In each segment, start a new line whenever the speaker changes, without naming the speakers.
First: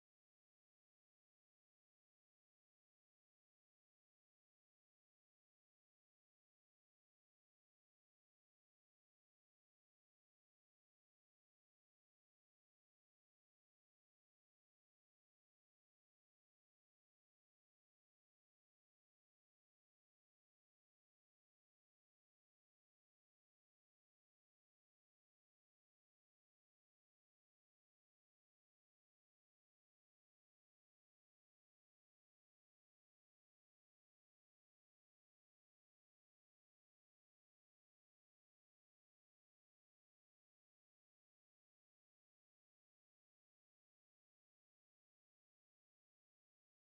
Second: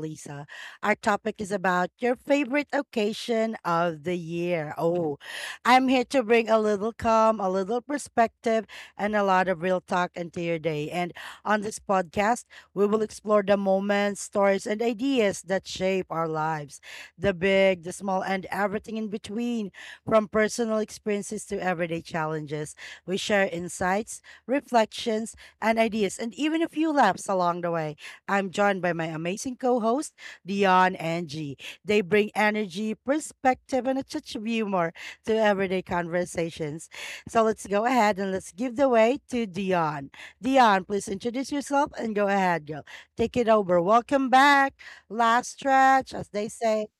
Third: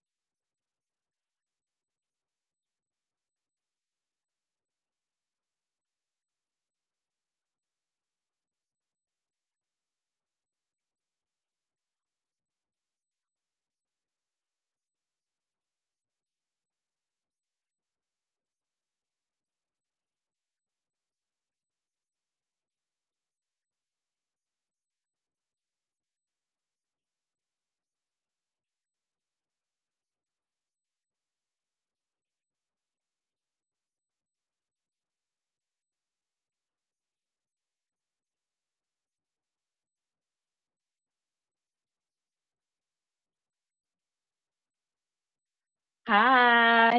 Lisa. Our topic is about your favorite occasion of the year. Oh, I'm here to bring a little calm, a little perspective, and a lot of real talk into your day. And on this podcast, we will explore the moments, stories, and ideas that shape our lives, the big, the small, and everything in between, from personal experiences to everyday challenges. We share insights, reflections, and ideas, and even a few laughs along the way. I'm joined by my amazing co host, Dion and G. They bring energy, perspective, and a touch of humor to everyday conversations. So let's go ahead and let's give the way to Dion. Dion, please introduce yourself and go ahead, girl. Take it over. Welcome back. Last stretch, as they say.
Hi,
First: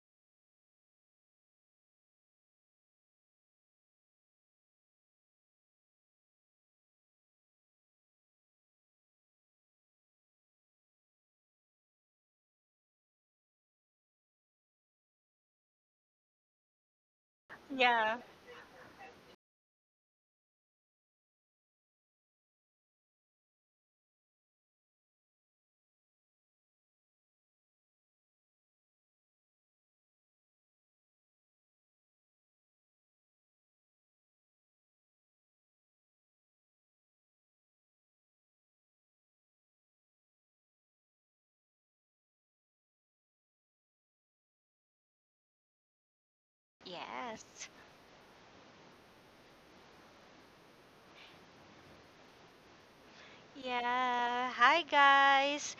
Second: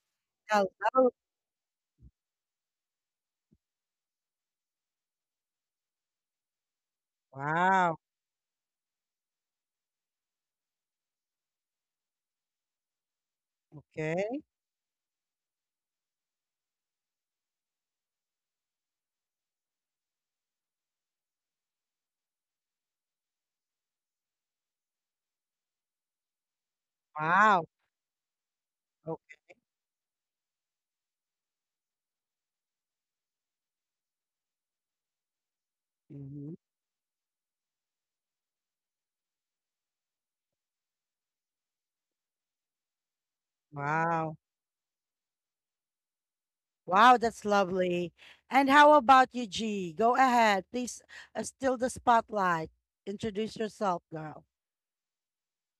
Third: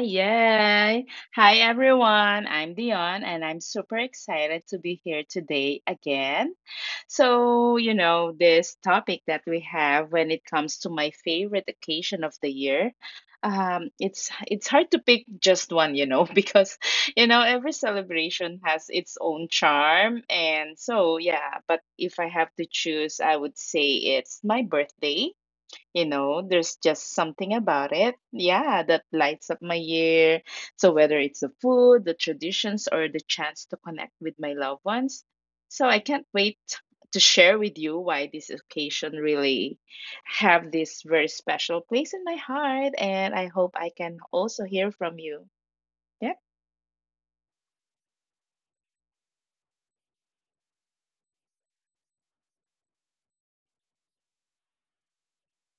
Hello.
yay. Hi, everyone. I'm Dion, and I'm super excited to be here today again. So, you
Wow.
know, this topic that we have when it comes to my favorite occasion of the year, it's
Okay.
it's hard to pick just one, you know, because you know every
Yeah.
celebration has its own charm, and so yeah. But if I have to choose, I would say it's my birthday, you know, there's just something
Wow.
about it, yeah, that
Okay.
lights up my year. So whether it's the food, the traditions, or the chance to connect with my loved ones, so I can't
Mhm.
wait to share with you why this occasion really have this very special place in my heart, and I hope I can
Wow.
also hear from you. Yeah.
Wow, that's
Yes.
lovely. And how about you, G? Go ahead. Please steal the spotlight. Introduce yourself, girl.
Yeah. Hi, guys.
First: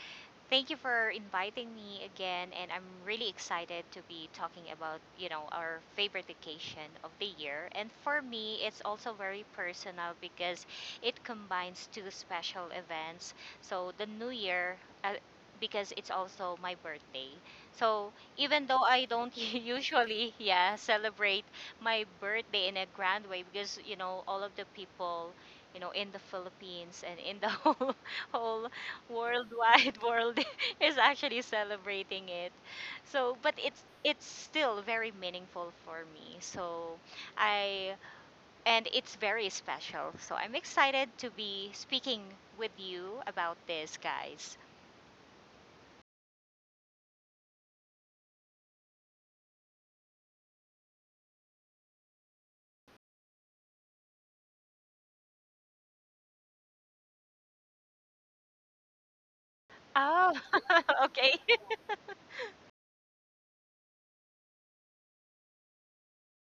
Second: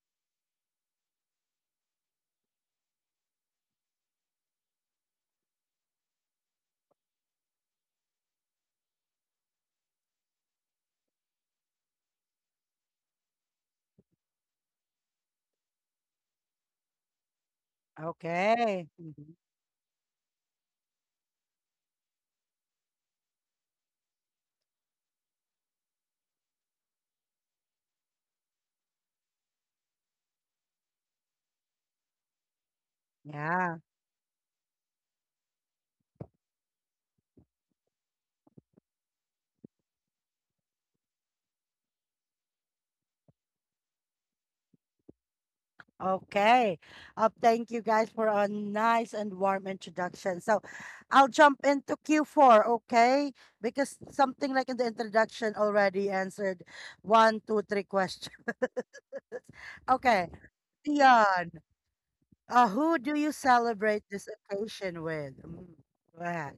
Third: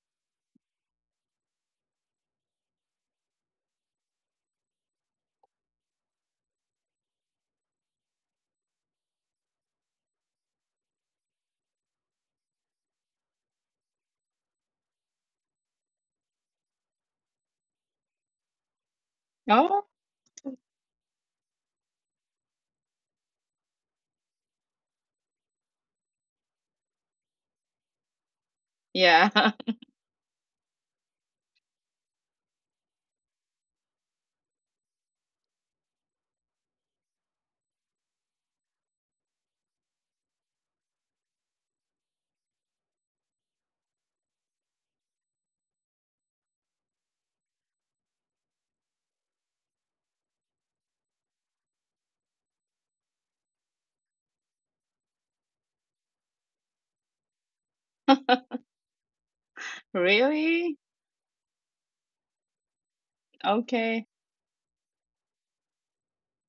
Thank you for inviting me again, and I'm really excited to be talking about, you know, our favorite vacation of the year. And for me, it's also very personal because it combines two special events. So the New Year, uh, because it's also my birthday. So even though
Okay.
I don't
Mhm.
Oh,
usually, yeah, celebrate my birthday in a grand way because, you know, all of the people, you know, in the Philippines and in the whole
yeah.
worldwide world is actually celebrating it, so but
Yeah.
it's still very meaningful for me. So I, and it's very special, so I'm excited to be speaking with you about this, guys.
Okay. Thank you guys for a nice and warm introduction. So I'll jump into Q4, okay? Because something like in the introduction already answered one, two, three questions. Okay.
Oh.
Really?
Okay.
Dion, who do you celebrate
Okay.
this occasion with? Mm, go ahead.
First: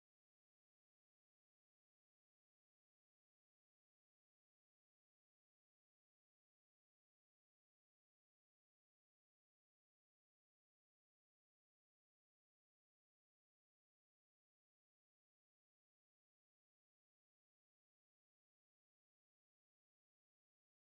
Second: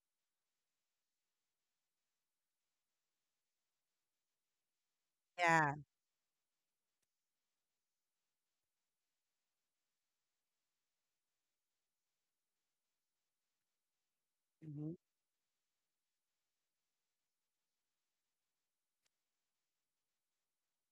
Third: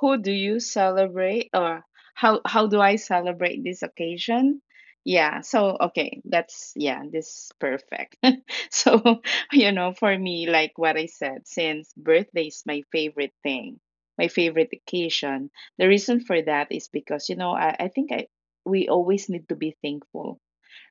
How do you celebrate, or how do I celebrate this occasion? Yeah,
Yeah.
so okay, that's yeah, this is perfect. So, you know, for me, like what I said, since birthday is my favorite thing, my favorite
Mhm.
occasion, the reason for that is because, you know, I think I we always need to be thankful,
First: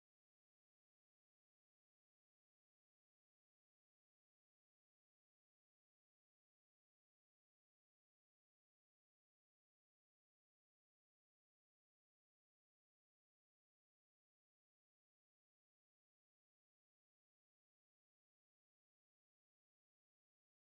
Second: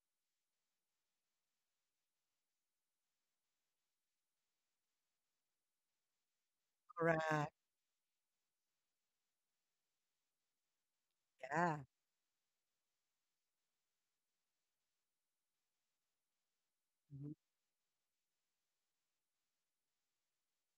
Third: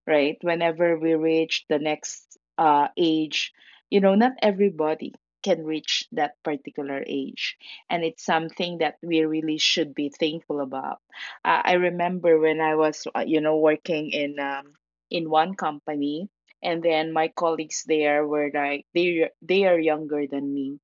right? Whenever we reach the next age, you know, not everybody can reach that particular
Correct.
age. And it's something that we really should be thankful about. I
Yeah.
remember when I was, you know, working in one company, and then my
Mhm.
colleagues there were like, they are younger than me.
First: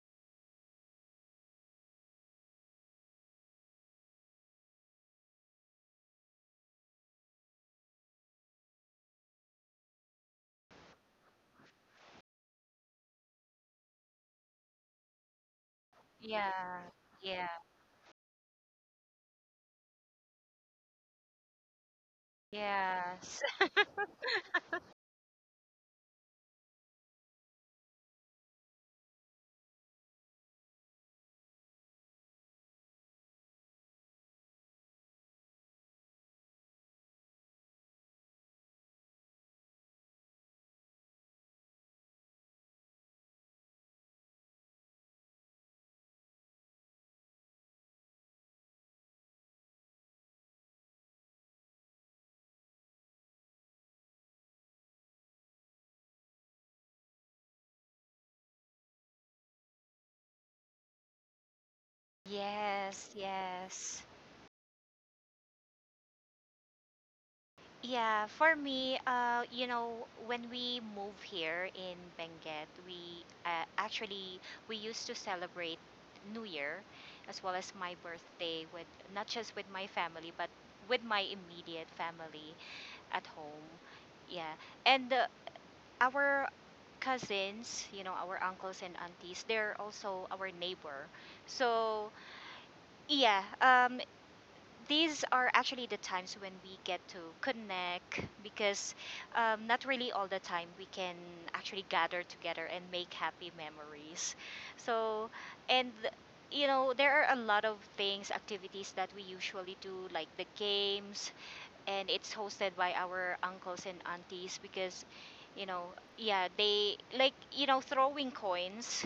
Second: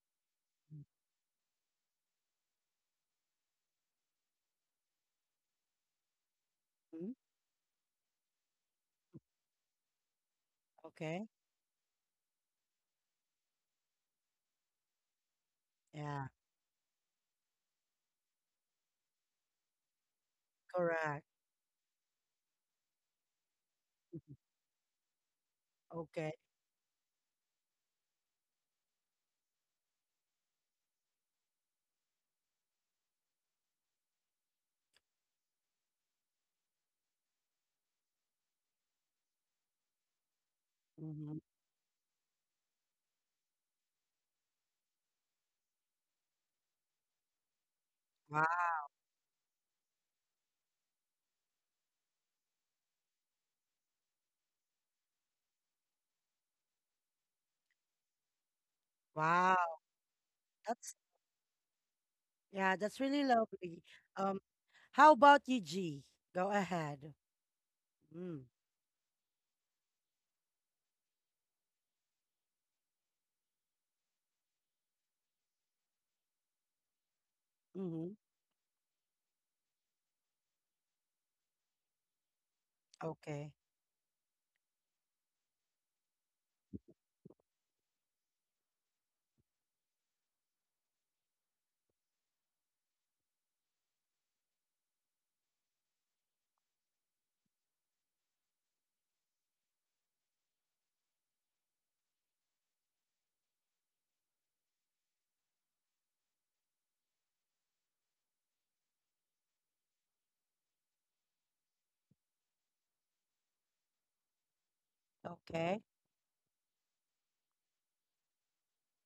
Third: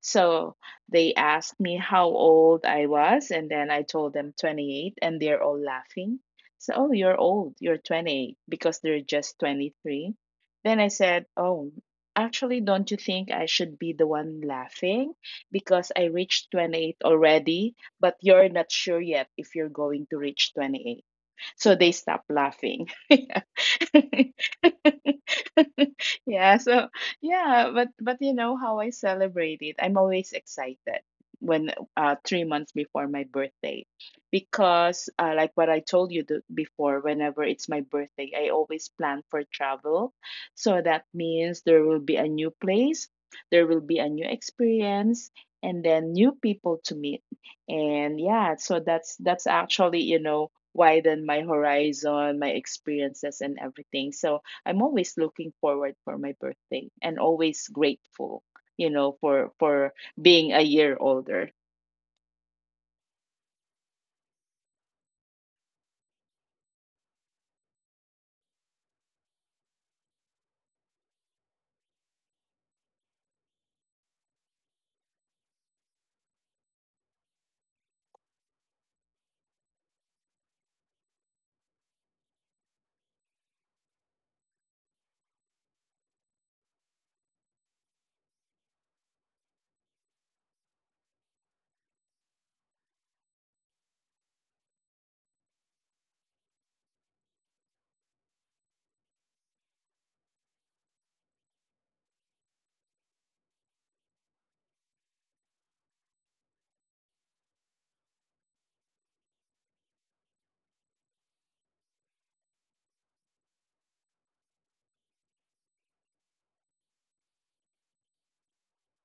So they asked me how old I was, and then I told them 28, and they're all laughing, so, oh, you're
Mhm.
old. You're 28 because they're just 23. Then I said,
Okay.
oh, actually, don't you think I should be the one laughing because I
Yeah.
reached
Yeah.
28
Yeah.
already, but you're not sure yet if you're going to reach 28,
Correct.
so they stop laughing. Yeah.
Yes.
Mhm. Okay.
Yeah. So yeah, but you know how I celebrate it, I'm always excited when 3 months before my birthday because, like what I told you before, whenever it's my birthday I always plan for travel. So that
Hmm.
means there will be a new place, there will be a new experience, and then new people to meet. And
Wow.
yeah, so that's actually, you know, widen my horizon, my experiences and everything. So I'm always looking forward for my birthday and always grateful, you know,
Wow.
for being a year
That's,
older.
yeah, that's
Yes.
really lovely.
Yes.
Um, how about you, G? Go ahead.
Yeah,
Mm.
for me, you know, when we move here in Benguet, we actually we used to celebrate New Year as well as my
Mm-hmm.
birthday with, not just with my family but with my immediate family at
Okay.
home. Yeah. And our cousins, you know, our uncles and aunties, they're also our neighbor. So, yeah, these are actually the times when we get to connect because not really all the time we can actually gather together and make happy memories. So, and you know, there are a lot of things, activities that we usually do, like the games, and it's hosted by our uncles and aunties because, you
Okay.
know, yeah, they like, you know, throwing coins,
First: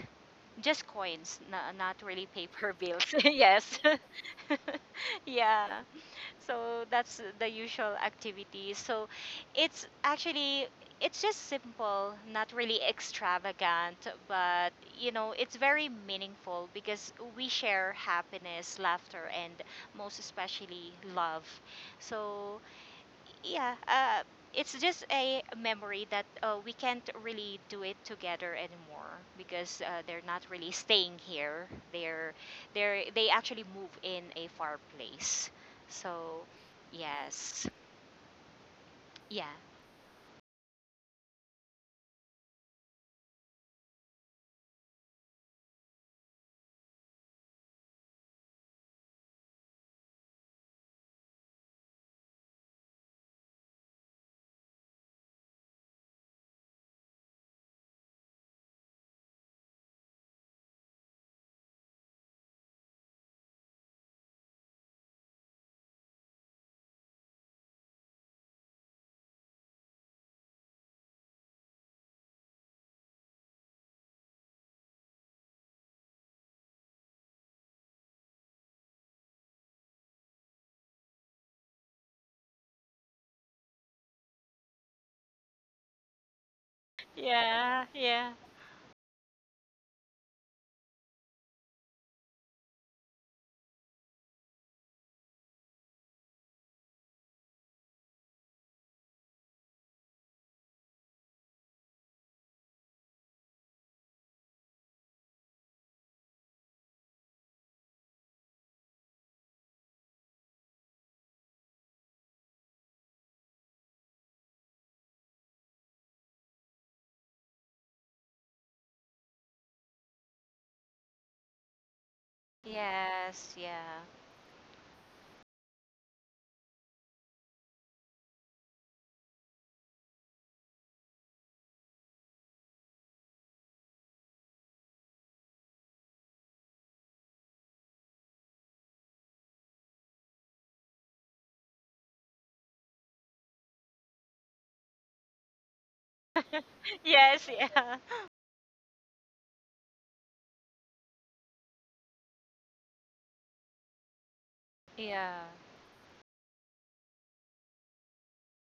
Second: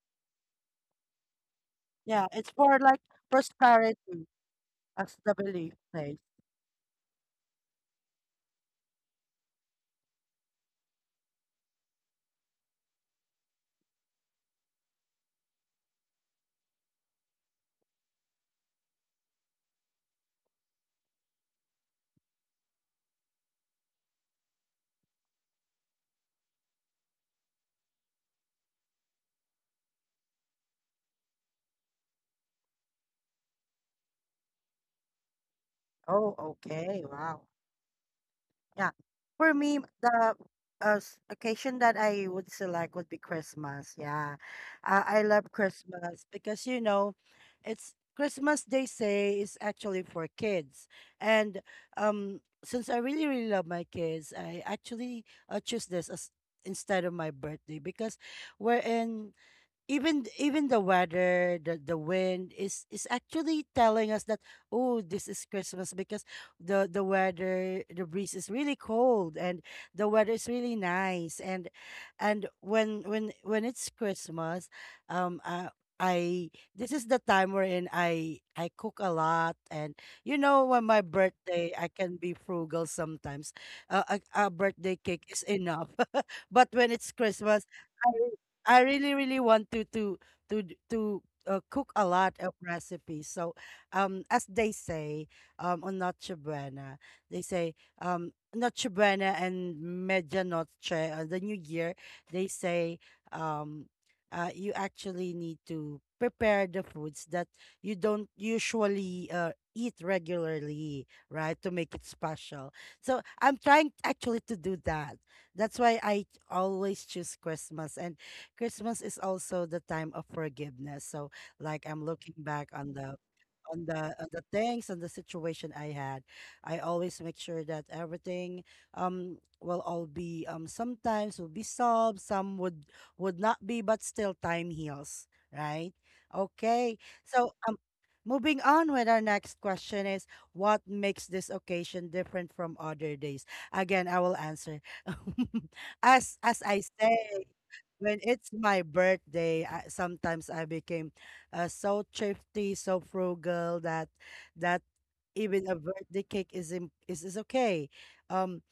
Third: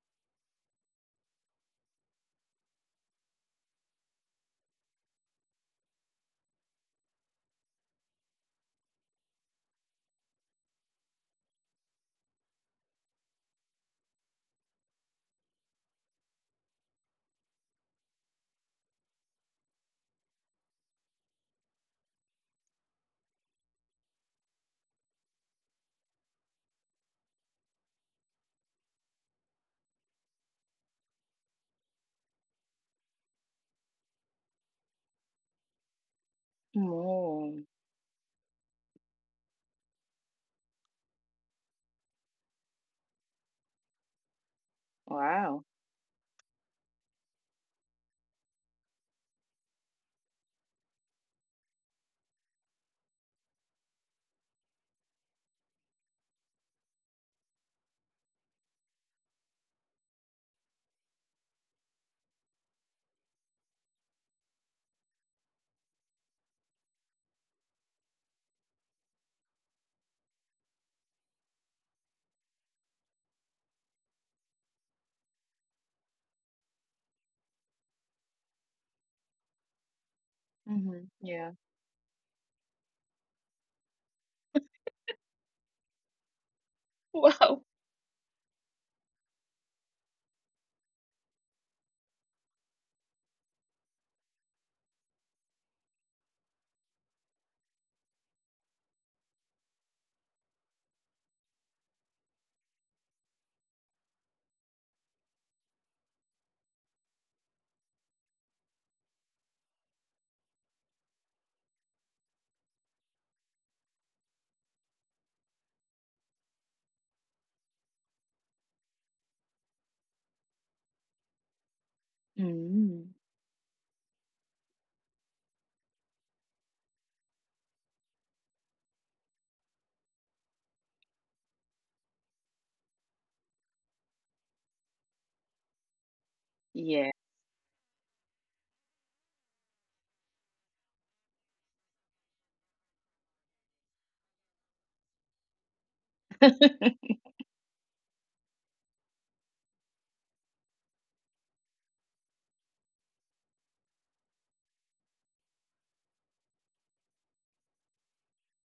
just coins, not really
Yeah, it's
paper
more like
bills. Yes.
prosperity as the belief
Yeah,
place.
so that's the usual activity. So it's actually it's just simple, not really extravagant, but you know, it's very meaningful because we share happiness, laughter and most especially love. So yeah, it's just a memory that we can't really do it together anymore because they're not really staying here, they're they actually move in a far place,
Oh,
so.
okay. Wow.
Oh,
Yes.
Yeah.
Yeah.
For me, the occasion that I would select would be Christmas. Yeah. I love
wow.
Christmas because, it's Christmas, they say, is actually for kids. And since I really, really love my kids, I actually choose this as instead of my birthday because we're in even the weather, the wind is actually telling us that, oh, this is Christmas. Because the weather, the breeze is really cold, and the weather is really nice, and when it's Christmas, um uh, I this is the time wherein I cook a lot. And when my
Hmm. Yeah.
birthday I can be frugal sometimes. A birthday cake is enough, but when it's
Wow.
Christmas,
Yeah. Yeah.
I really, really want to cook a lot of recipes. So, as they say, on Noche Buena, they say, Noche Buena and Medianoche, the New Year, they say, um, you actually need to prepare the foods that you don't usually eat regularly, right, to make it special. So, I'm trying actually to do that. That's why I always choose Christmas, and Christmas is also the time of forgiveness. So, like, I'm looking back on
Mm.
the
Yes.
on
Yeah.
the on the things and the situation I had. I always make sure that everything will all be, sometimes will be solved, some would not be, but still time heals, right? Okay.
Yeah.
So moving on with our next question is, what makes this occasion different from other days? Again, I will answer. As I say,
Yes. Yeah.
when it's my birthday, sometimes I became so thrifty, so frugal that
Yeah.
even a birthday cake is im- is okay. Um,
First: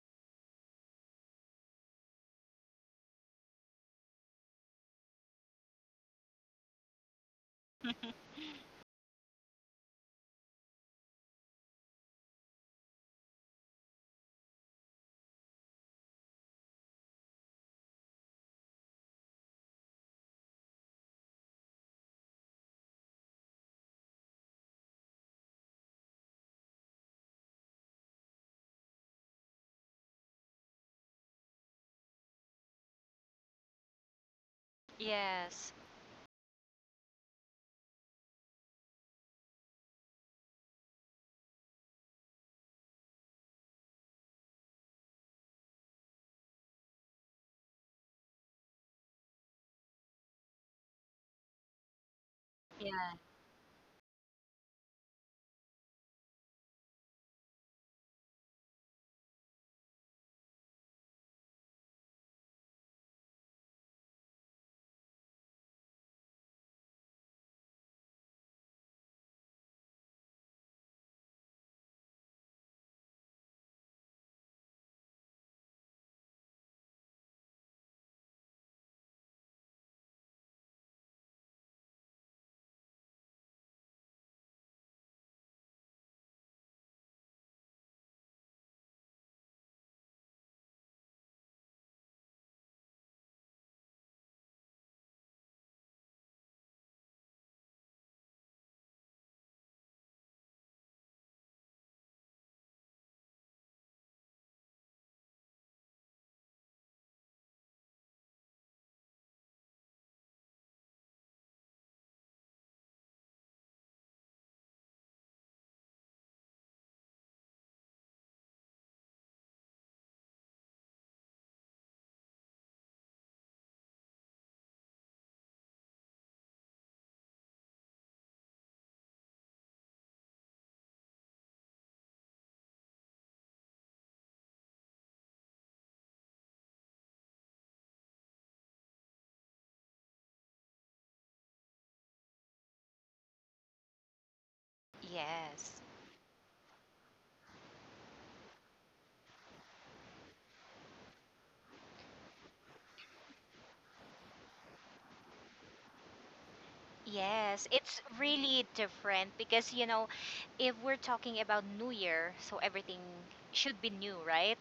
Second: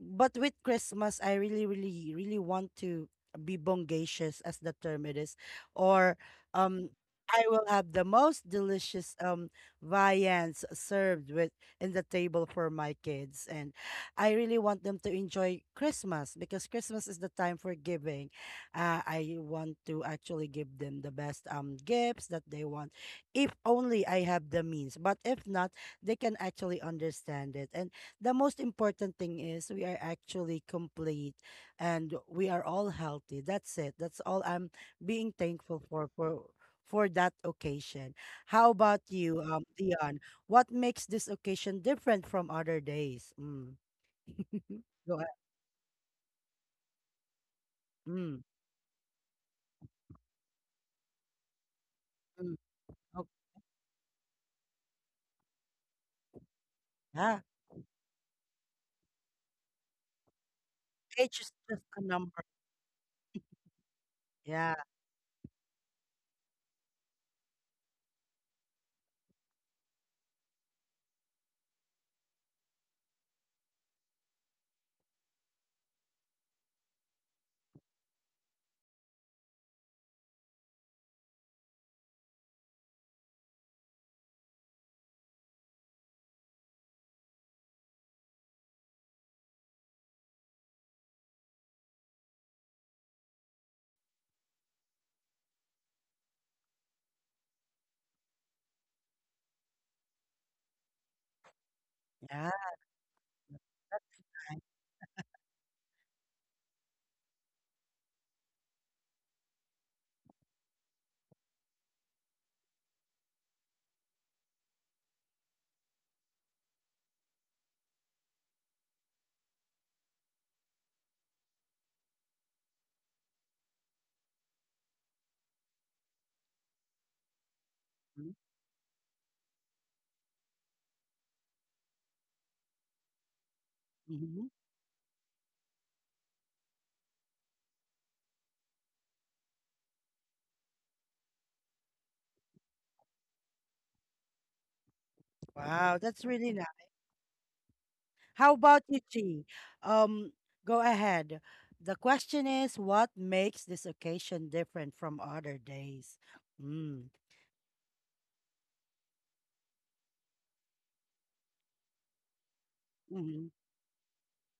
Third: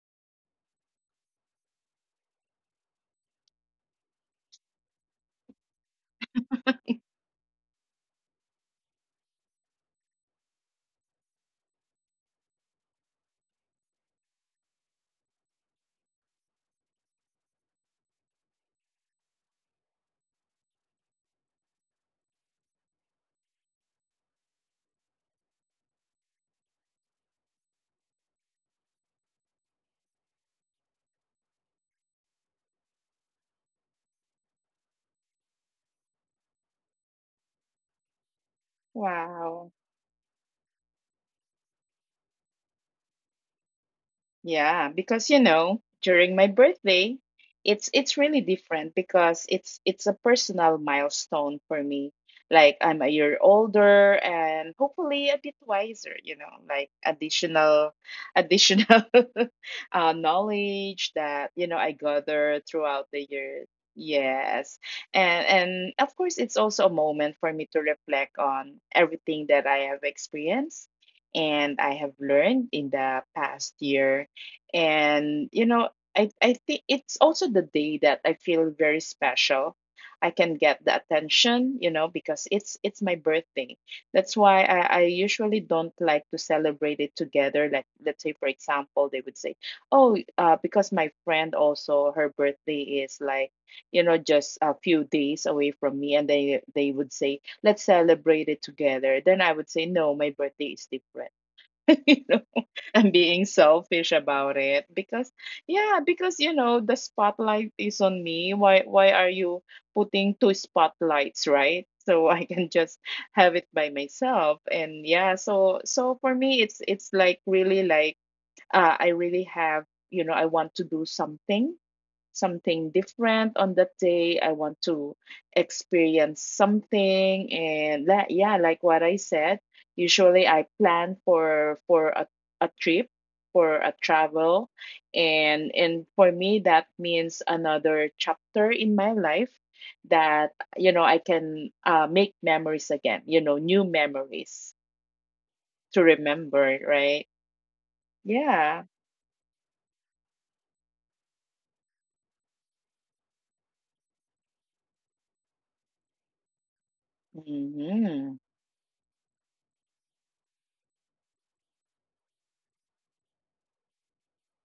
but with Christmas, I really, really, really want to be bongacious, as the term it is, or um, I will have the most delicious viands served with in the table for my kids, and I really want them to enjoy Christmas because Christmas is the time for giving. I want to actually give them the best gifts that they want, if only I have the means. But if not, they can actually understand it, and the most important thing is we are actually complete and we are all healthy. That's it. That's all I'm being
Yes.
thankful for, for that occasion. How about you,
Wow.
Dion? What makes this occasion different from other days? Mm.
Yeah,
Go
because
ahead.
you know, during my birthday, it's really
Mm.
different because it's a personal milestone for me.
Mm.
Like I'm a
Yeah.
Oh,
year older and hopefully a bit wiser, you know, like
yeah.
additional additional knowledge
Age
that
is
you know
just
I
a number.
gather throughout the years.
Yeah.
Yes. And of course it's also a moment for me to reflect on everything that I have experienced and I have learned in the past year. And you know, I think it's also the day that I feel very special. I can get the attention, you know, because it's my birthday. That's why I usually don't like to celebrate it together. Like let's say for example, they would say, "Oh, because my friend also her birthday is like, you know, just a few days away from me," and they would say, "Let's celebrate it together." Then I would say, "No, my birthday is different." You know,
Yeah.
I'm being selfish about it because yeah, because you know the spotlight is on me. Why are you putting two spotlights, right? So I can just have it by myself. And yeah, so so for me it's like really like I really have, you know, I want to do something, something different on that day. I want to experience something, and that
Mm-hmm.
yeah, like what I said, usually I plan for a trip, for a
Mm-hmm.
travel. And for me that means another chapter in my life that you know I can, make memories again, you know, new memories
Yes.
to
Wow, that's really
remember, right?
how
Yeah.
about you, Chi? Um, go ahead. The question is, what makes this occasion different from other days? Mm.
Yes, it's
Hmm.
really different because you know, if we're talking about New Year, so everything
Hmm.
should be new, right?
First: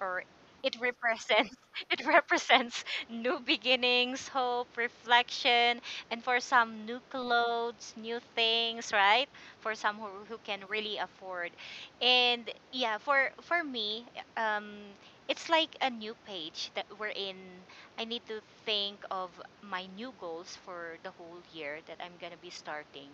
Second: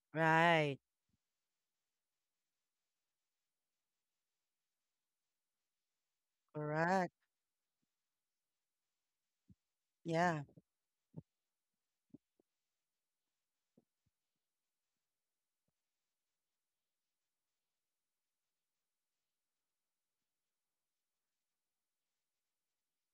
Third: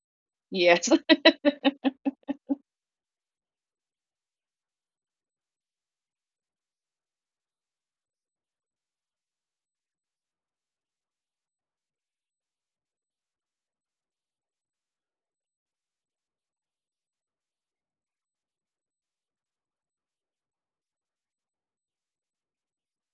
Or it
Right.
Yes.
represents, it represents new beginnings, hope, reflection, and for some new
Correct.
clothes, new things, right? For some who
Yeah.
can really afford. And yeah, for me, um it's like a new page that we're in. I need to think of my new goals for the whole year that I'm going to be starting,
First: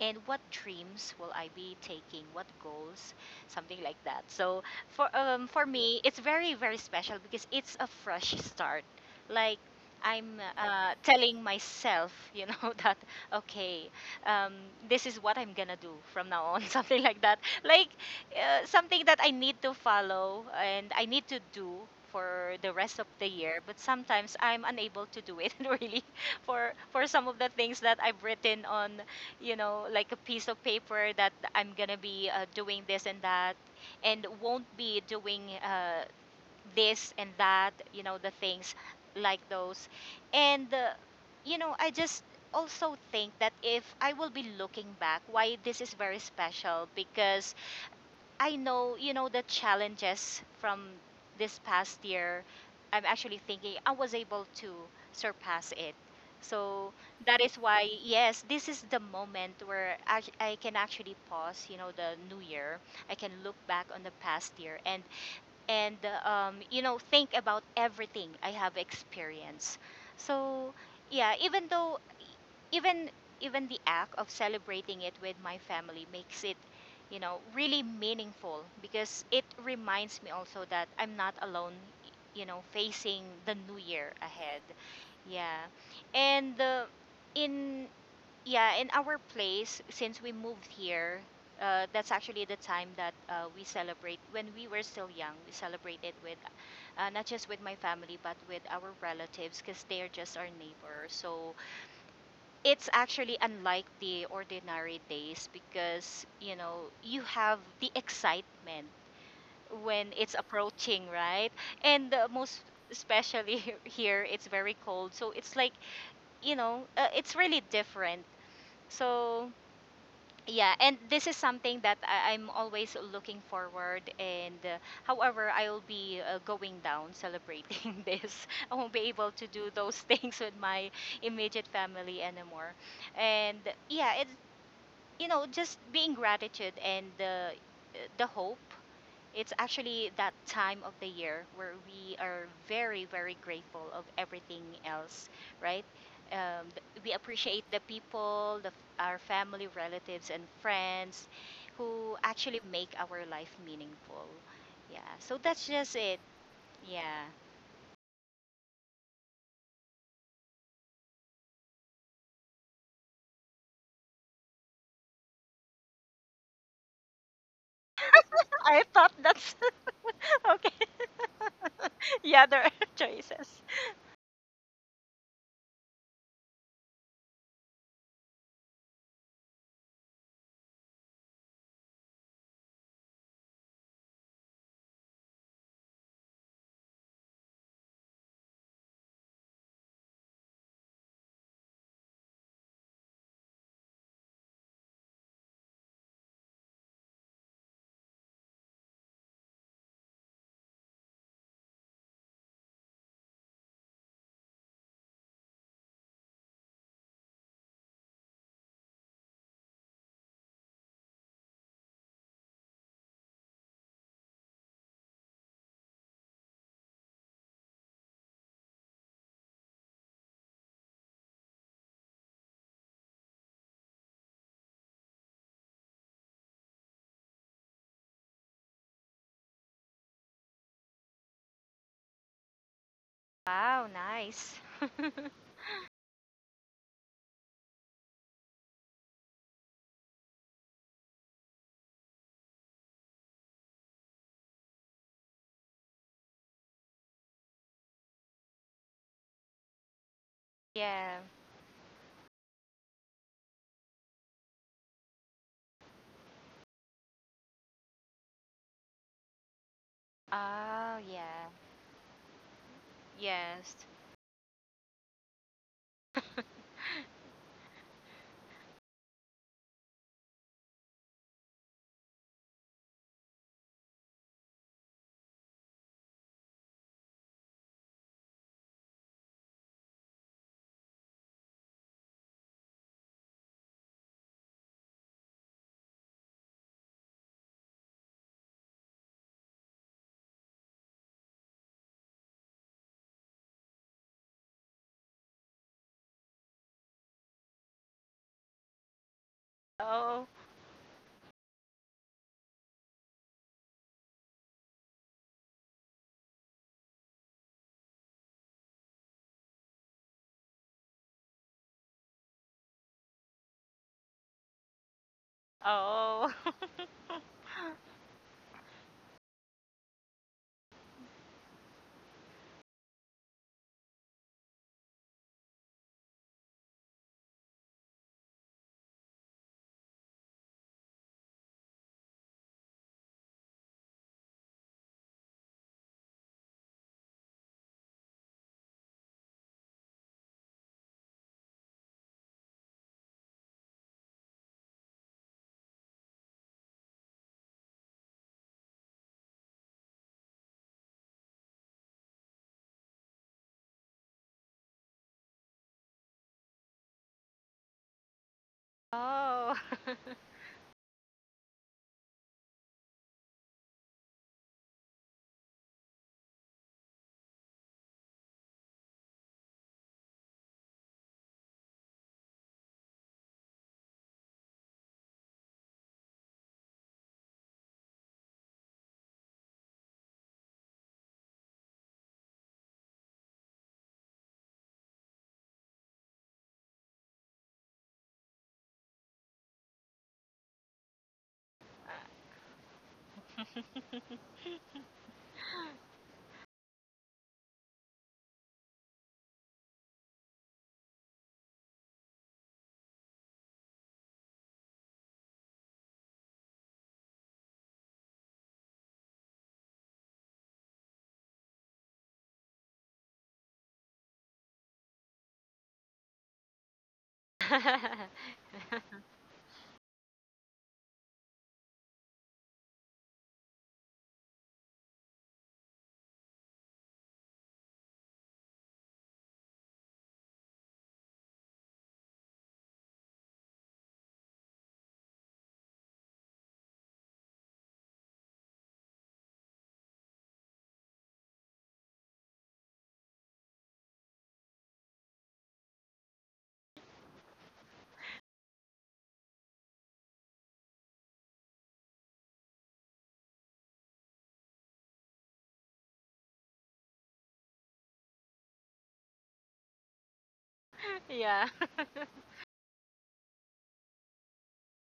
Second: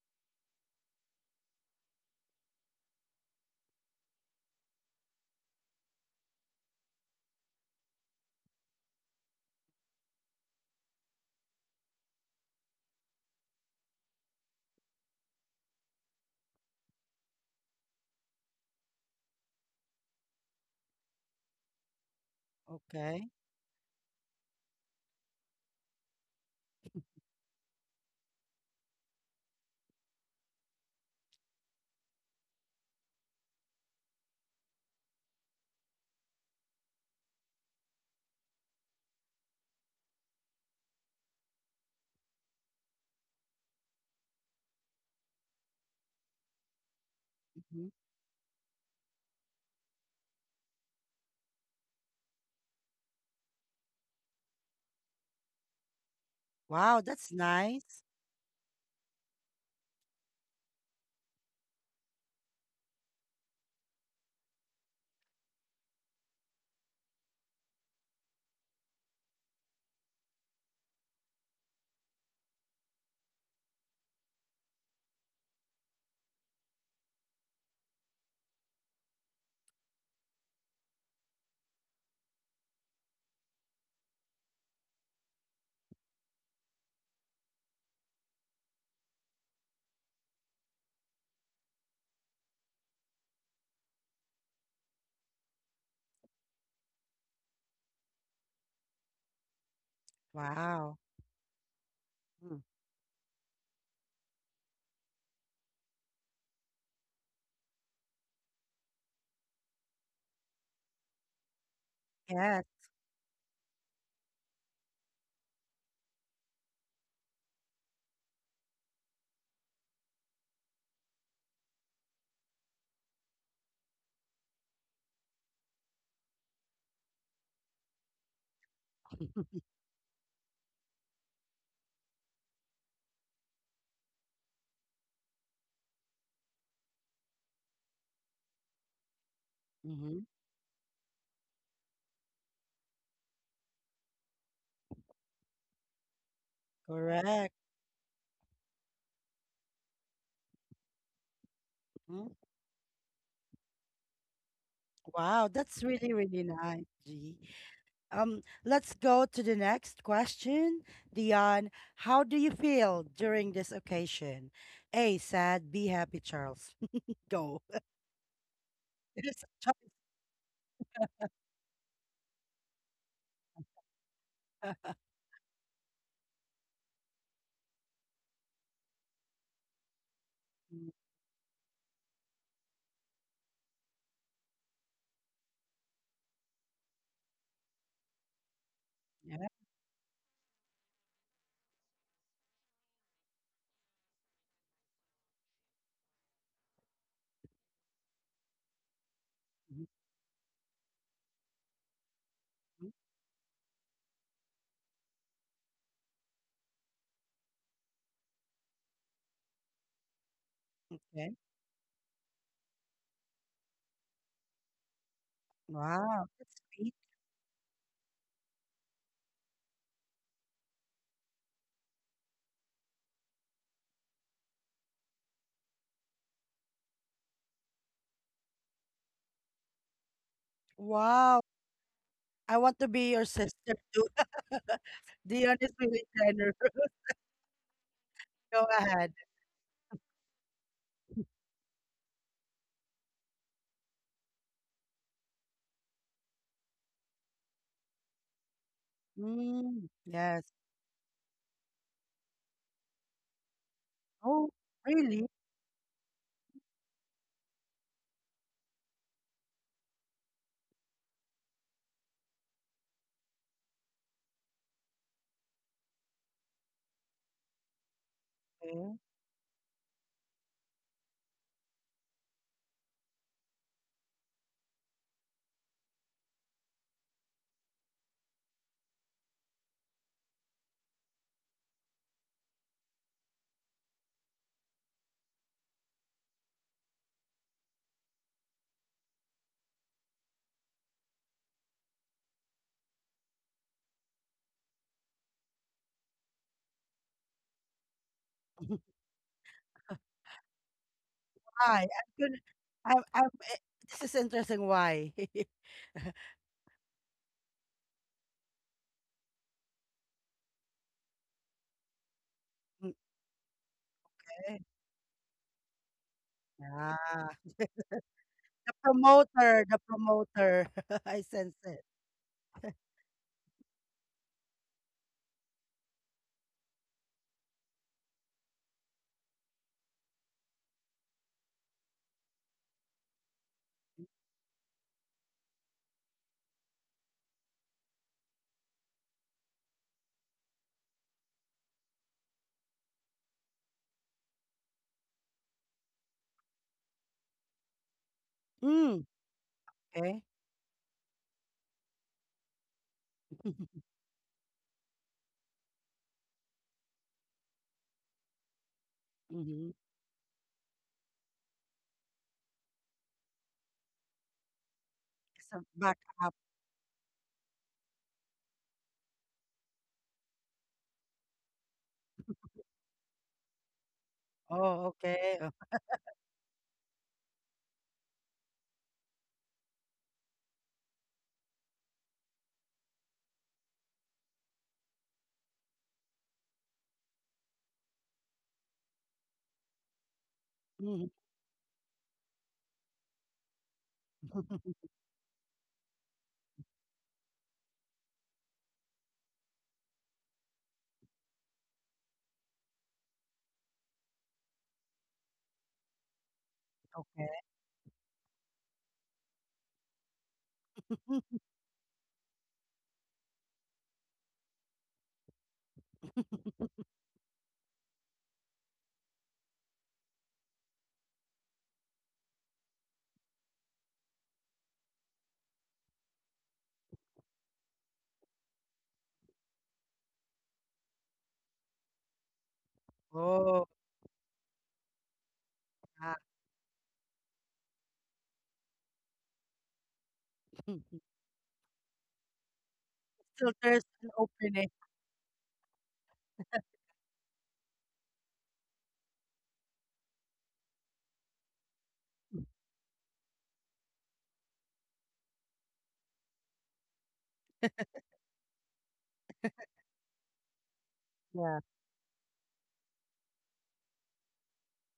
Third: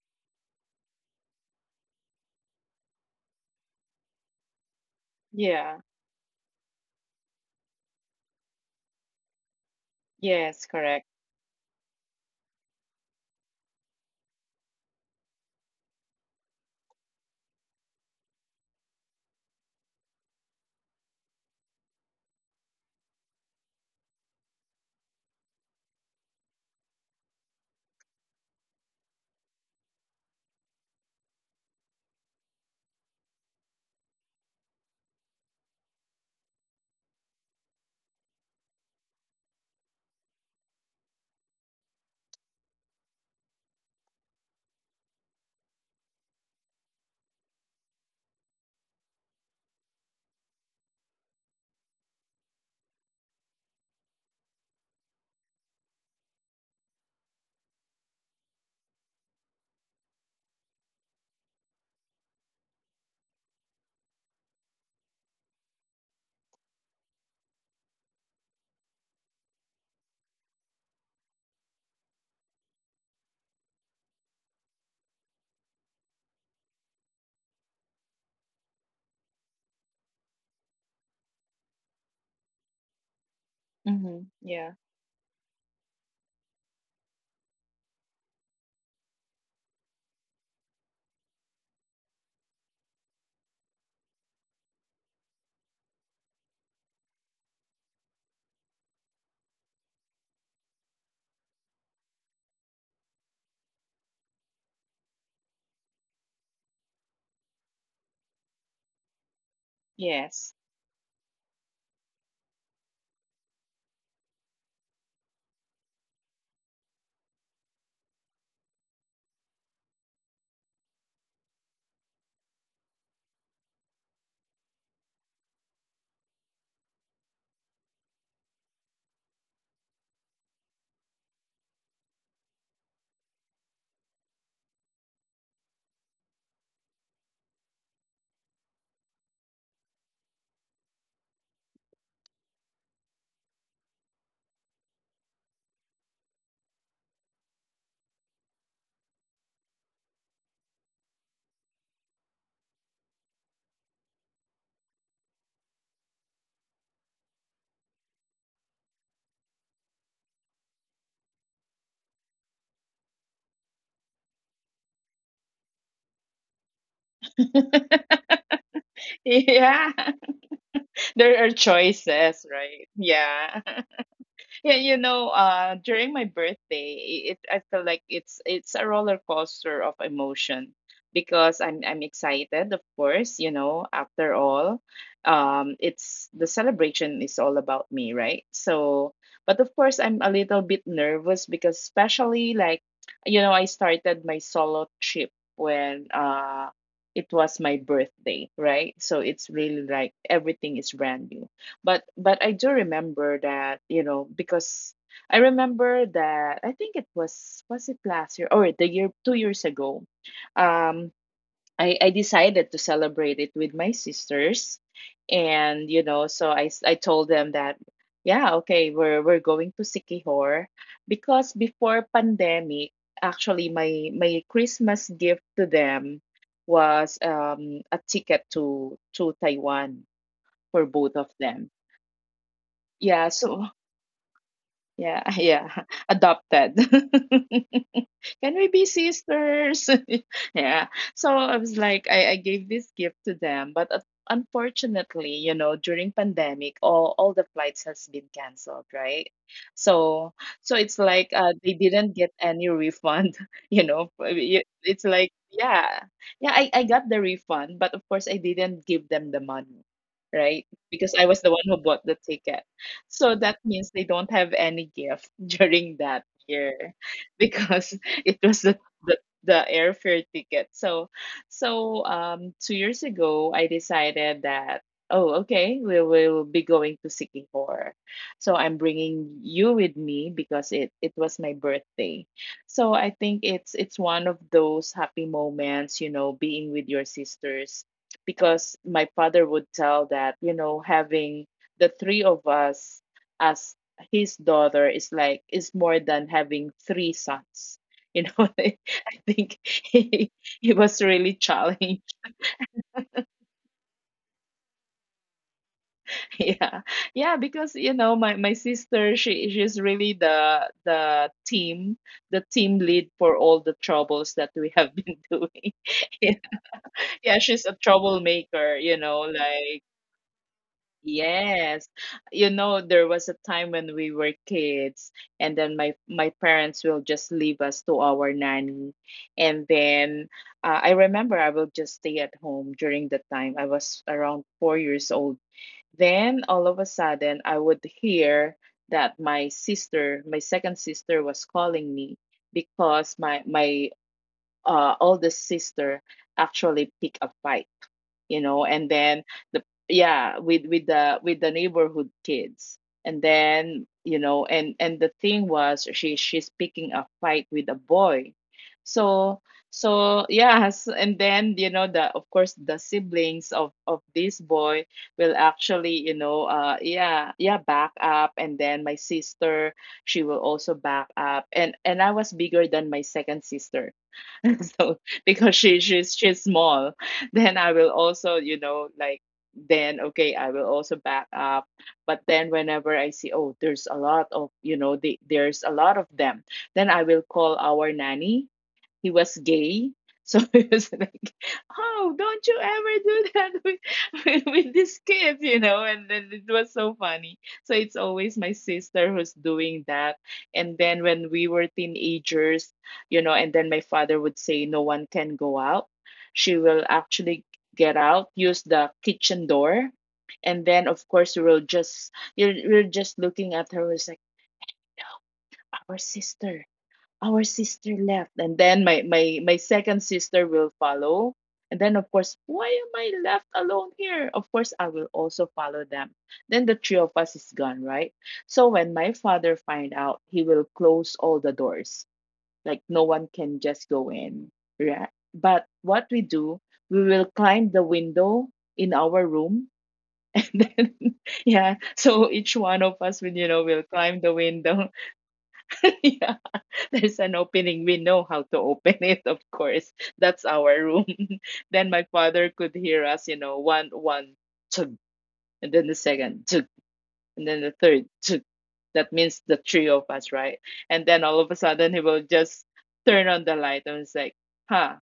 and what dreams will I be taking, what goals, something like that. So, for
Yeah.
me it's very very special because it's a fresh start, like i'm
Yes.
uh,
Correct.
telling myself, you know, that okay, um, this is what I'm gonna do from now on, something like that, like something that I need to follow and I need to do for the rest of the
Okay.
year, but sometimes I'm unable to do it, really, for some of the things that I've written on, you know, like a piece of paper that I'm gonna be doing this and that, and won't be doing this and that, you know, the things like those. And, you know, I just also think that if I will be looking back, why this is very special because
Hmm.
I know, you know, the challenges from this past year. I'm actually thinking I was able to surpass it. So
Wow, that's
that is why,
nice.
yes, this is the moment where I can actually pause, you know, the new year. I can look back on the past year, and you know think about everything I have experienced. So yeah, even though, even even the act of celebrating it with my family makes it, you know, really meaningful because it reminds me also that I'm not alone, you know, facing the new year
Mm-hmm.
ahead.
Yeah.
Yeah. And in yeah, in our place, since we moved here, that's actually the time that we celebrate. When we were still young, we celebrated with not just with my family, but with our relatives because they're just our
Wow.
neighbors. So
Mm.
it's actually unlike the ordinary days because, you know, you have the excitement when it's
Yes.
approaching, right? And most
Yes.
especially here, it's very cold. So it's like, you know, it's really different. So yeah, and this is something that I'm always looking forward, and however I will be going down celebrating this, I won't be able to do those things with my immediate family anymore. And yeah, it's, you know, just being gratitude and the hope. It's actually
Hmm.
that time of the year where we are very, very grateful of everything else, right? We
Correct.
appreciate the people, the, our family, relatives, and friends who
Mhm.
actually make our life meaningful. Yeah, so
Wow,
that's
that's
just
really,
it.
really nice,
Yeah.
G. Let's go to the next question. Dion, how do you feel during this occasion? A, sad, B, happy, Charles. go.
I thought
It is a
that's
Yeah.
choice.
okay.
There are choices,
Yeah, there are
right? Yeah.
choices.
Yeah, you know, during my birthday, it I feel like it's a roller coaster of emotion because I'm excited, of course, you know, after all, it's the celebration is all about me, right? So,
Yeah.
but of course, I'm a little bit nervous because especially like, you know, I started my solo trip when it was my birthday, right? So it's really
Mhm.
like everything is brand new. But I do
Mhm.
remember that you know because I remember that I think it was it last year or the year 2 years ago, um
Okay.
I decided to celebrate it with my sisters, and you know
Wow.
so
That's
I
sweet.
told them that yeah okay, we're going to Sikihor because before pandemic actually my my Christmas gift to them was a ticket to Taiwan for both of
Wow.
them.
I want to be your
Yeah, so
sister
Wow,
too.
nice.
yeah,
Dion
yeah,
is really tender.
adopted. Can we
go
be
ahead.
sisters? Yeah. So I was like, I gave this gift to them, but unfortunately, you know, during pandemic, all the flights has been canceled, right?
Mm,
So
yes.
so it's
Yeah.
like they didn't get any refund, you know. I
Oh,
mean, it's like
really?
yeah, yeah, I got the refund, but of course I didn't give them the money, right?
Oh,
Because I was the
yeah.
one who bought the ticket. So that
Yes.
means they don't have any gift during that year because it was
Okay.
the, the airfare ticket. So so 2 years ago I decided that oh okay we will be going to Sikihor. So I'm bringing you with me because it was my birthday. So I think it's one of those happy moments, you know, being with your sisters because my father would tell that you know having the three of us as his daughter is like is more than having three sons. You know, I think
Oh.
he was really
Why?
challenged.
I'm gonna I'm eh, this is interesting why.
Yeah, yeah, because you know my sister she she's really the the team lead for all the troubles that
Okay.
we have been doing. Yeah,
Oh.
Ah,
yeah, she's a troublemaker.
the
You know,
promoter,
like
the promoter. I sense
yes.
it.
You know, there was a time when we were kids and then my parents will just leave us to our nanny. And then I remember I will just stay at home during the time. I was around 4 years old. Then all of a sudden I would hear that my sister, my second sister was calling me because my oldest sister actually picked a fight, you know, and
Mm,
then the
okay.
yeah, with with the neighborhood kids. And
Mhm.
then you know and the thing was she she's picking a fight with a boy. So
Oh.
Mhm.
so yes, and then you know the of course the siblings of this boy will
So,
actually you
backup.
know yeah yeah back up, and then my sister she will also back up. And I was bigger than my second sister.
Oh,
So
okay.
because she she's small, then I will also, you know, like, then okay I will also back up. But then whenever I see oh there's a lot of, you know, there's a lot of them, then I will call our nanny. He was gay. So it was
Mhm.
like, oh don't you ever do that with, with this kid, you know. And then it was so funny. So it's always my sister who's doing that. And then when we were teenagers, you know, and then my father would say, no one can go out. She will
Okay.
actually get out, use the kitchen door. And then, of course, we will just, we are just looking at her, it's like, our sister, our sister left. And then my second sister will follow. And then, of course, why am I left alone here? Of course, I will also follow them. Then the three of us is gone, right? So when my father find out, he will close all the doors, like no one can
Oh,
just go in. Right. But what
yeah.
we do, we will climb the window in our room. And then, yeah. So each one of us will, you
Still
know, will
there's an
climb the
opening.
window. Yeah. There's an opening. We know how to open it, of course. That's our room. Then my father could hear us, you know, one, two, and then the second, and then the third. That means the three of us, right? And then all of
Yeah.
a
Yeah.
sudden he will just turn on the light and was like, huh,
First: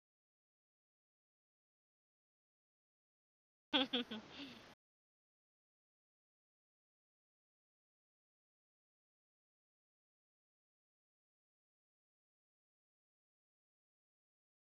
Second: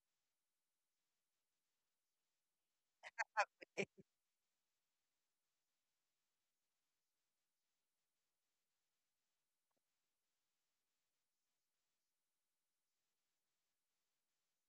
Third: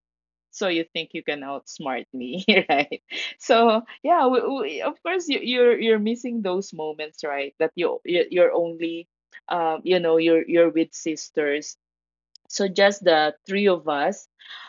so you think you can outsmart me, right? So
It,
yeah, of course you're missing those moments, right? That you- you're only, you know, you're with sisters, so just the three of us.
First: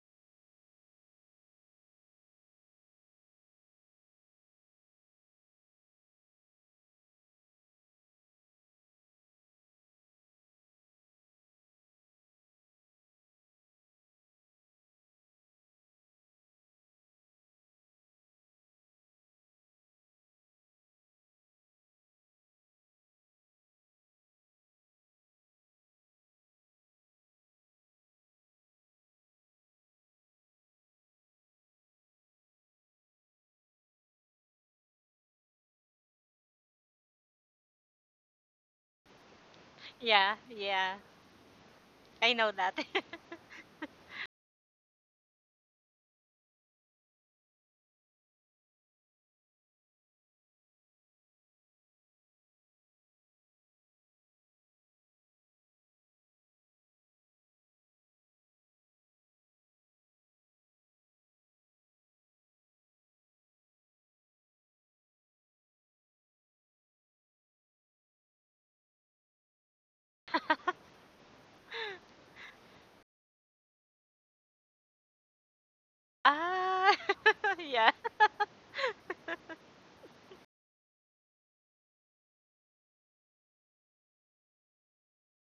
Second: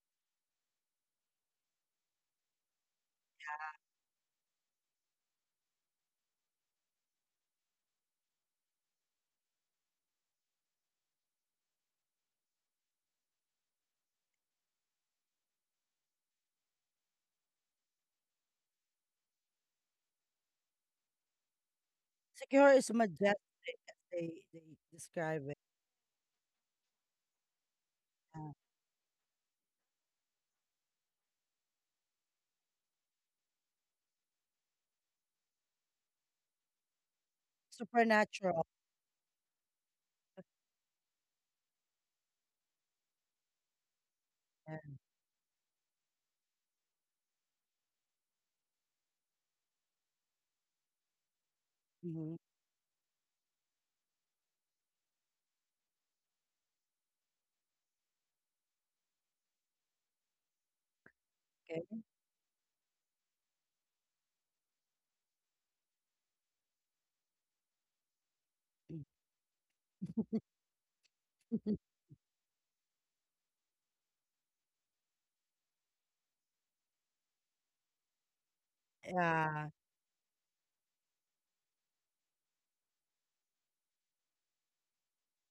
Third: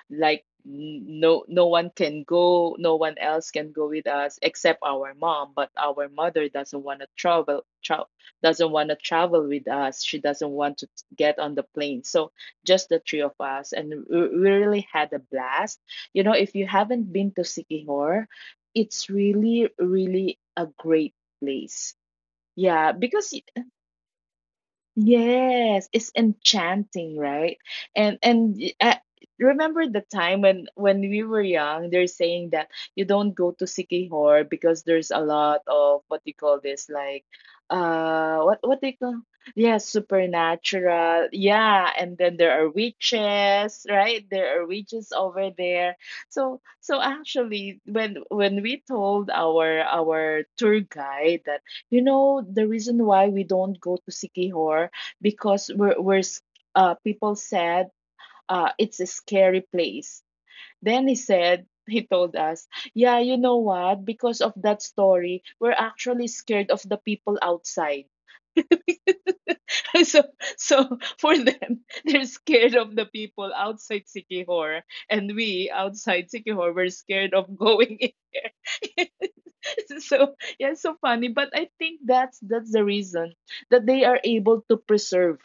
No one can go, no one else can go with us except our mom, but our mother doesn't want to doesn't want to travel with us. She doesn't want to get on the plane. So just the three of us, and we really had a blast. You know, if you haven't been to Sikihor, it's really really a great place.
secure is
Yeah, because
majestic as they describe it.
yes, it's enchanting, right?
Yeah.
I remember the time when we were young, they're saying that you don't go to Sikihor because there's a lot of, what do you call this, like, uh what
Supernatural.
what do you call— yeah,
Yeah, yeah.
supernatural. Yeah, and
I
then
know
there are
that.
witches, right? There are
Yeah.
witches over there. So so actually when we told our tour guide that, you
Hmm.
know, the reason why we don't go to Sikihor, because people said, it's a scary place. Then he said,
Okay.
he told us, yeah, you know what? Because of that story, we're actually scared of the people outside. So so for them they're scared of the people outside Sikihor, and we outside Sikihor were
Ah.
scared of
Yeah.
going in there.
Yeah.
So yeah, it's so funny. But I think that's the reason that they are able to preserve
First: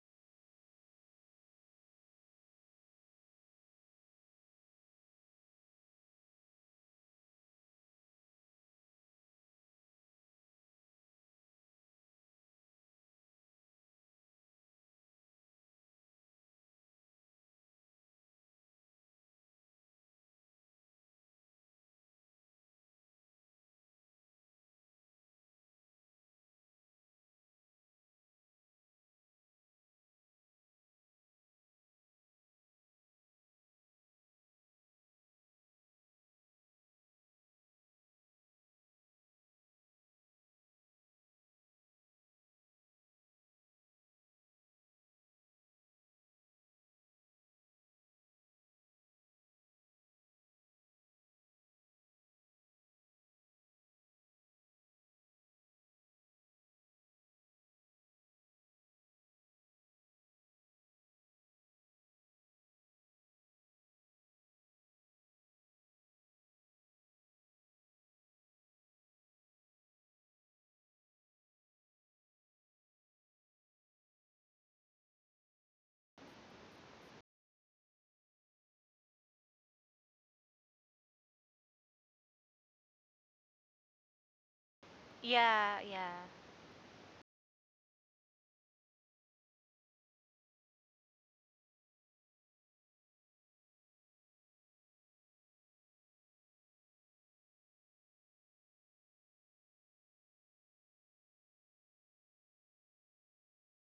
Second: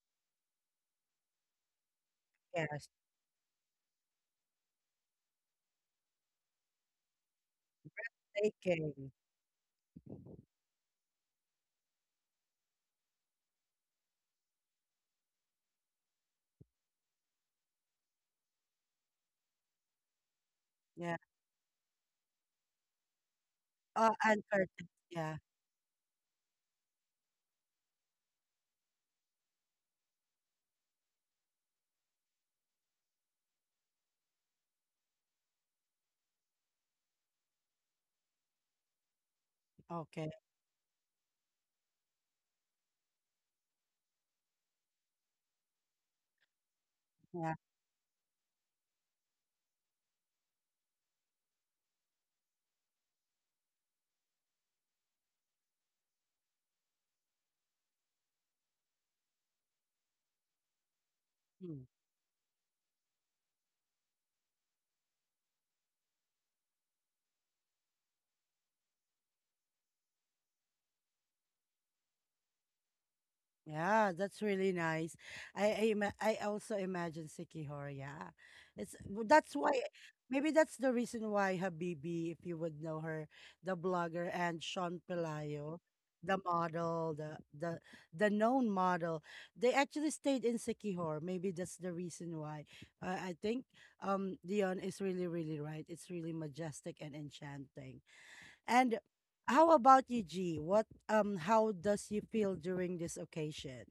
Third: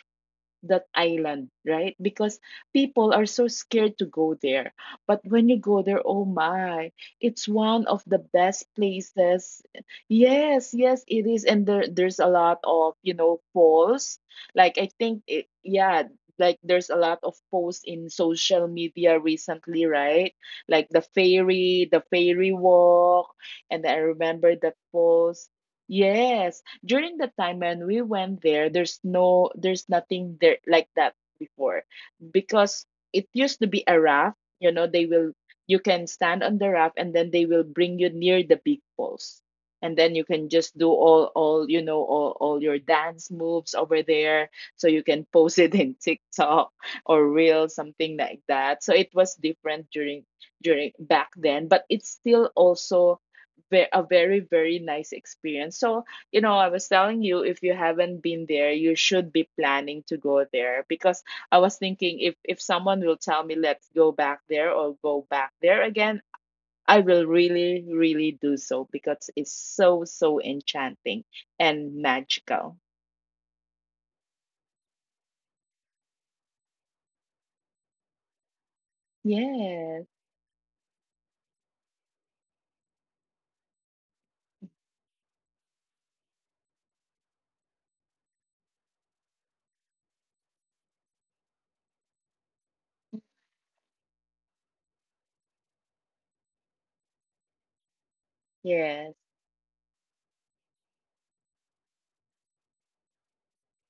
that island, right? Because
Yes.
people are so scared to go there. But when you go there, oh my, it's one of the best
Taking.
places. Yes, yes, it is. And there's a lot of, you know, falls. Like, I think, it, yeah, like there's a lot of posts in social media recently, right? Like
Yeah.
the ferry walk. And I
And
remember the
curtain. Yeah.
falls. Yes, during the time when we went there, there's no, there's nothing there like that before, because it used to be a raft. You know, they will, you can stand on the raft and then they will bring you near the big falls, and then you
Okay.
can just do all you know, all your dance moves over there, so you can post it in TikTok or
Yeah.
reel something like that. So it was different during, during back then, but it's still also a very very nice experience. So you know, I was telling you, if you haven't been there, you should be planning to go there because I was thinking, if someone will tell me, let's go back there or go back there again, I will really really do so because it's so so enchanting and magical.
Yeah, that's really nice. I also imagine Sikihor. Yeah, that's why
Yes.
maybe that's the reason why Habibi, if you would know her, the blogger, and Sean Pelayo,
Yeah, yeah.
the model, the known model, they actually stayed in Sikihor. Maybe that's the reason why. I think Dion is really really right. It's really majestic and enchanting. And
Yes.
how about you, G? What how does you feel during this occasion?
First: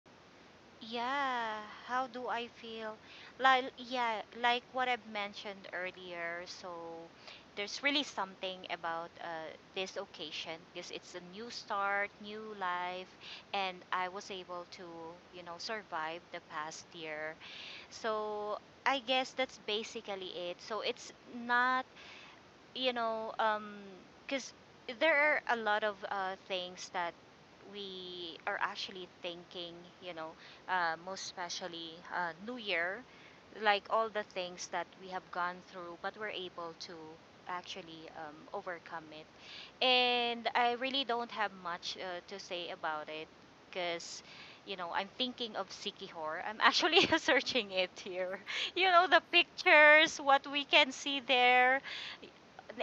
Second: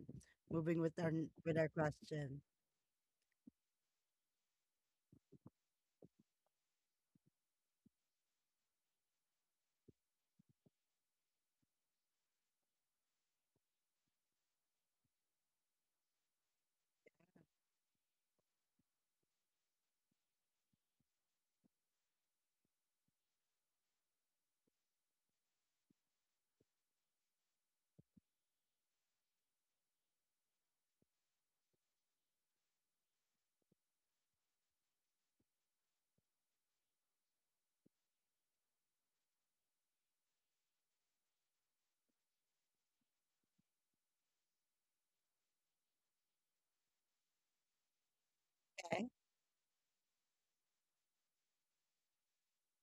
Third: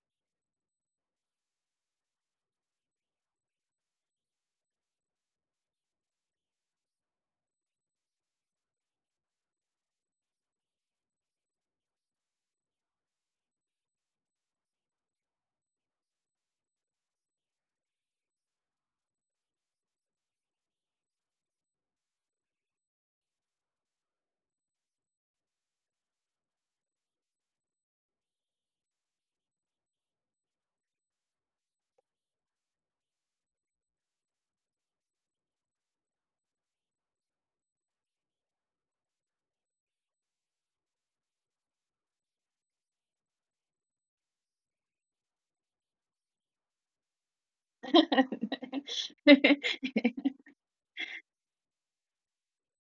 Moving with our
Yeah, how do
question.
I feel? Like yeah, like what I've mentioned earlier. So there's really something about this occasion because it's a new start, new life, and I was able to, you know, survive the past year. So I guess that's basically it. So it's not, you know, because there are a lot of things that we are actually thinking, you know, most especially New Year, like all the things that we have gone through, but we're able to actually overcome it. And I really don't have much to say about it because. You know, I'm thinking of Sikihor. I'm actually searching it here. You know, the pictures, what we can see there,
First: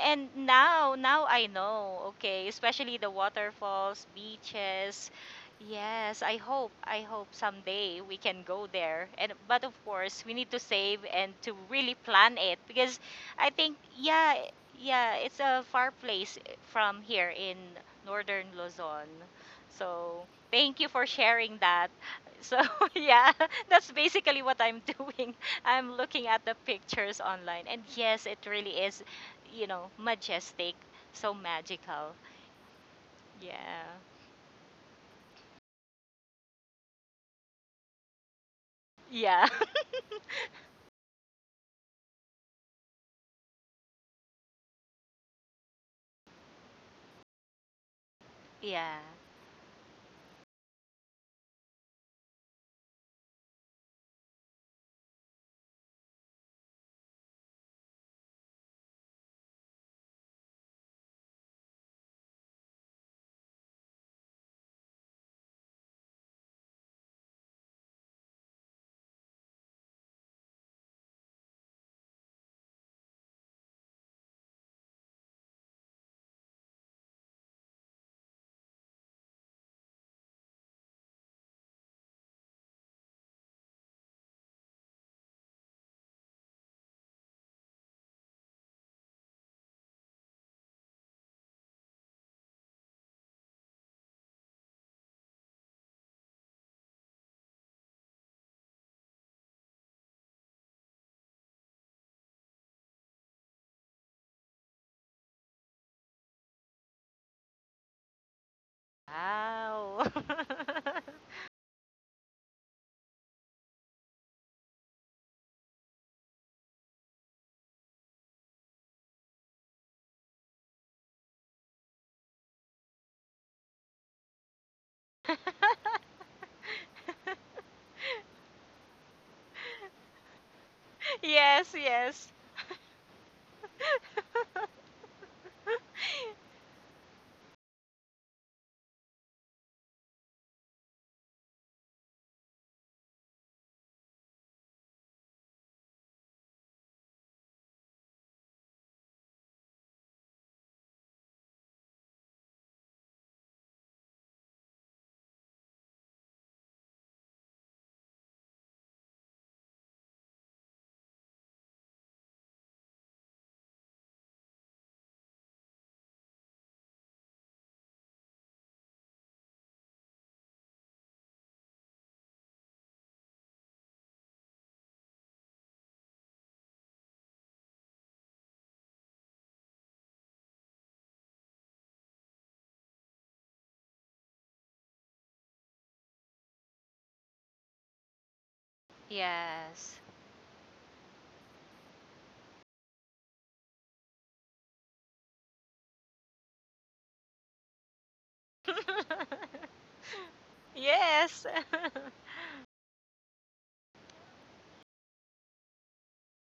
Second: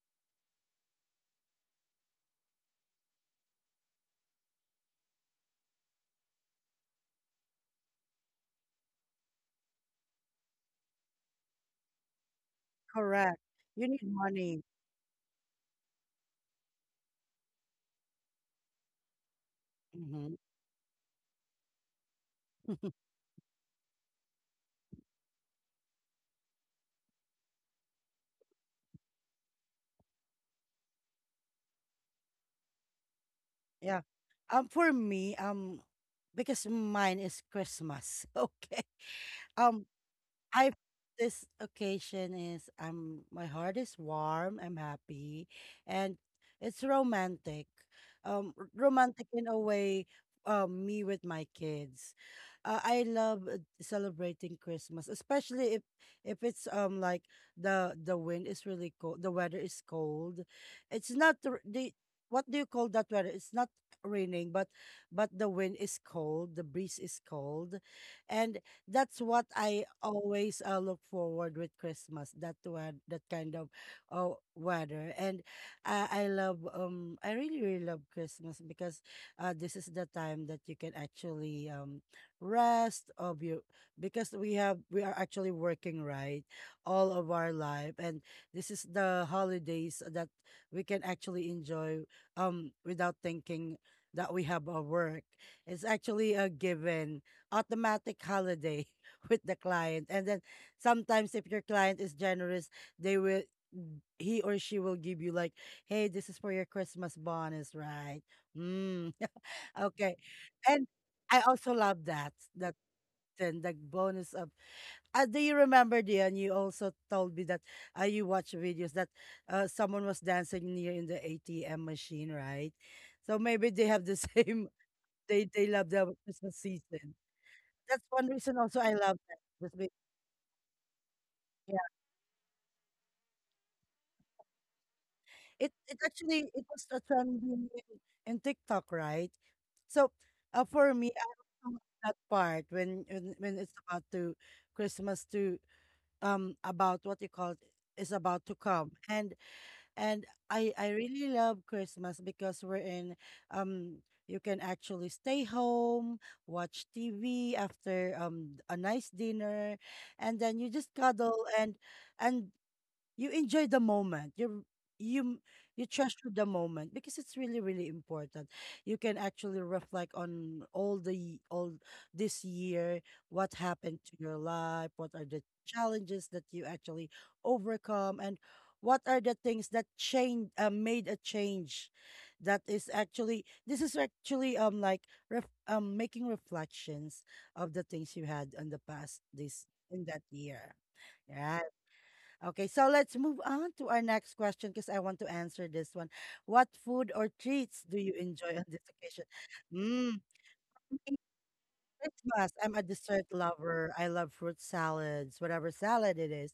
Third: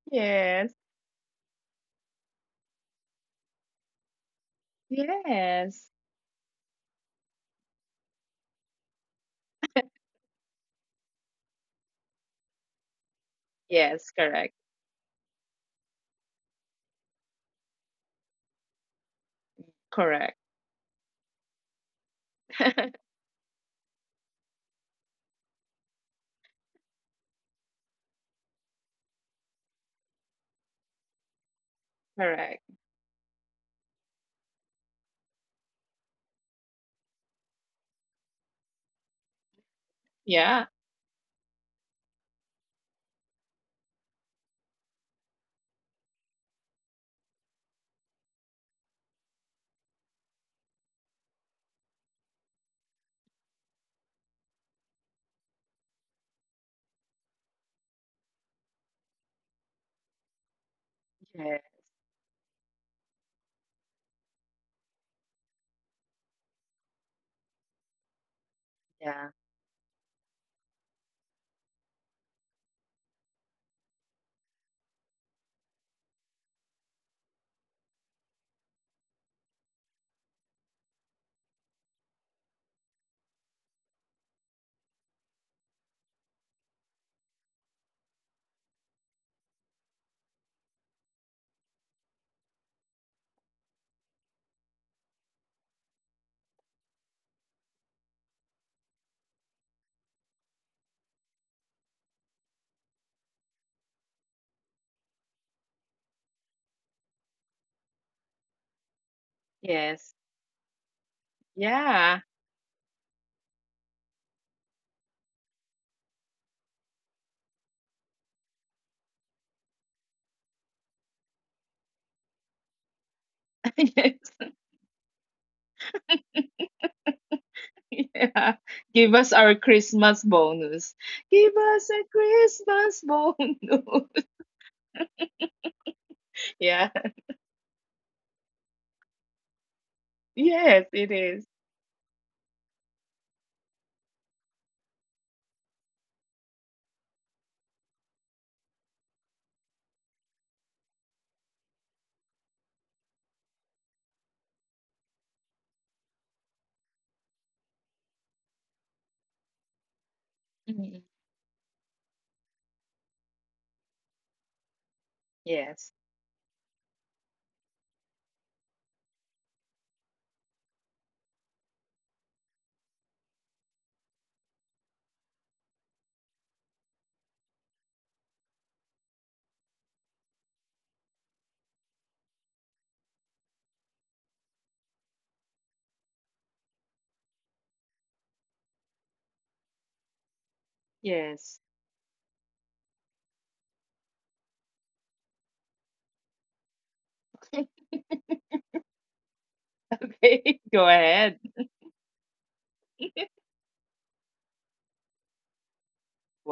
and
Yes.
now I know, okay, especially the waterfalls, beaches.
Yes.
Yes, I hope someday we can go there. And but of course, we need to save and to really plan it because
Correct.
I think
You need
Yes,
yeah,
correct.
money.
yeah, it's a far place eh, from here in northern Luzon. So,
Hmm.
Correct.
thank you for sharing that. So, yeah, that's basically what I'm doing. I'm looking at the pictures online. And yes, it really is, you know, majestic, so magical.
Correct.
Yeah.
Yeah. For me, because mine is Christmas. Okay.
Yeah.
Um, I
Yeah.
this occasion is, I'm my heart is warm, I'm happy, and it's romantic.
Yeah.
Romantic in a way, me with my kids. I love celebrating Christmas, especially if it's like the wind is really cold, the weather is cold. It's not r-
Yeah.
the What do you call that weather? It's not raining, but the wind is cold, the breeze is cold, and that's what
Yeah.
I always look forward with Christmas. That kind of weather, and I really really love Christmas because this is the time that you can actually rest of you, because we are actually working right all of our life, and this is the holidays that we can actually enjoy without thinking that we have a work. It's actually a given automatic holiday with the client. And then sometimes if your client is generous, they will he or she will give you like, hey, this is for your Christmas bonus, right? Mm.
Wow.
Okay.
Yes.
And I also love that.
Yeah.
Then the bonus of, do you remember, Dion? You also told me that, you watch videos that, someone was dancing near in the ATM machine, right? So maybe they have the same,
Yes.
they love the Christmas season. That's one reason also I
Yeah.
love that.
Give us
Just be,
our Christmas bonus.
Yes,
Give
yeah.
us
yes.
a Christmas bonus.
It actually, it was a
Yeah.
trending in TikTok, right? So for
Yes,
me, I
it
also
is.
love that part when it's about to Christmas to about what you call it, is about to come. And I really love Christmas because we're in um you can actually stay home, watch TV after a nice dinner, and then you just
Mhm.
cuddle, and you enjoy the moment. You you you
Yes.
treasure the moment because it's really really important. You can actually reflect on all this year, what happened to your life, what are the challenges that you actually overcome, and what are the things that change made a change. That is actually this is actually, like, making reflections of the things you had in the past, this
Yes.
in that year. Yeah.
Yes.
Okay, so let's move on to our next question because I want to answer this one. What food or treats do you enjoy on this occasion? Mm,
Okay, go
in
ahead.
Yes.
Christmas, I'm a dessert lover. I love fruit salads, whatever salad it is.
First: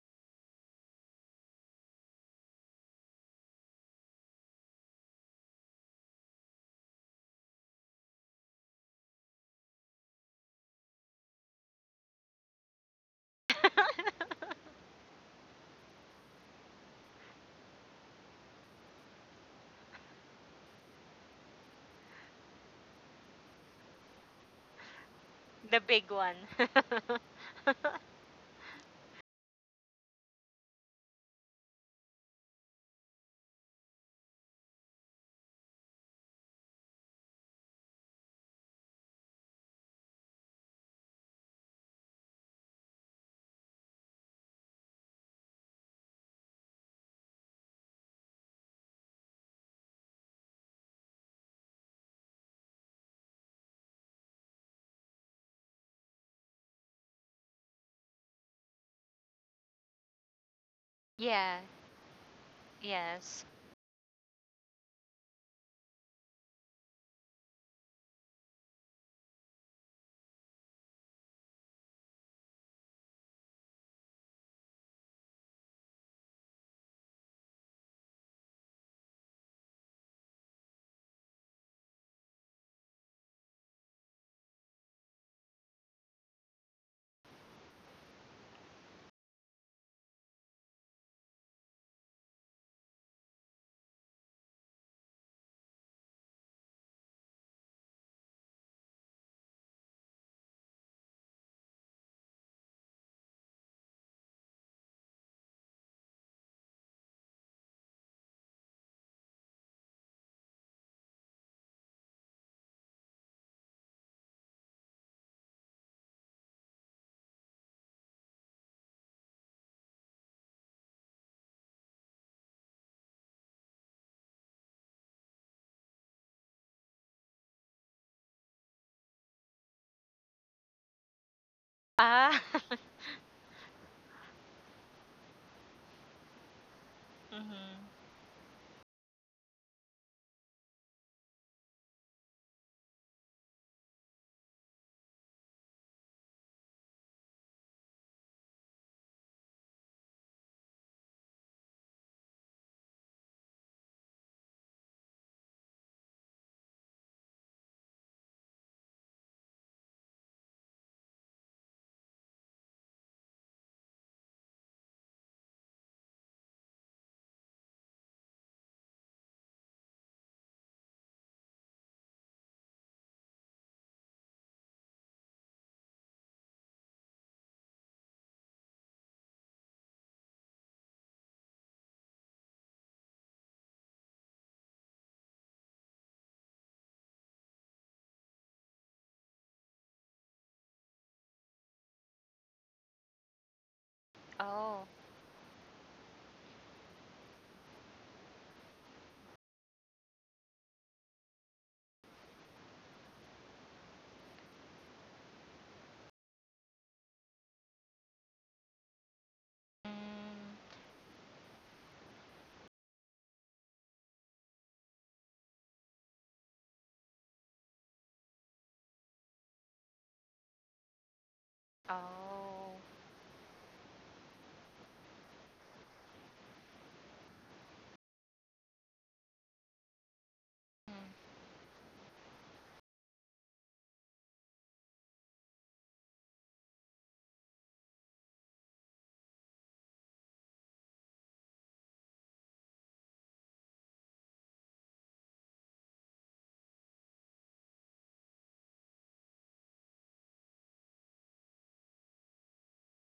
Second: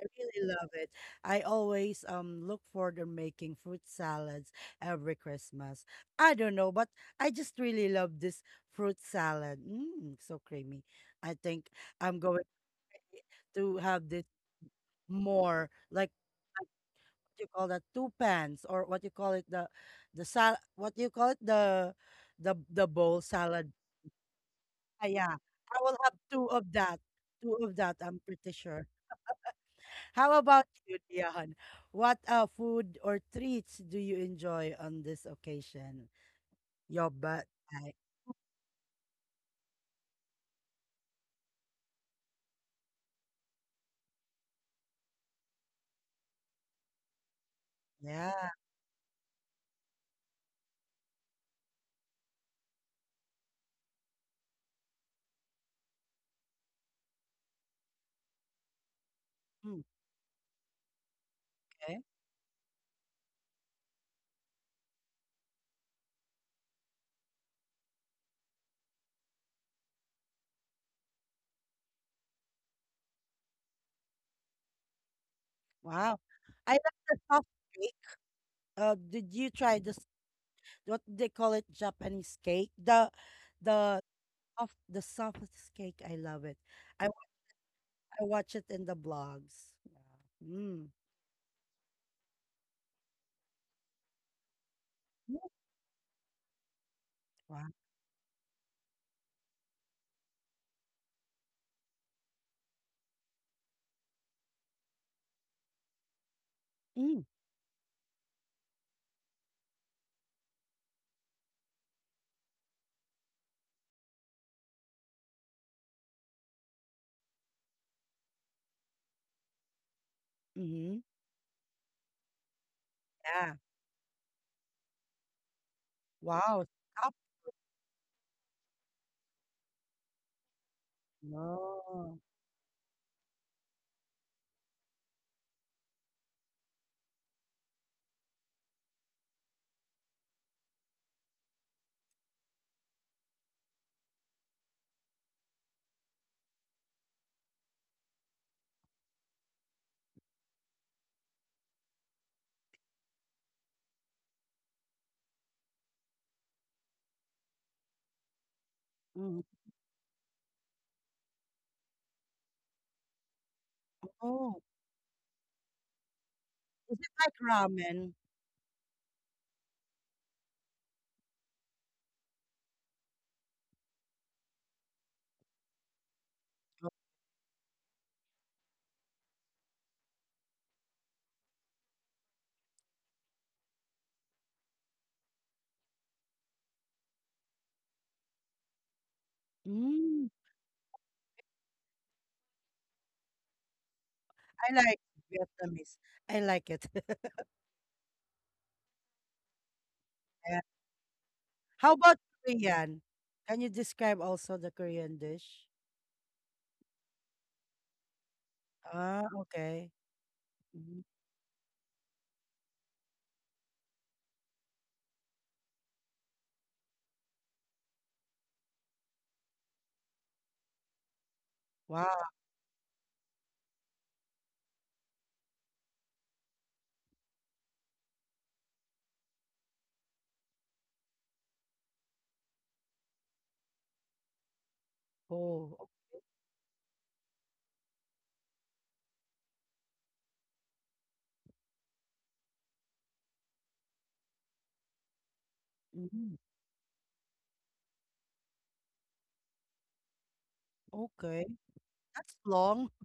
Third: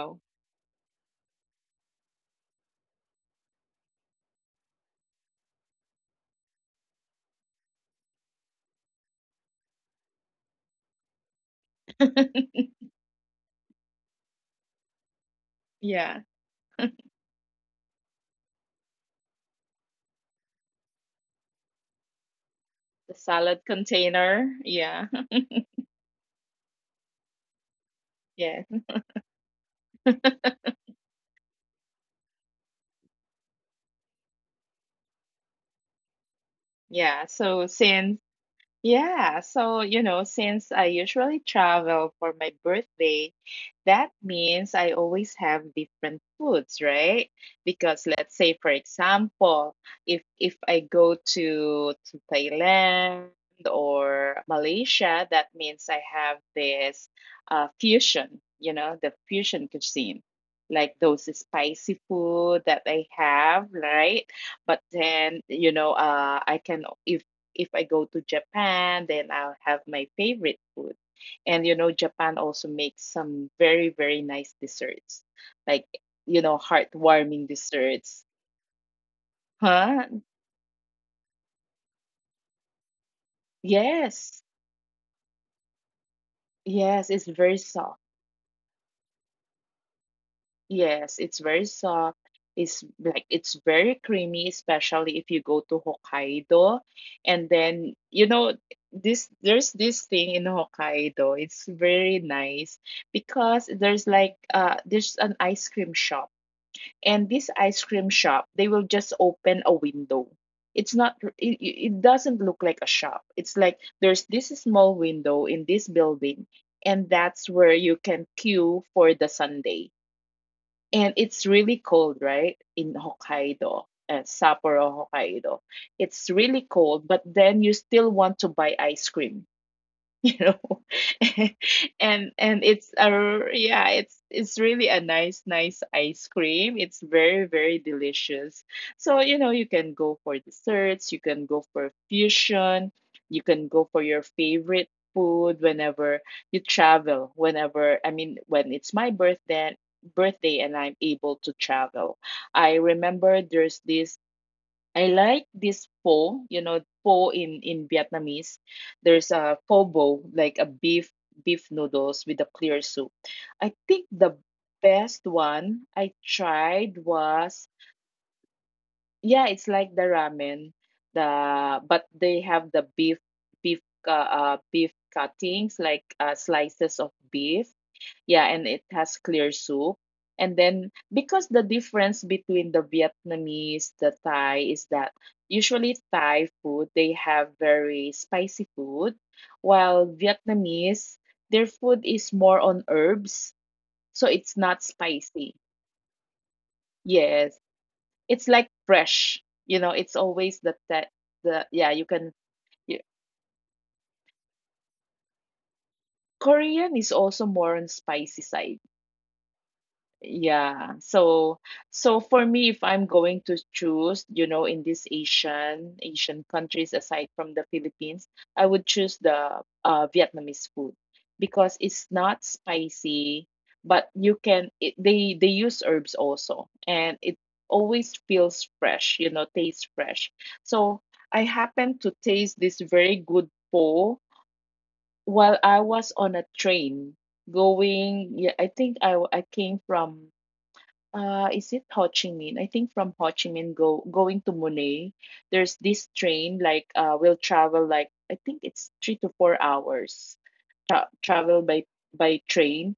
I really love it. I always look forward to making fruit salads every Christmas. I don't know, but I just really love this fruit salad. Mm, so creamy. I think I'm going to have this more like,
Yeah.
you call that two pans, or what you call it, the sal what you call it, the the
The
bowl
salad
salad.
container. Yeah.
Ah, yeah, I
The
will
big
have
one.
two of that. Two of that, I'm pretty
Yeah.
sure. How about you, Dion? What food or treats do you enjoy on this occasion? Your
Yeah. So
birthday?
since Yeah, so you know, since I usually travel for my birthday, that means I always have different foods, right? Because
Yeah.
let's say, for example, if I go to Thailand or Malaysia, that means I have this fusion, you know, the fusion
Mm.
cuisine, like those
Yeah,
Okay.
spicy food that I
yes.
have, right? But then, you know, I can if I go to Japan, then I'll have my favorite food. And you know, Japan also makes some very, very nice desserts, like,
Wow.
you know,
I like the soft
heartwarming
cake.
desserts.
Did you try this?
Huh?
What they call it, Japanese cake? The
Yes.
the softest cake. I love it.
Yes,
I
it's very soft.
watch it in the blogs. Yeah. Mm.
Yes, it's very soft. It's like it's very creamy, especially if you go to Hokkaido. And
Wow.
then, you know, this there's this thing in Hokkaido. It's very nice because there's like there's an ice cream shop. And
Mm.
this ice cream shop, they will just open a window. It's not r- it doesn't look like a shop. It's like there's this small window in this building, and that's where you can queue for the sundae.
Mm-hmm.
And it's really cold, right? In
Yeah.
Hokkaido and Sapporo, Hokkaido. It's really
Wow.
cold, but
Stop.
then you still want to buy ice cream. You know,
No.
and
Ah.
it's a, yeah, it's really a nice nice ice cream. It's very very
Mhm.
delicious. So you know, you can go for desserts, you can go for fusion, you can go for your favorite food whenever you travel, whenever, I mean, when it's my birthday, and I'm able to travel. I remember there's this, I like this pho, you know, pho in Vietnamese. There's
Mm.
a pho bo, like a beef, beef noodles with a clear soup. I think the
Oh.
best one I tried
Is it like
was,
ramen?
yeah, it's like the ramen, the, but they have the beef beef cuttings, like
Oh,
slices of beef. Yeah, and it has clear soup. And then, because the difference between the Vietnamese, the Thai is that usually Thai food they have very spicy food, while
mm.
Vietnamese, their food is more on herbs, so it's
I
not
Oh.
like
spicy.
Vietnamese. I like it.
Yes, it's like fresh. You know, it's always
Yeah.
the yeah,
How
you
about
can y-
Korean? Can you describe also the Korean dish?
Korean is also more on spicy side.
Ah, okay.
Mm.
Yeah.
Mhm.
So so for me, if I'm going to choose, you know, in these Asian countries aside from the Philippines, I would choose the Vietnamese food, because it's
Wow.
not
Oh.
spicy, but you can it, they use herbs also, and it always feels fresh, you know, tastes fresh. So
Mm.
I happened to taste this very good pho while I
Oh,
was on a train going. Yeah, I think I came from— uh, is it Ho Chi Minh? I think from Ho Chi Minh go going to Mune, there's this
mm,
train like will travel like, I think it's 3 to 4 hours,
okay.
travel by
That's long.
train.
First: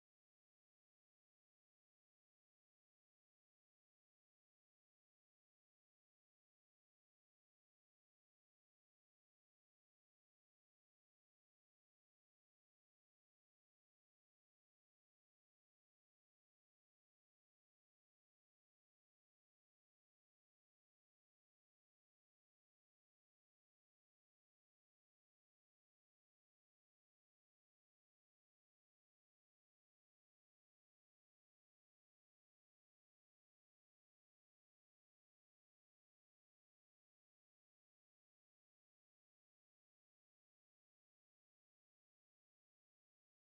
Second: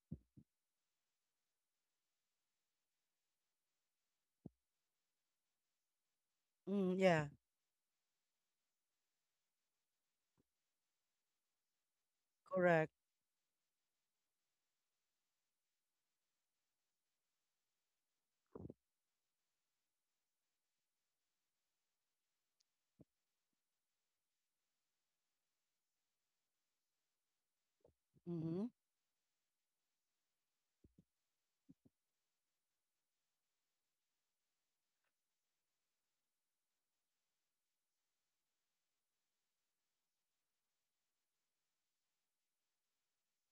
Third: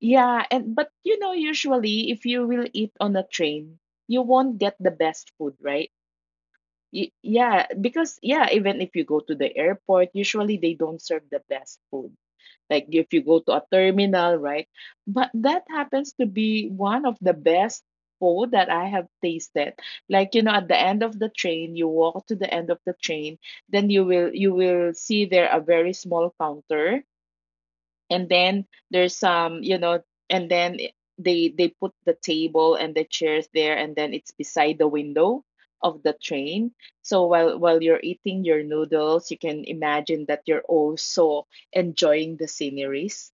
Yeah, and but you know usually if you will eat on a train, you won't get the best food, right?
Mm, yeah,
Yeah, because yeah, even if you go to the airport, usually they don't serve the best food,
correct.
like if you go to a terminal, right? But that happens to be one of the best food that I have tasted. Like you know, at the end of the train, you walk to the end of the train, then you will see there a very small counter, and
Mm-hmm.
then there's some, you know, and then they put the table and the chairs there, and then it's beside the window of the train. So while you're eating your noodles, you can imagine that you're also enjoying the sceneries.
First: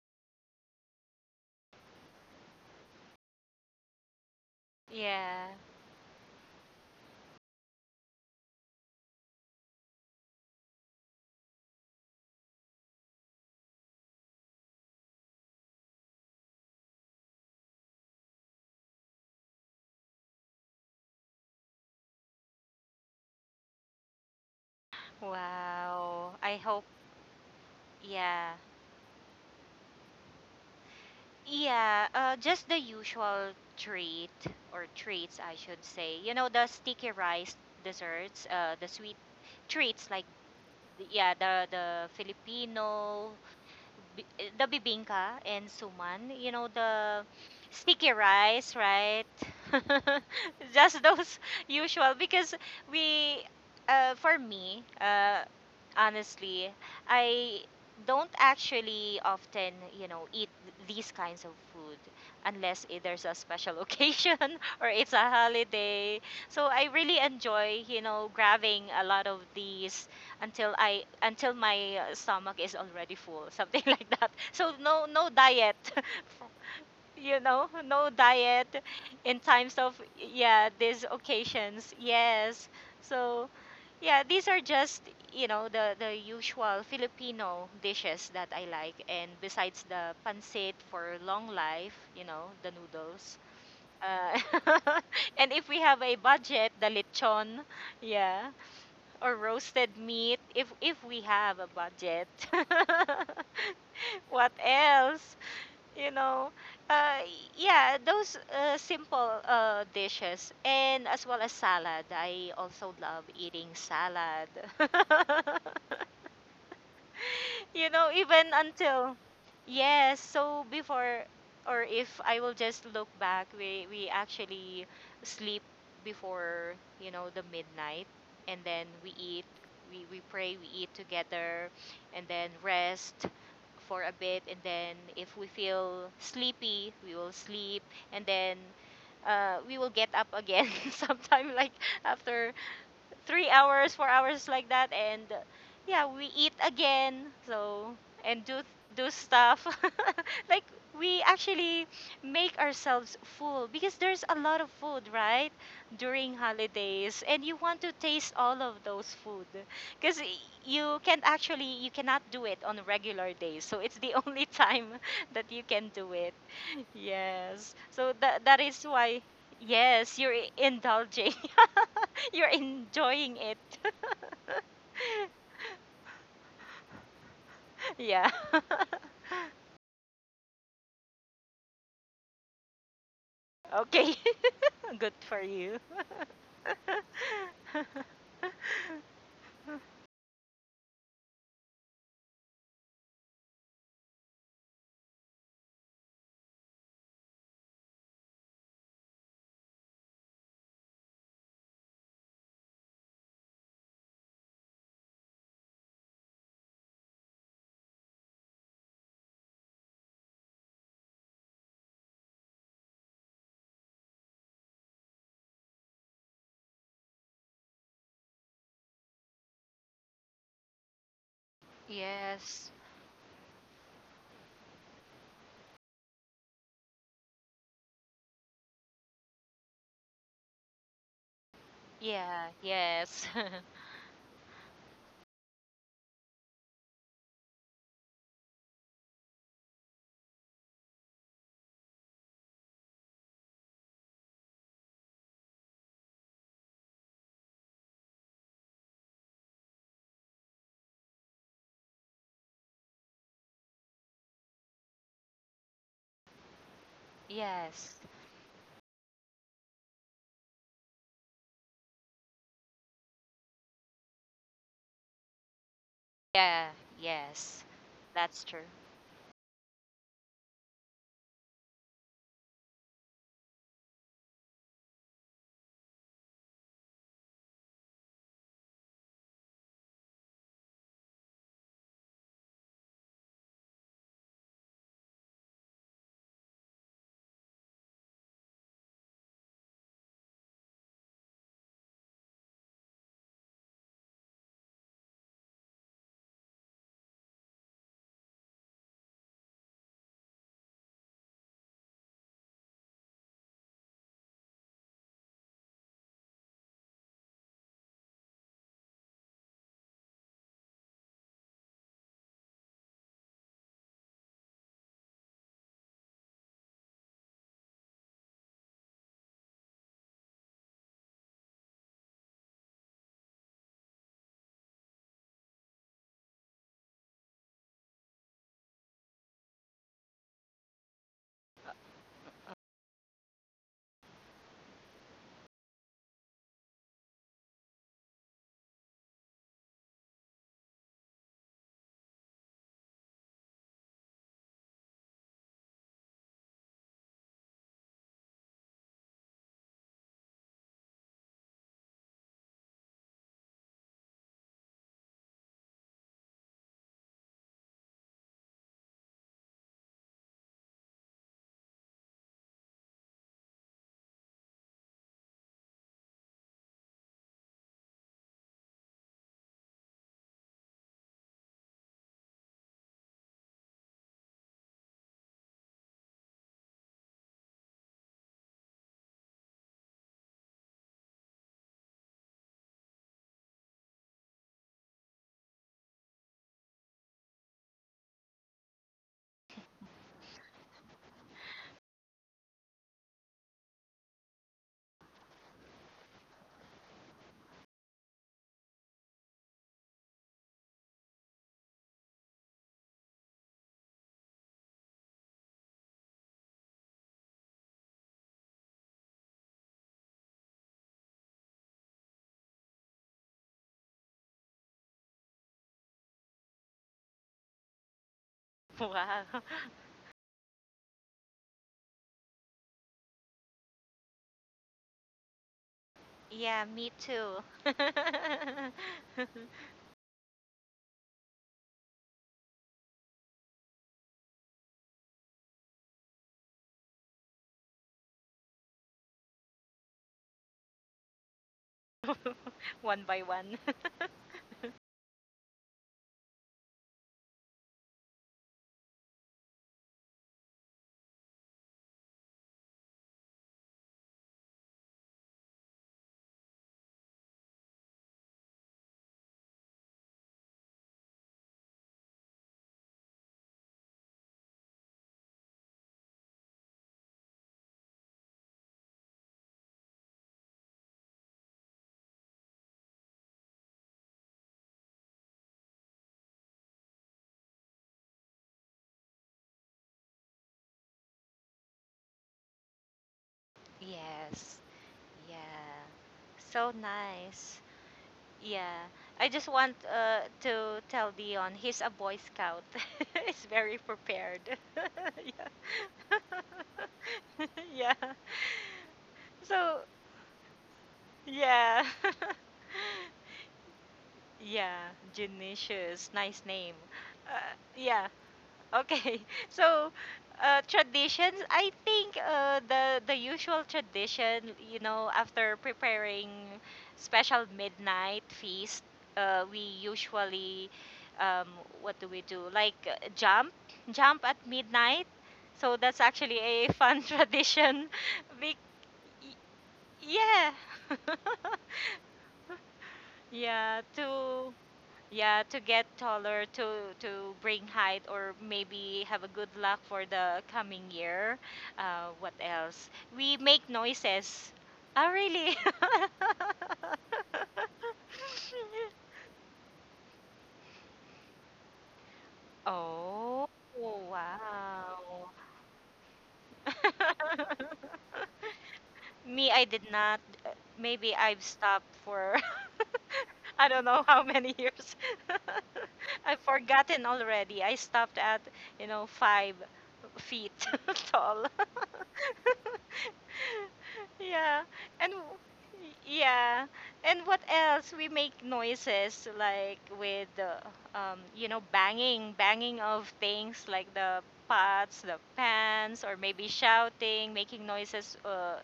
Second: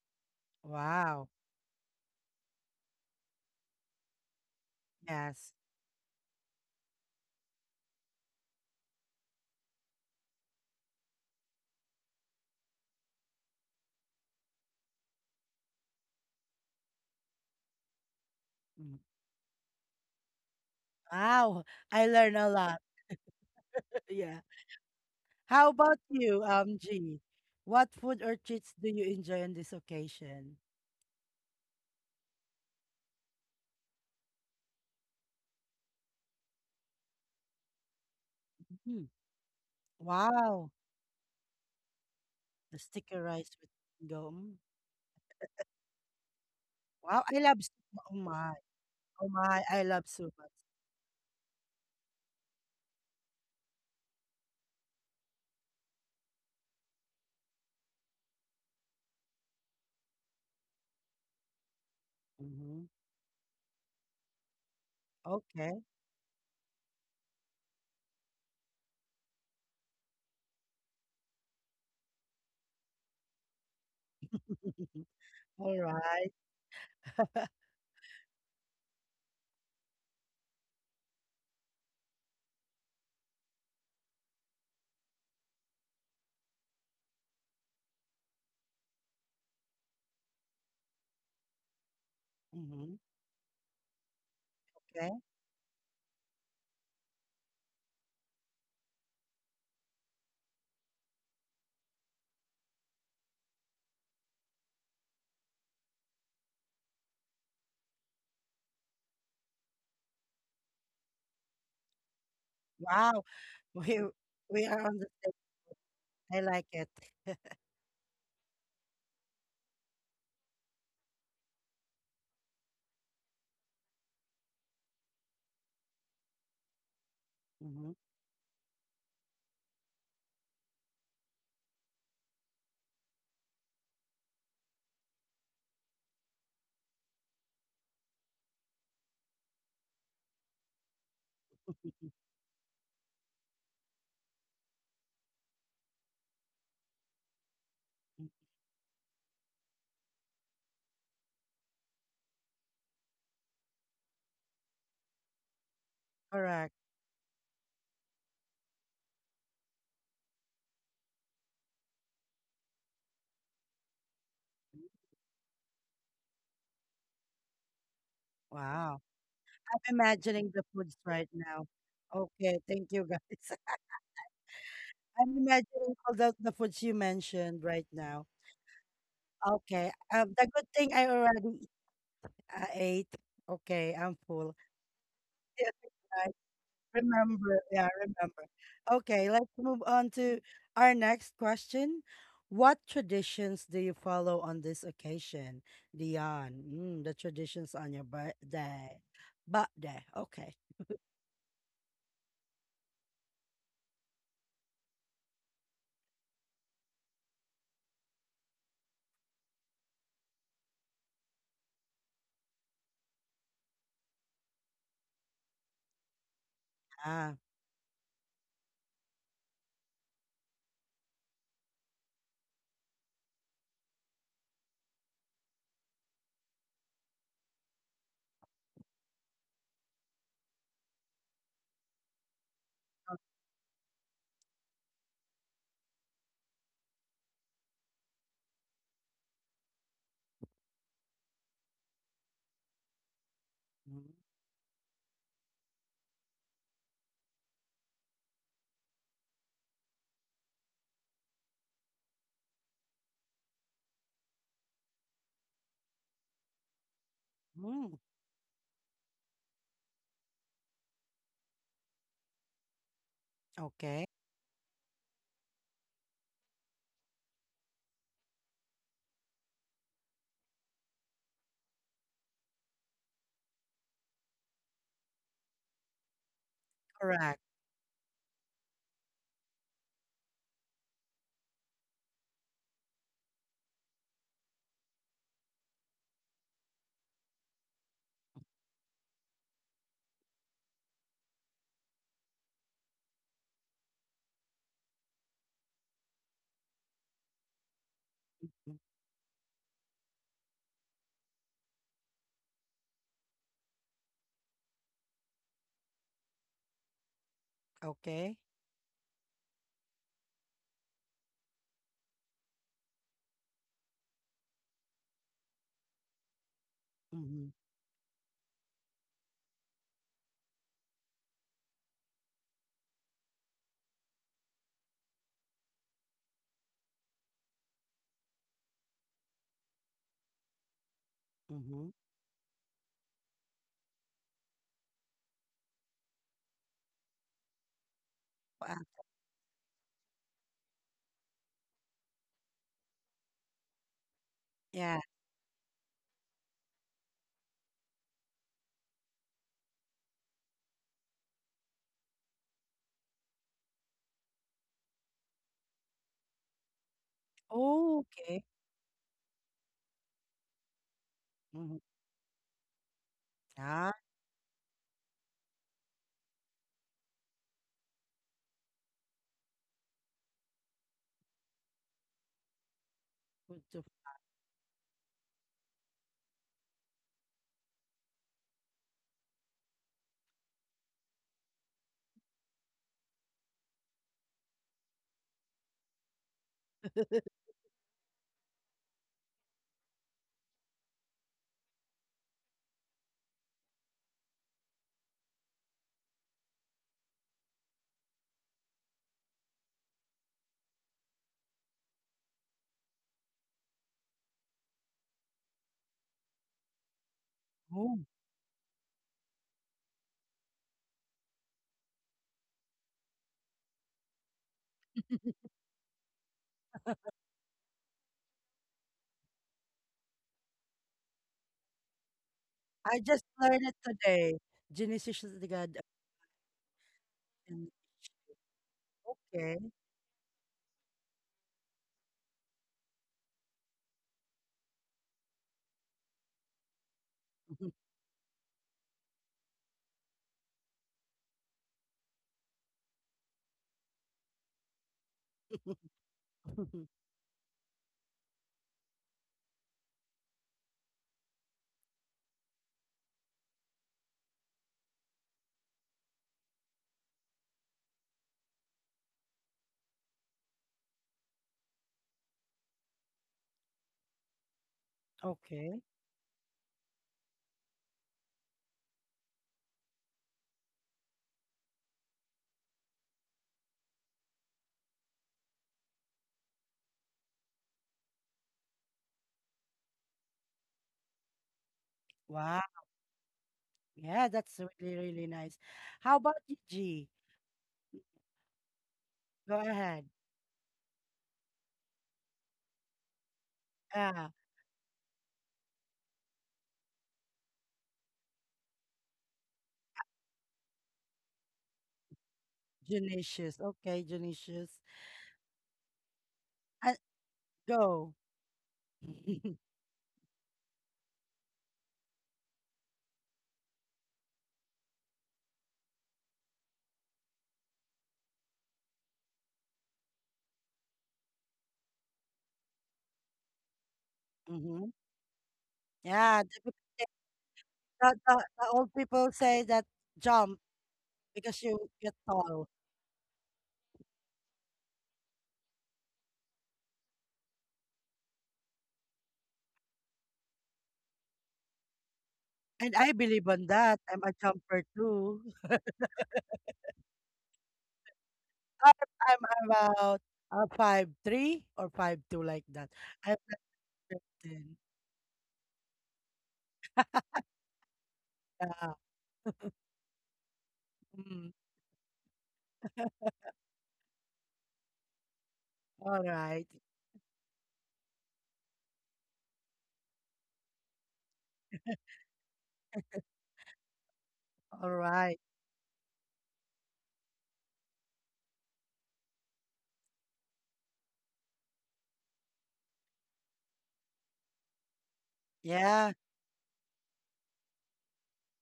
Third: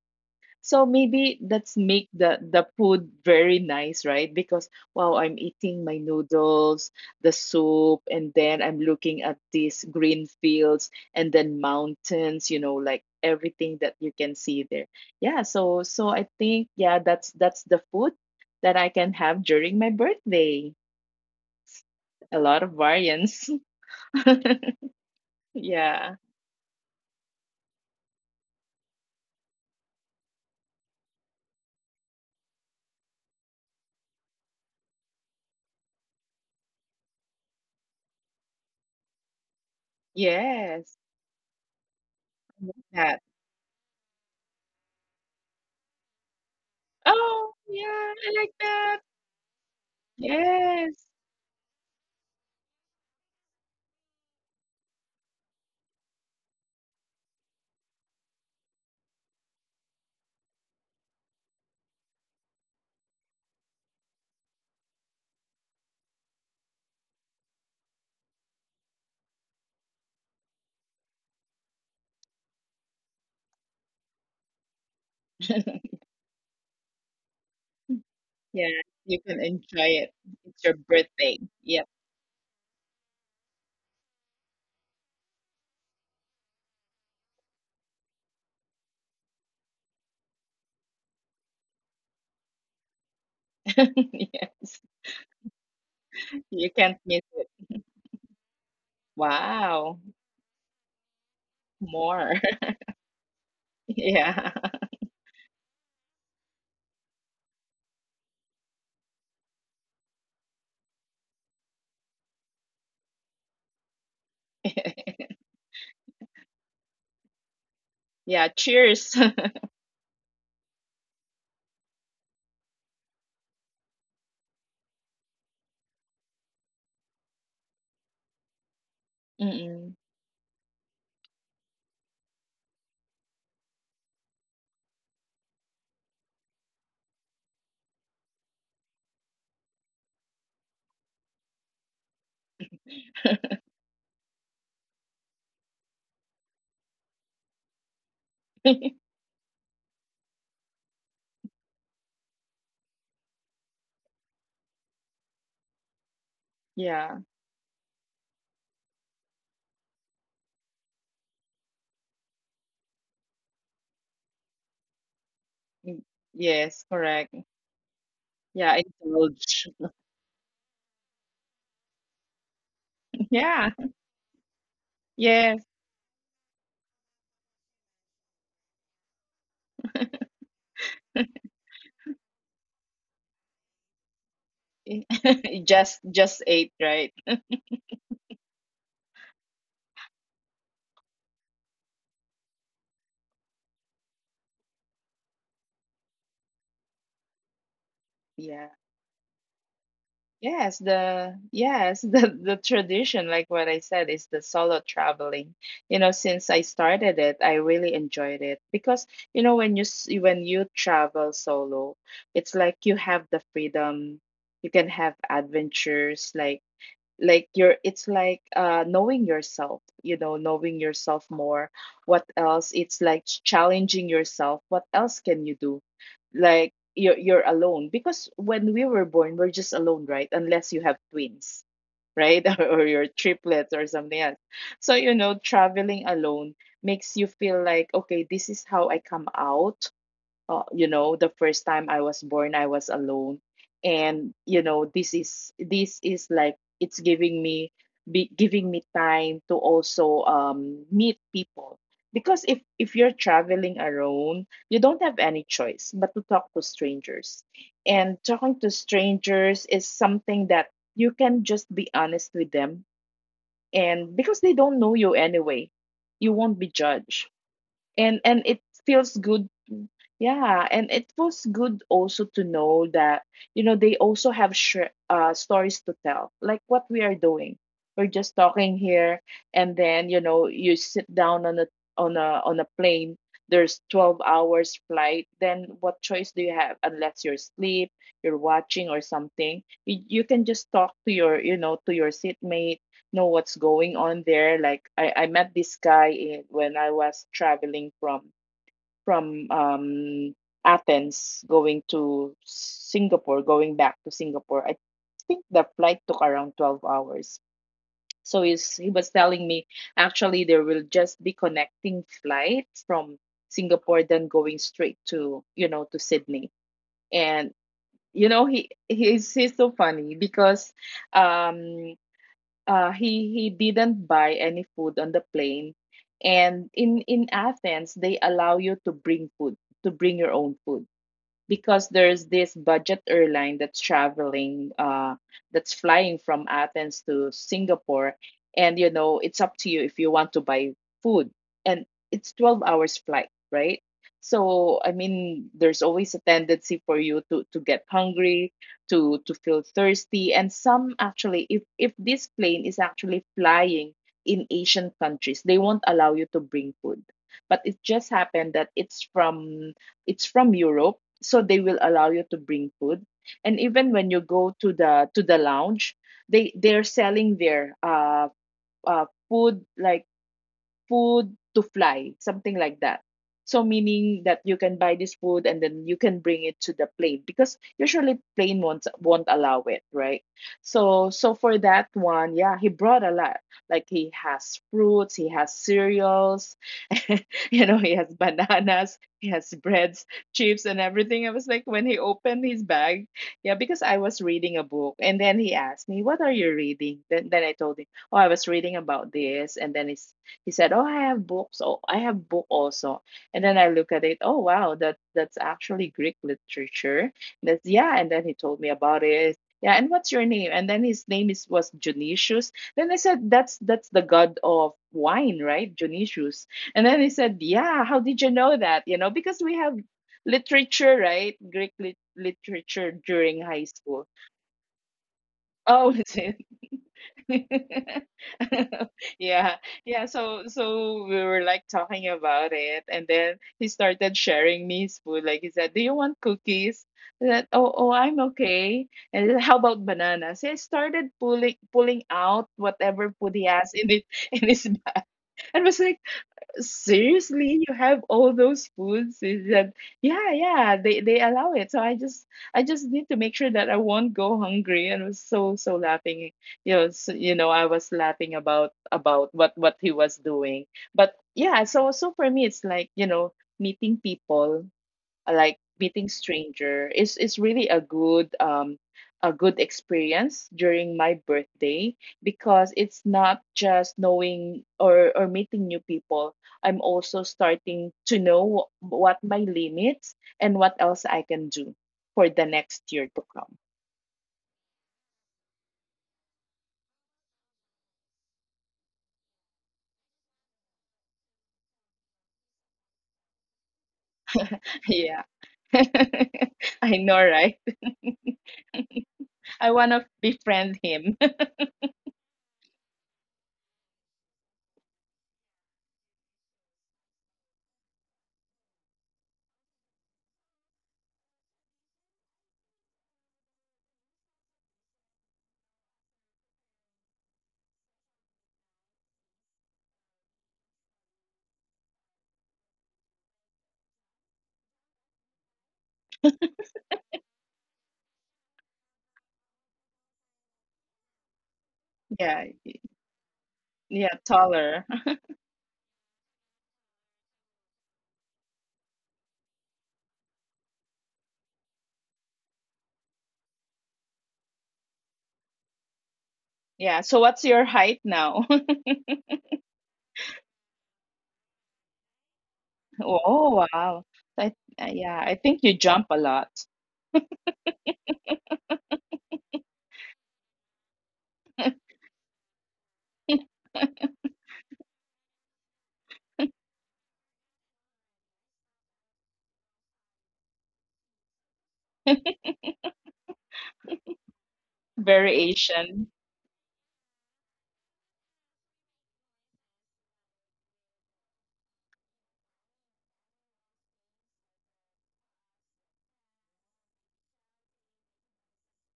So
Wow.
maybe that's make the food very nice, right? Because wow, I'm
Yeah.
Yes.
eating my noodles, the soup, and then I'm looking at these green fields and then mountains, you know, like everything that you can see there. Yeah, so so I think yeah, that's the food that I can
Mm.
have during my birthday.
Wow. I
A
learn
lot
a
of
lot.
variants.
Yeah. How
Yeah.
about
Wow.
you,
I hope,
G? What food or
yeah.
treats do you enjoy on this occasion?
Yeah, just the usual treat or treats, I should say. You know, the sticky rice desserts, the
Mhm.
sweet treats like,
Wow.
Yes.
yeah, the
The
That.
sticker
Filipino
rice with mango. Mm.
the bibingka and suman, you know,
Wow.
the
I
Oh,
love soup.
sticky
Oh
yeah, I
my.
like
rice,
that.
right?
Oh my. I love soup.
Just
Yes.
those usual because we for me, honestly, I don't actually often, you know, eat these kinds of food
Mhm.
unless there's a special occasion or it's a
Okay.
holiday. So I really enjoy, you know, grabbing a lot of these until I until my stomach is already full, something like that. So no no diet,
All right.
you know, no diet
Yeah, you can
in times
enjoy
of
it. It's
yeah
your
these
birthday. Yep.
occasions. Yes, so yeah, these are just, you know, the usual Filipino dishes that I like, and besides the pancit for long life, you know, the
Mhm.
noodles.
Yes.
Uh,
Okay.
and if we have a
You
budget,
can't
the
miss it.
lechon, yeah or
Wow.
roasted meat if we have a
More.
budget.
Yeah.
What else? You know, uh, yeah, those simple dishes, and as well as salad. I also
Wow.
love eating
We
salad.
are on the same. I like it.
You know,
Yeah,
even
cheers.
until yes, so before or if I will just look back, we actually sleep before, you know, the
Mhm.
midnight, and then we eat,
Mm-mm.
we pray, we eat together and then rest for a bit, and then if we feel sleepy, we will sleep and then we will get up again sometime like after 3 hours, 4 hours like that, and yeah, we eat again. So
Mm.
and do do stuff like we actually make ourselves full because there's a lot of food right during
Correct.
Yeah.
holidays, and you want to taste all of those food because you can actually you cannot do it on regular days, so it's the only time that you
Mm,
can do it.
yes, correct.
Yes, so that
Yeah,
that is
Wow.
why,
indulge.
I'm
yes, you're
imagining the foods right
indulging.
now.
You're
Okay. Thank you,
enjoying
Yeah.
guys.
it.
I'm
Yes.
imagining all the foods you mentioned right now.
Yeah.
Okay. The good thing I already ate. Okay, I'm
Okay.
full.
Good for
Yeah,
you.
Just
I
ate, right?
remember. Yeah, I remember. Okay, let's move on to our next question. What traditions do you follow on this occasion, Dion? Mm, the traditions on your
Yeah.
birthday. Birthday. Okay.
Yes, the tradition, like what I said, is the solo traveling. You know, since I started it, I really enjoyed it because you know when when you travel solo, it's like you have the freedom. You can have adventures, like
Ah.
you're, it's like knowing yourself, you know, knowing yourself more. What else?
Yes.
It's like challenging yourself, what else can you do? Like you're, alone, because when we were born, we're just alone, right? Unless you have twins, right?
Yeah,
Or your
yes.
triplets or something else. So you know, traveling alone makes you feel like, okay, this is how I come out. You know, the first time I was born, I was alone. And
Mm,
you know, this is, like, it's giving me giving me time to also meet people, because if you're traveling alone, you don't have any choice but to talk to strangers. And
mm,
Yes.
talking to strangers is something that you can just be honest with them, and
okay.
because they don't know you anyway, you won't be
Yeah,
judged,
yes.
and it
That's true.
feels good. Yeah, and it feels good also to know that, you know, they also have stories to tell, like what we are doing.
Correct.
We're just talking here, and then you know you sit down on a, on a plane. There's 12 hours flight, then what choice do you have, unless you're asleep, you're watching or something. You can just talk to your, you know, to your seatmate, know what's going on there. Like I met this guy when I was traveling from
Mm,
from um, Athens going to Singapore, going back to Singapore. I think the flight took around 12 hours. So
okay.
he was telling me actually there will just be connecting flights from Singapore then going straight to to Sydney. And
Mm-hmm.
you know he's so funny because um he didn't buy any food on the plane, and in athens they allow you to bring food, to bring your own food, because
Mm-hmm.
there's this budget airline that's traveling that's flying from Athens to Singapore. And you know
Ah,
it's up to you if you want to buy food. And it's 12 hours flight, right? So I
yeah.
mean there's always a tendency for you to get hungry, to feel thirsty. And some actually, if this plane is actually flying in asian countries, they won't allow you to bring food. But it just
Oh,
happened that
okay.
it's from Europe, so they will
Mm-hmm.
allow you to bring food. And even when you
Ah,
go to the lounge, they they're selling their food, like food to fly, something like that. So
good
meaning that you can buy this food and then you can bring it to the plane because usually plane won't allow it, right? So so for that one, yeah, he brought a lot. Like he has fruits, he has cereals, you know, he has bananas, he has breads, chips, and everything. I was like, when he opened his bag, yeah, because I was reading a book. And then he asked me, What are you reading? Then I told him, Oh, I was reading about this. And then he said, Oh, I have books. Oh, I have book also. And then I look at it, Oh, wow, that's actually Greek literature. That's, yeah. And then he
to.
told me about it. Yeah, and what's your name? And then his name is was Dionysius. Then I said, that's the god of wine, right? Dionysius." And then he said, Yeah, how did you know that? You know, because we
Wow.
have literature, right? Greek literature
I
during
just
high
learned
school.
it today. Genesis, is the
Oh,
Ginisishligad.
is it?
Yeah, me too.
Yeah,
Okay.
yeah so so we were like talking about it, and then he started sharing me his food. Like he said, do you want cookies? I said, oh, oh, I'm okay. And he said, how about bananas? He started pulling out whatever food
One
he
by
has in
one.
it in his bag, and was like, seriously, you have all those foods? Is that — yeah, yeah, they allow it, so I just, I just need to make sure that I won't go hungry. And I was so so laughing, you know. So I was laughing about what he was doing. But yeah, so so for me it's like, you know, meeting people, like meeting
Okay.
stranger is really a good experience during my birthday, because it's not just knowing or meeting new people. I'm also starting to know what my limits and what else I can do for the next year
Wow.
to come.
Yeah, that's
Yes.
really, really nice.
Yeah.
How about you,
So
G?
nice. Yeah. I just
Go
want
ahead.
to tell Dion he's a Boy Scout. He's very
Ah,
prepared.
Yeah.
Yeah.
I know, right?
Yeah.
I want to
So,
befriend him.
yeah.
Genesius. Okay, Genesius.
Yeah. Genicious. Nice name.
Uh,
Uh, yeah.
Go.
Okay. So, traditions, I think the usual tradition, you know, after preparing special midnight feast, we usually um, what do we do? Like jump, jump at
Mm-hmm.
midnight. So that's actually
Yeah,
a fun tradition.
the,
Big,
the old people say that
yeah.
jump because you get
Yeah, y-
tall.
yeah,
Yeah, to
taller.
yeah to get taller to bring height or maybe have a good luck for the coming year what else?
And I
We
believe
make
on that. I'm a
noises.
jumper
Oh
too.
really?
Yeah. So what's your height now?
I'm, I'm about 5'3" or 5'2" like that.
Oh,
I'm
Oh
not
wow. I,
certain.
yeah, I
wow.
think you jump a lot.
Me I did not. uh, Maybe I've
Mm,
stopped for I don't know how many years. I've
alright,
forgotten already. I stopped at you know 5 feet tall. Yeah, and w-
alright.
Variation.
yeah, and what else? We make noises like with the you know, banging of things like the pots, the pans,
Yeah.
or maybe shouting, making noises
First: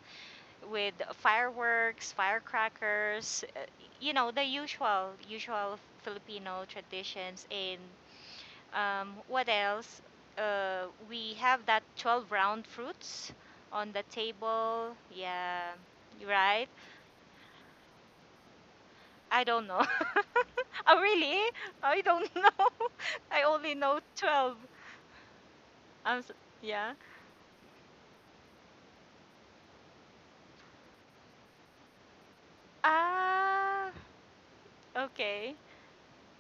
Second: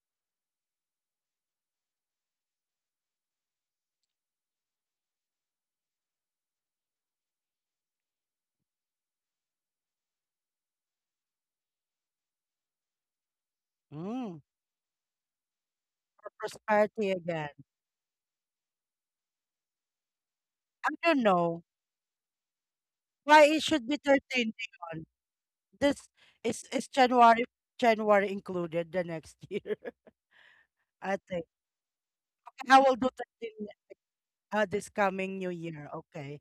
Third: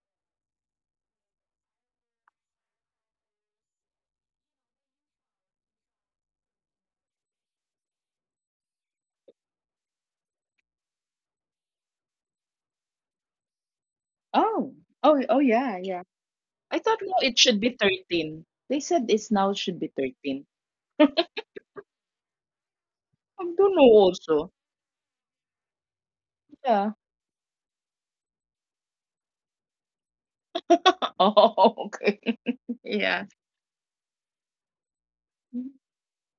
with fireworks, firecrackers. You know, the usual Filipino traditions in what else? We have that 12 round fruits on the
Mm.
Oh,
table.
oh, oh,
Yeah,
yeah, yeah.
you're
For
right.
I thought
prosperity
no, it
again.
should be 13. They said it's
I
now
don't
should
know.
be 13.
I
Oh,
don't
really?
know
I don't know.
I
I
why it
don't
only
know
should be
know
also.
13,
12.
Dion. This
I'm s
is
Yeah.
Yeah.
January. January included the next year, I think.
Oh, okay.
Okay, I will do
Yeah.
13
Ah,
this coming new
okay.
year. Okay.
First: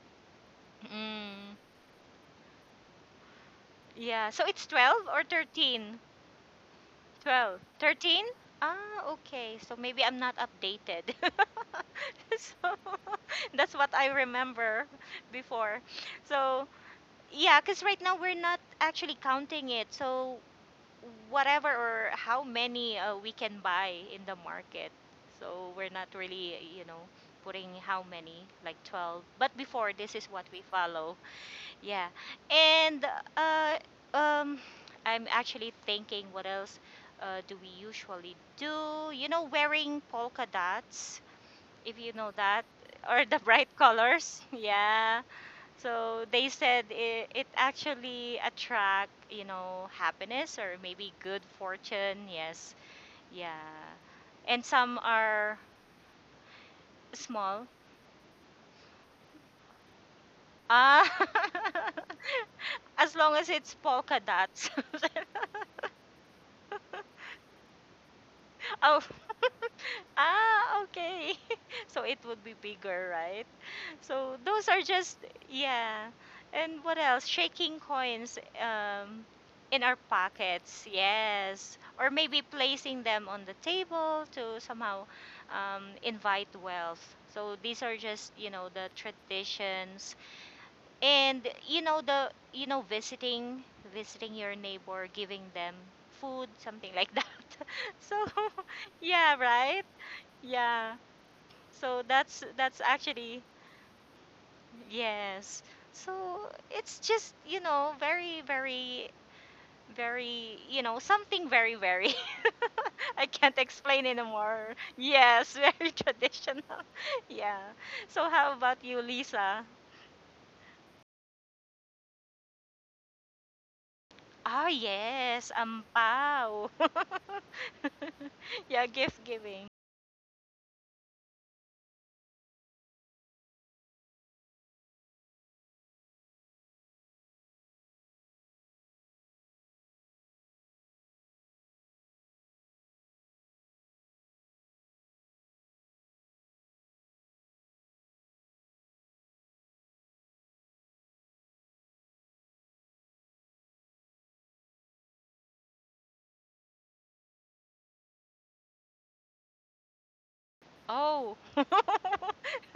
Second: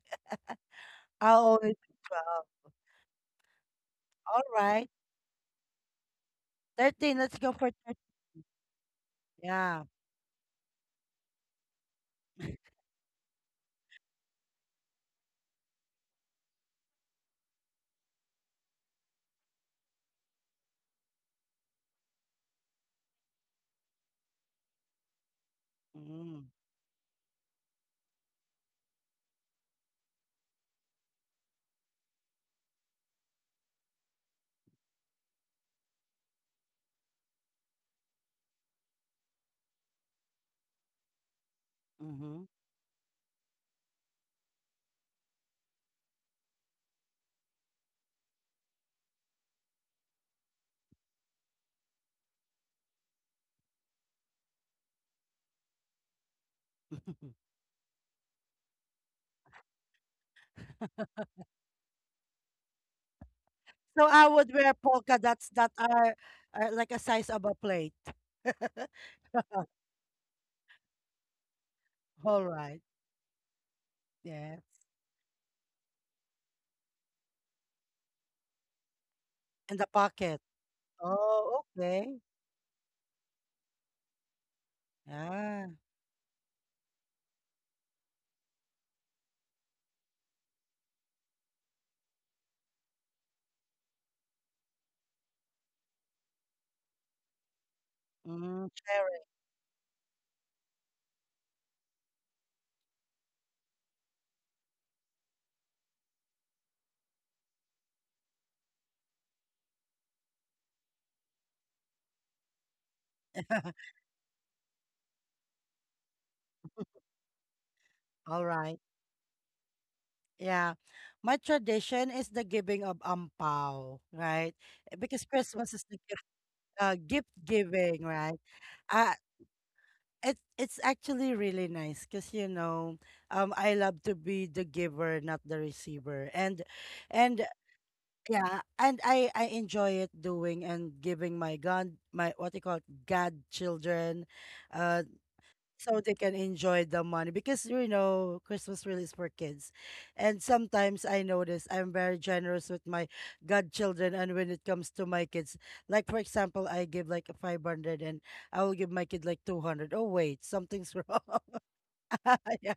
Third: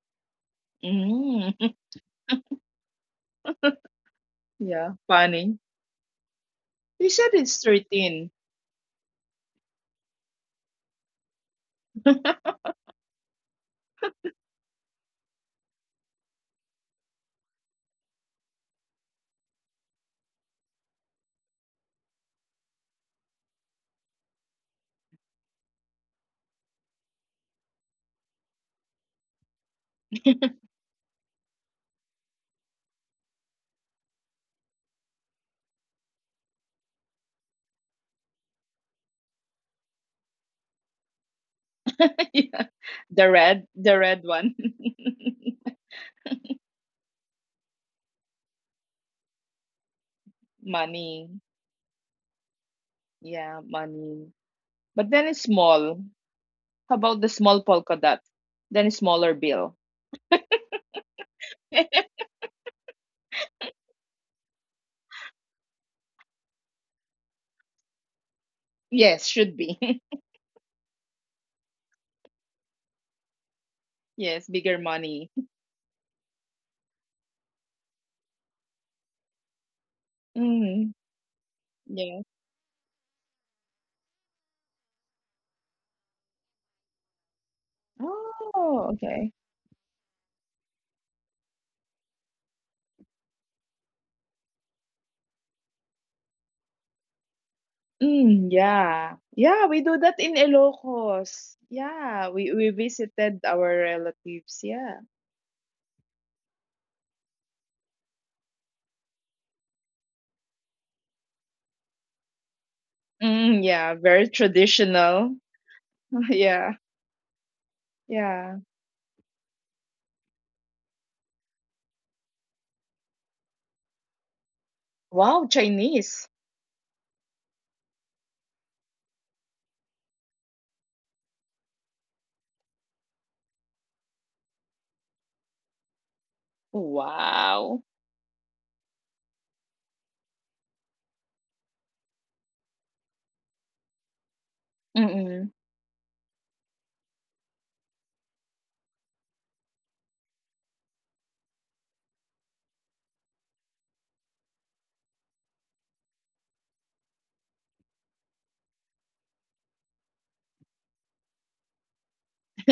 I'll
Mm.
Mm,
only do 12.
yeah,
All
so it's
right.
Yeah,
12 or
funny.
13?
You
13,
said
let's go
12,
it's
for
13.
13.
13.
Ah, okay. So
Yeah.
maybe I'm not updated. So that's what I remember before. So, yeah, because right now we're not actually counting it. So, whatever or how many we can buy in the market. So, we're not
Mm.
really, you know, putting how many, like 12. But before, this is what we follow. Yeah. And uh, um, I'm actually thinking what else do we usually do? You know, wearing polka dots, if you know
Mm-hmm.
that,
Yeah.
or the bright
The red
colors.
one.
Yeah. So they said it, it actually attract, you know, happiness or maybe
Money.
good fortune. Yes.
Yeah,
Yeah.
money.
And some
But then it's
are
small. How about the small
small.
polka dot? Then a smaller bill.
Ah, as long as it's
So
polka
I would
dots.
wear polka dots that are like a size of a plate.
Oh.
Yes, should be.
Ah, okay. So it would
All
be
right.
bigger, right? So
Yes,
Yeah.
those
bigger
are just
money.
yeah. And what else? Shaking coins
In
in
the
our
pocket.
pockets.
Mm,
Oh,
Yes. Or
okay.
yeah.
maybe placing them on the table to somehow
Yeah.
invite wealth. So these are just, you know,
Oh,
the
okay.
traditions. And you know, the you know visiting your neighbor, giving them food, something like that. So
Mm,
Mm,
yeah.
sharing.
yeah,
Yeah, we
right,
do that in
yeah,
Ilocos.
so
Yeah, we
that's
visited
actually
our relatives. Yeah.
yes, so it's just you know very, very, you know, something very. I can't
Mm, yeah,
explain
very
anymore.
traditional.
Yes. Very
Yeah.
traditional. Yeah, so
All
Yeah.
how
right.
about you, Lisa?
Yeah. My tradition is the giving of ampao, right?
Ah,
Because
Wow,
yes,
Christmas is the
Chinese.
ampao.
gift giving, right?
Yeah,
Uh,
gift giving.
it's actually really nice because you know, I love to be the giver, not the receiver, and and
Wow.
yeah, and I enjoy it doing and giving my god my what you call god children, uh,
Mm-mm.
so they can enjoy the money because you know Christmas really is for kids. And sometimes I notice I'm very generous with my godchildren and when it comes to my kids. Like for example, I give like a 500 and I will give my kid like 200. Oh wait, something's
Oh.
wrong. yeah.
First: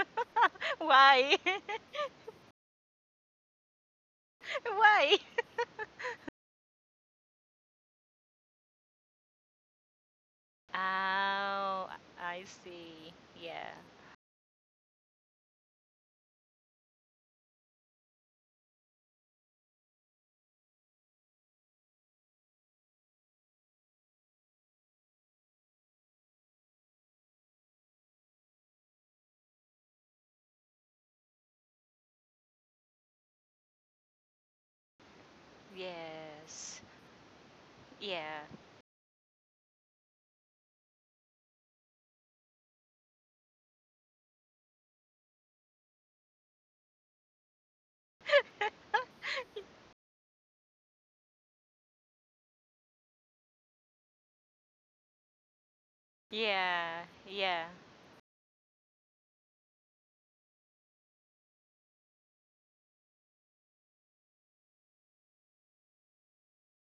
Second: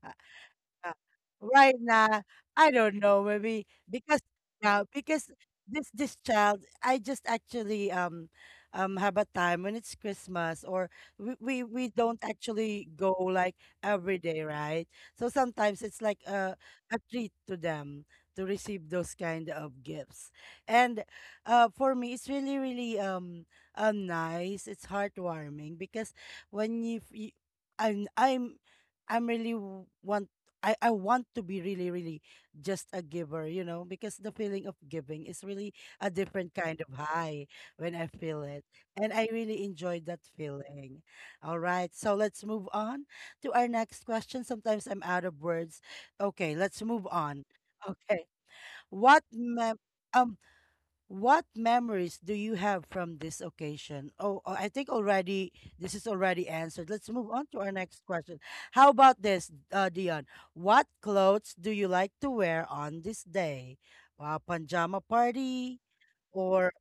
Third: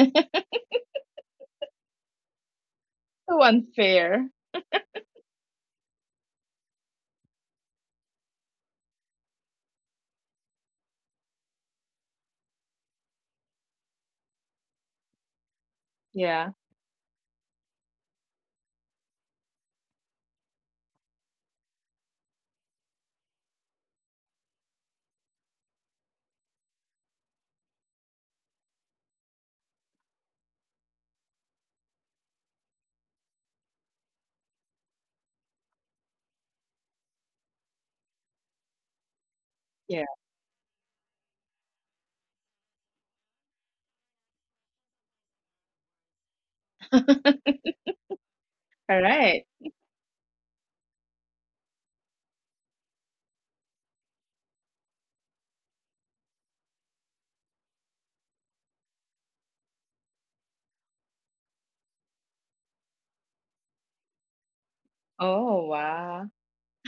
Yeah.
Why?
Right now, I don't know,
So
maybe because
unfair.
yeah,
Why?
because this child, I just actually have a time when it's Christmas or we
Oh,
don't
I
actually go
see.
like
Yeah.
every day, right? So sometimes it's like
Yeah.
a treat to them to receive those kind of gifts. And for me it's really really nice. It's heartwarming because when you I'm I'm I'm really want I want to be really, really just a giver, you know, because the feeling of giving is really a different kind
Yes.
of high when I
Yeah.
feel it. And I really enjoy
Yeah.
that feeling. All right. So let's move on to our next question. Sometimes I'm out of words. Okay. Let's move on. Okay.
All
What
right.
mem- um, what memories do you have from this occasion? Oh, oh, I think already this is already answered.
Yeah.
Let's move on to
Yeah.
our next question. How about this, Dion? What clothes do you like to wear on this day? Wow, pajama
Oh,
party
wow.
or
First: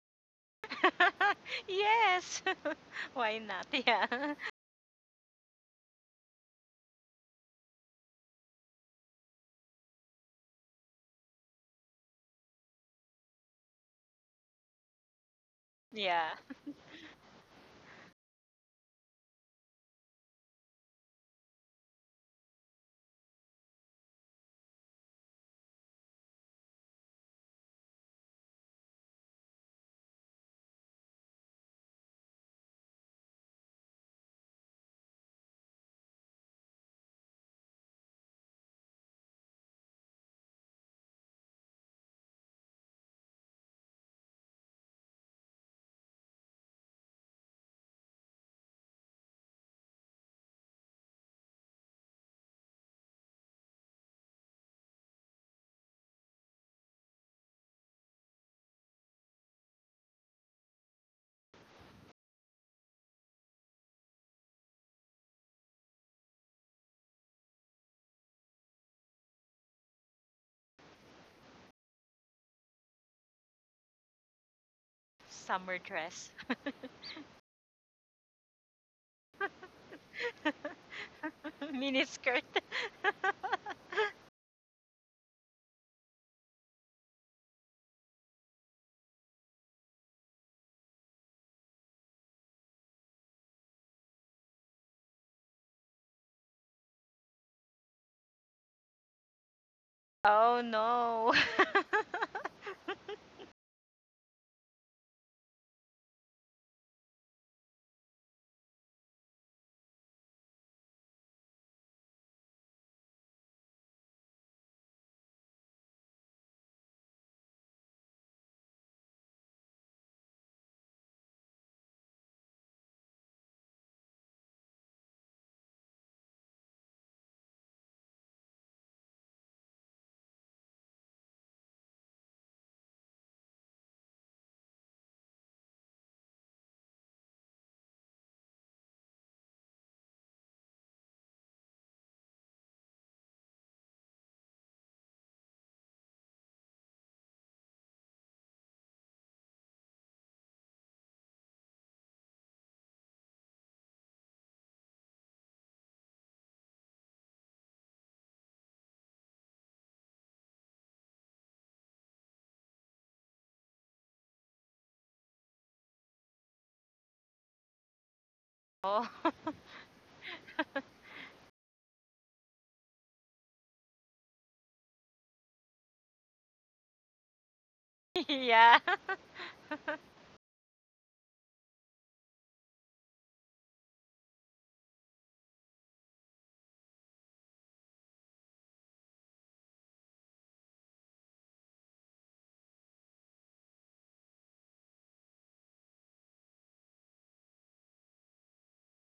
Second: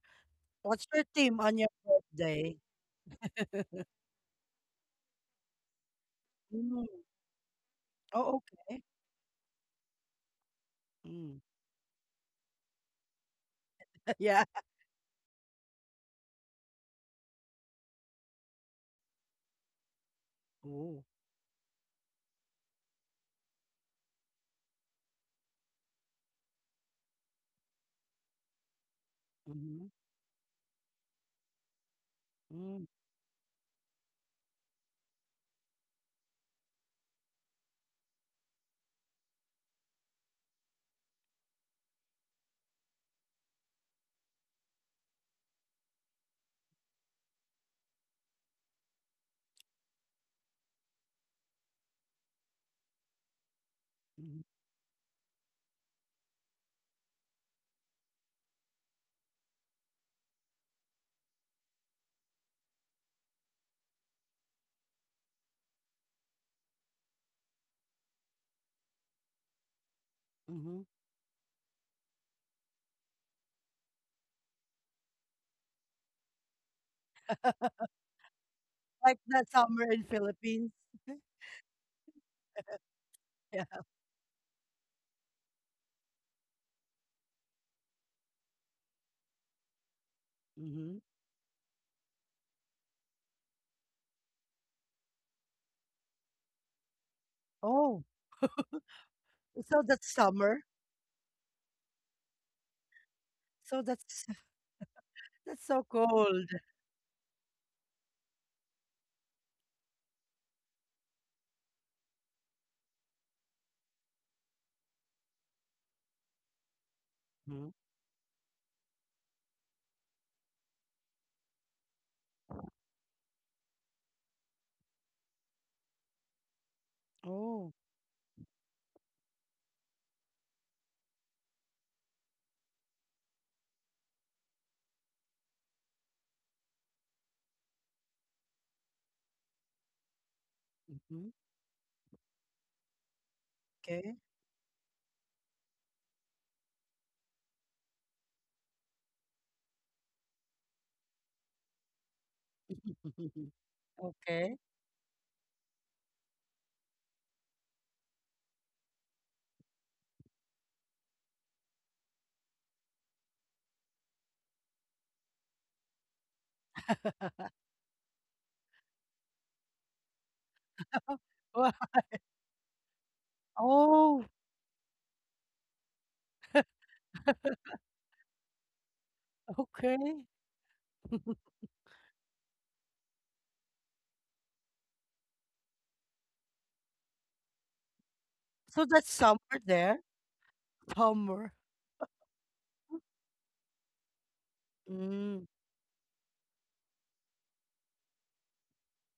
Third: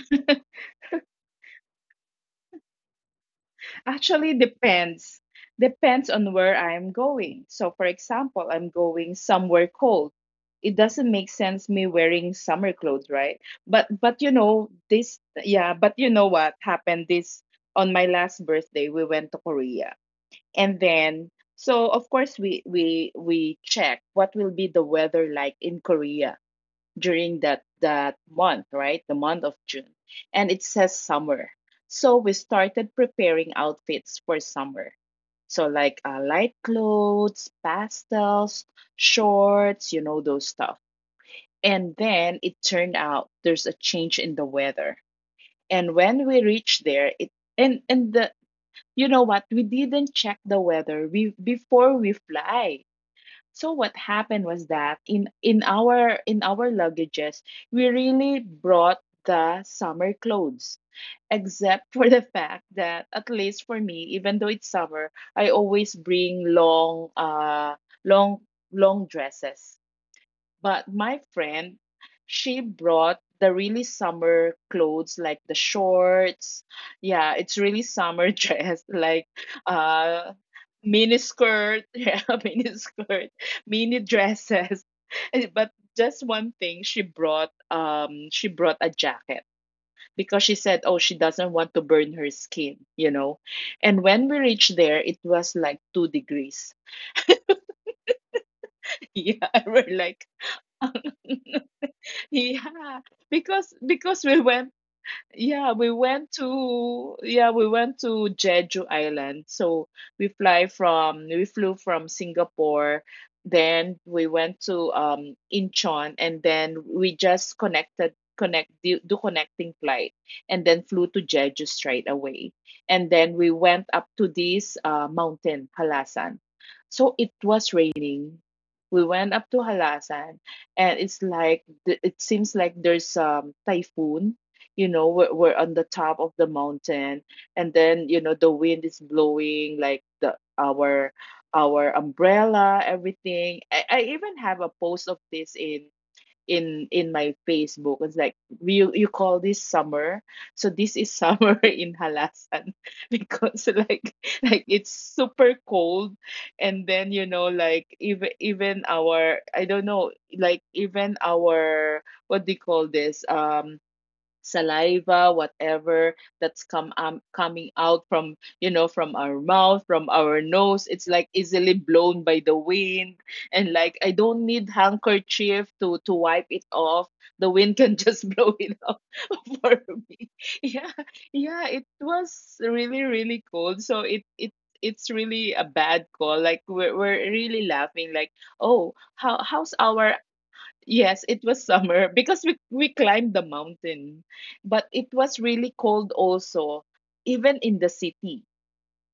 what's your theme on your
Yes.
birthday?
Why not?
Actually
Yeah.
depends. Depends on where
Mm.
I'm going. So for
Oh,
example, I'm
okay.
going somewhere cold. It doesn't make
Mm.
sense me wearing summer clothes, right? But but you
Yeah.
know this, yeah, but you know
Yeah.
what happened this on my last birthday, we went to Korea. And
Oh.
then, so of course we check what will be the weather like in korea during that month, right, the month of
Mm-hmm.
june, and it says summer. So we
Mm.
started preparing outfits for summer. So like, light clothes, pastels, shorts, you know, those stuff. And then it turned out there's a change in the weather. And when we reached there, it and the you know what? We didn't check the weather before we fly. So what happened
Mm-hmm.
was that in our luggages, we really brought the summer clothes. Except for the fact that at least for me, even though it's summer, I always bring long long dresses.
Mm-hmm.
But my friend, she brought the really summer clothes, like the
Summer dress.
shorts. Yeah, it's really summer dress,
Like
like
the summer in
uh
Philippines.
mini skirt,
Mini
yeah,
skirt.
mini skirt,
Yeah.
mini dresses. And- But just one thing, she brought a jacket because she said, "Oh,
Mm-hmm.
she doesn't want to burn her skin," you know. And when we reached there, it was like 2 degrees.
Oh,
Yeah,
so
we're
that's
like,
summer.
Oh no.
yeah, because
So
we went —
that's
yeah,
so
we went
cold.
to Jeju Island. So we fly from we flew from Singapore, then we went to Incheon, and then we just
Mhm.
do connecting flight, and then flew to Jeju straight away. And then we went up to this mountain, Halasan. So it was
Oh,
raining. We went up to Halasan, and it's like it seems like there's typhoon. You know, we're on the top of the mountain, and then you know the wind is blowing like the
mhm,
our umbrella, everything. I
okay.
even have a post of this in my facebook. It's like, you call this summer? So this is summer in halasan because like
Okay.
like it's super cold. And then you know, like even our, I don't know, like even our, what do you call this, saliva, whatever that's come coming out from, you know,
Oh.
from our mouth, from our nose, it's like
Wow.
easily blown by the wind. And like I
Oh,
don't need handkerchief to wipe it off. The wind can just blow
Yeah.
it off. For
okay.
me, yeah, yeah, it was really really cold. So it it's really a bad call. Like we're really laughing like,
So
oh,
that's summer
how's
there.
our — yes, it
Summer.
was summer because we climbed the mountain, but it was
Mm.
really cold also, even in the city.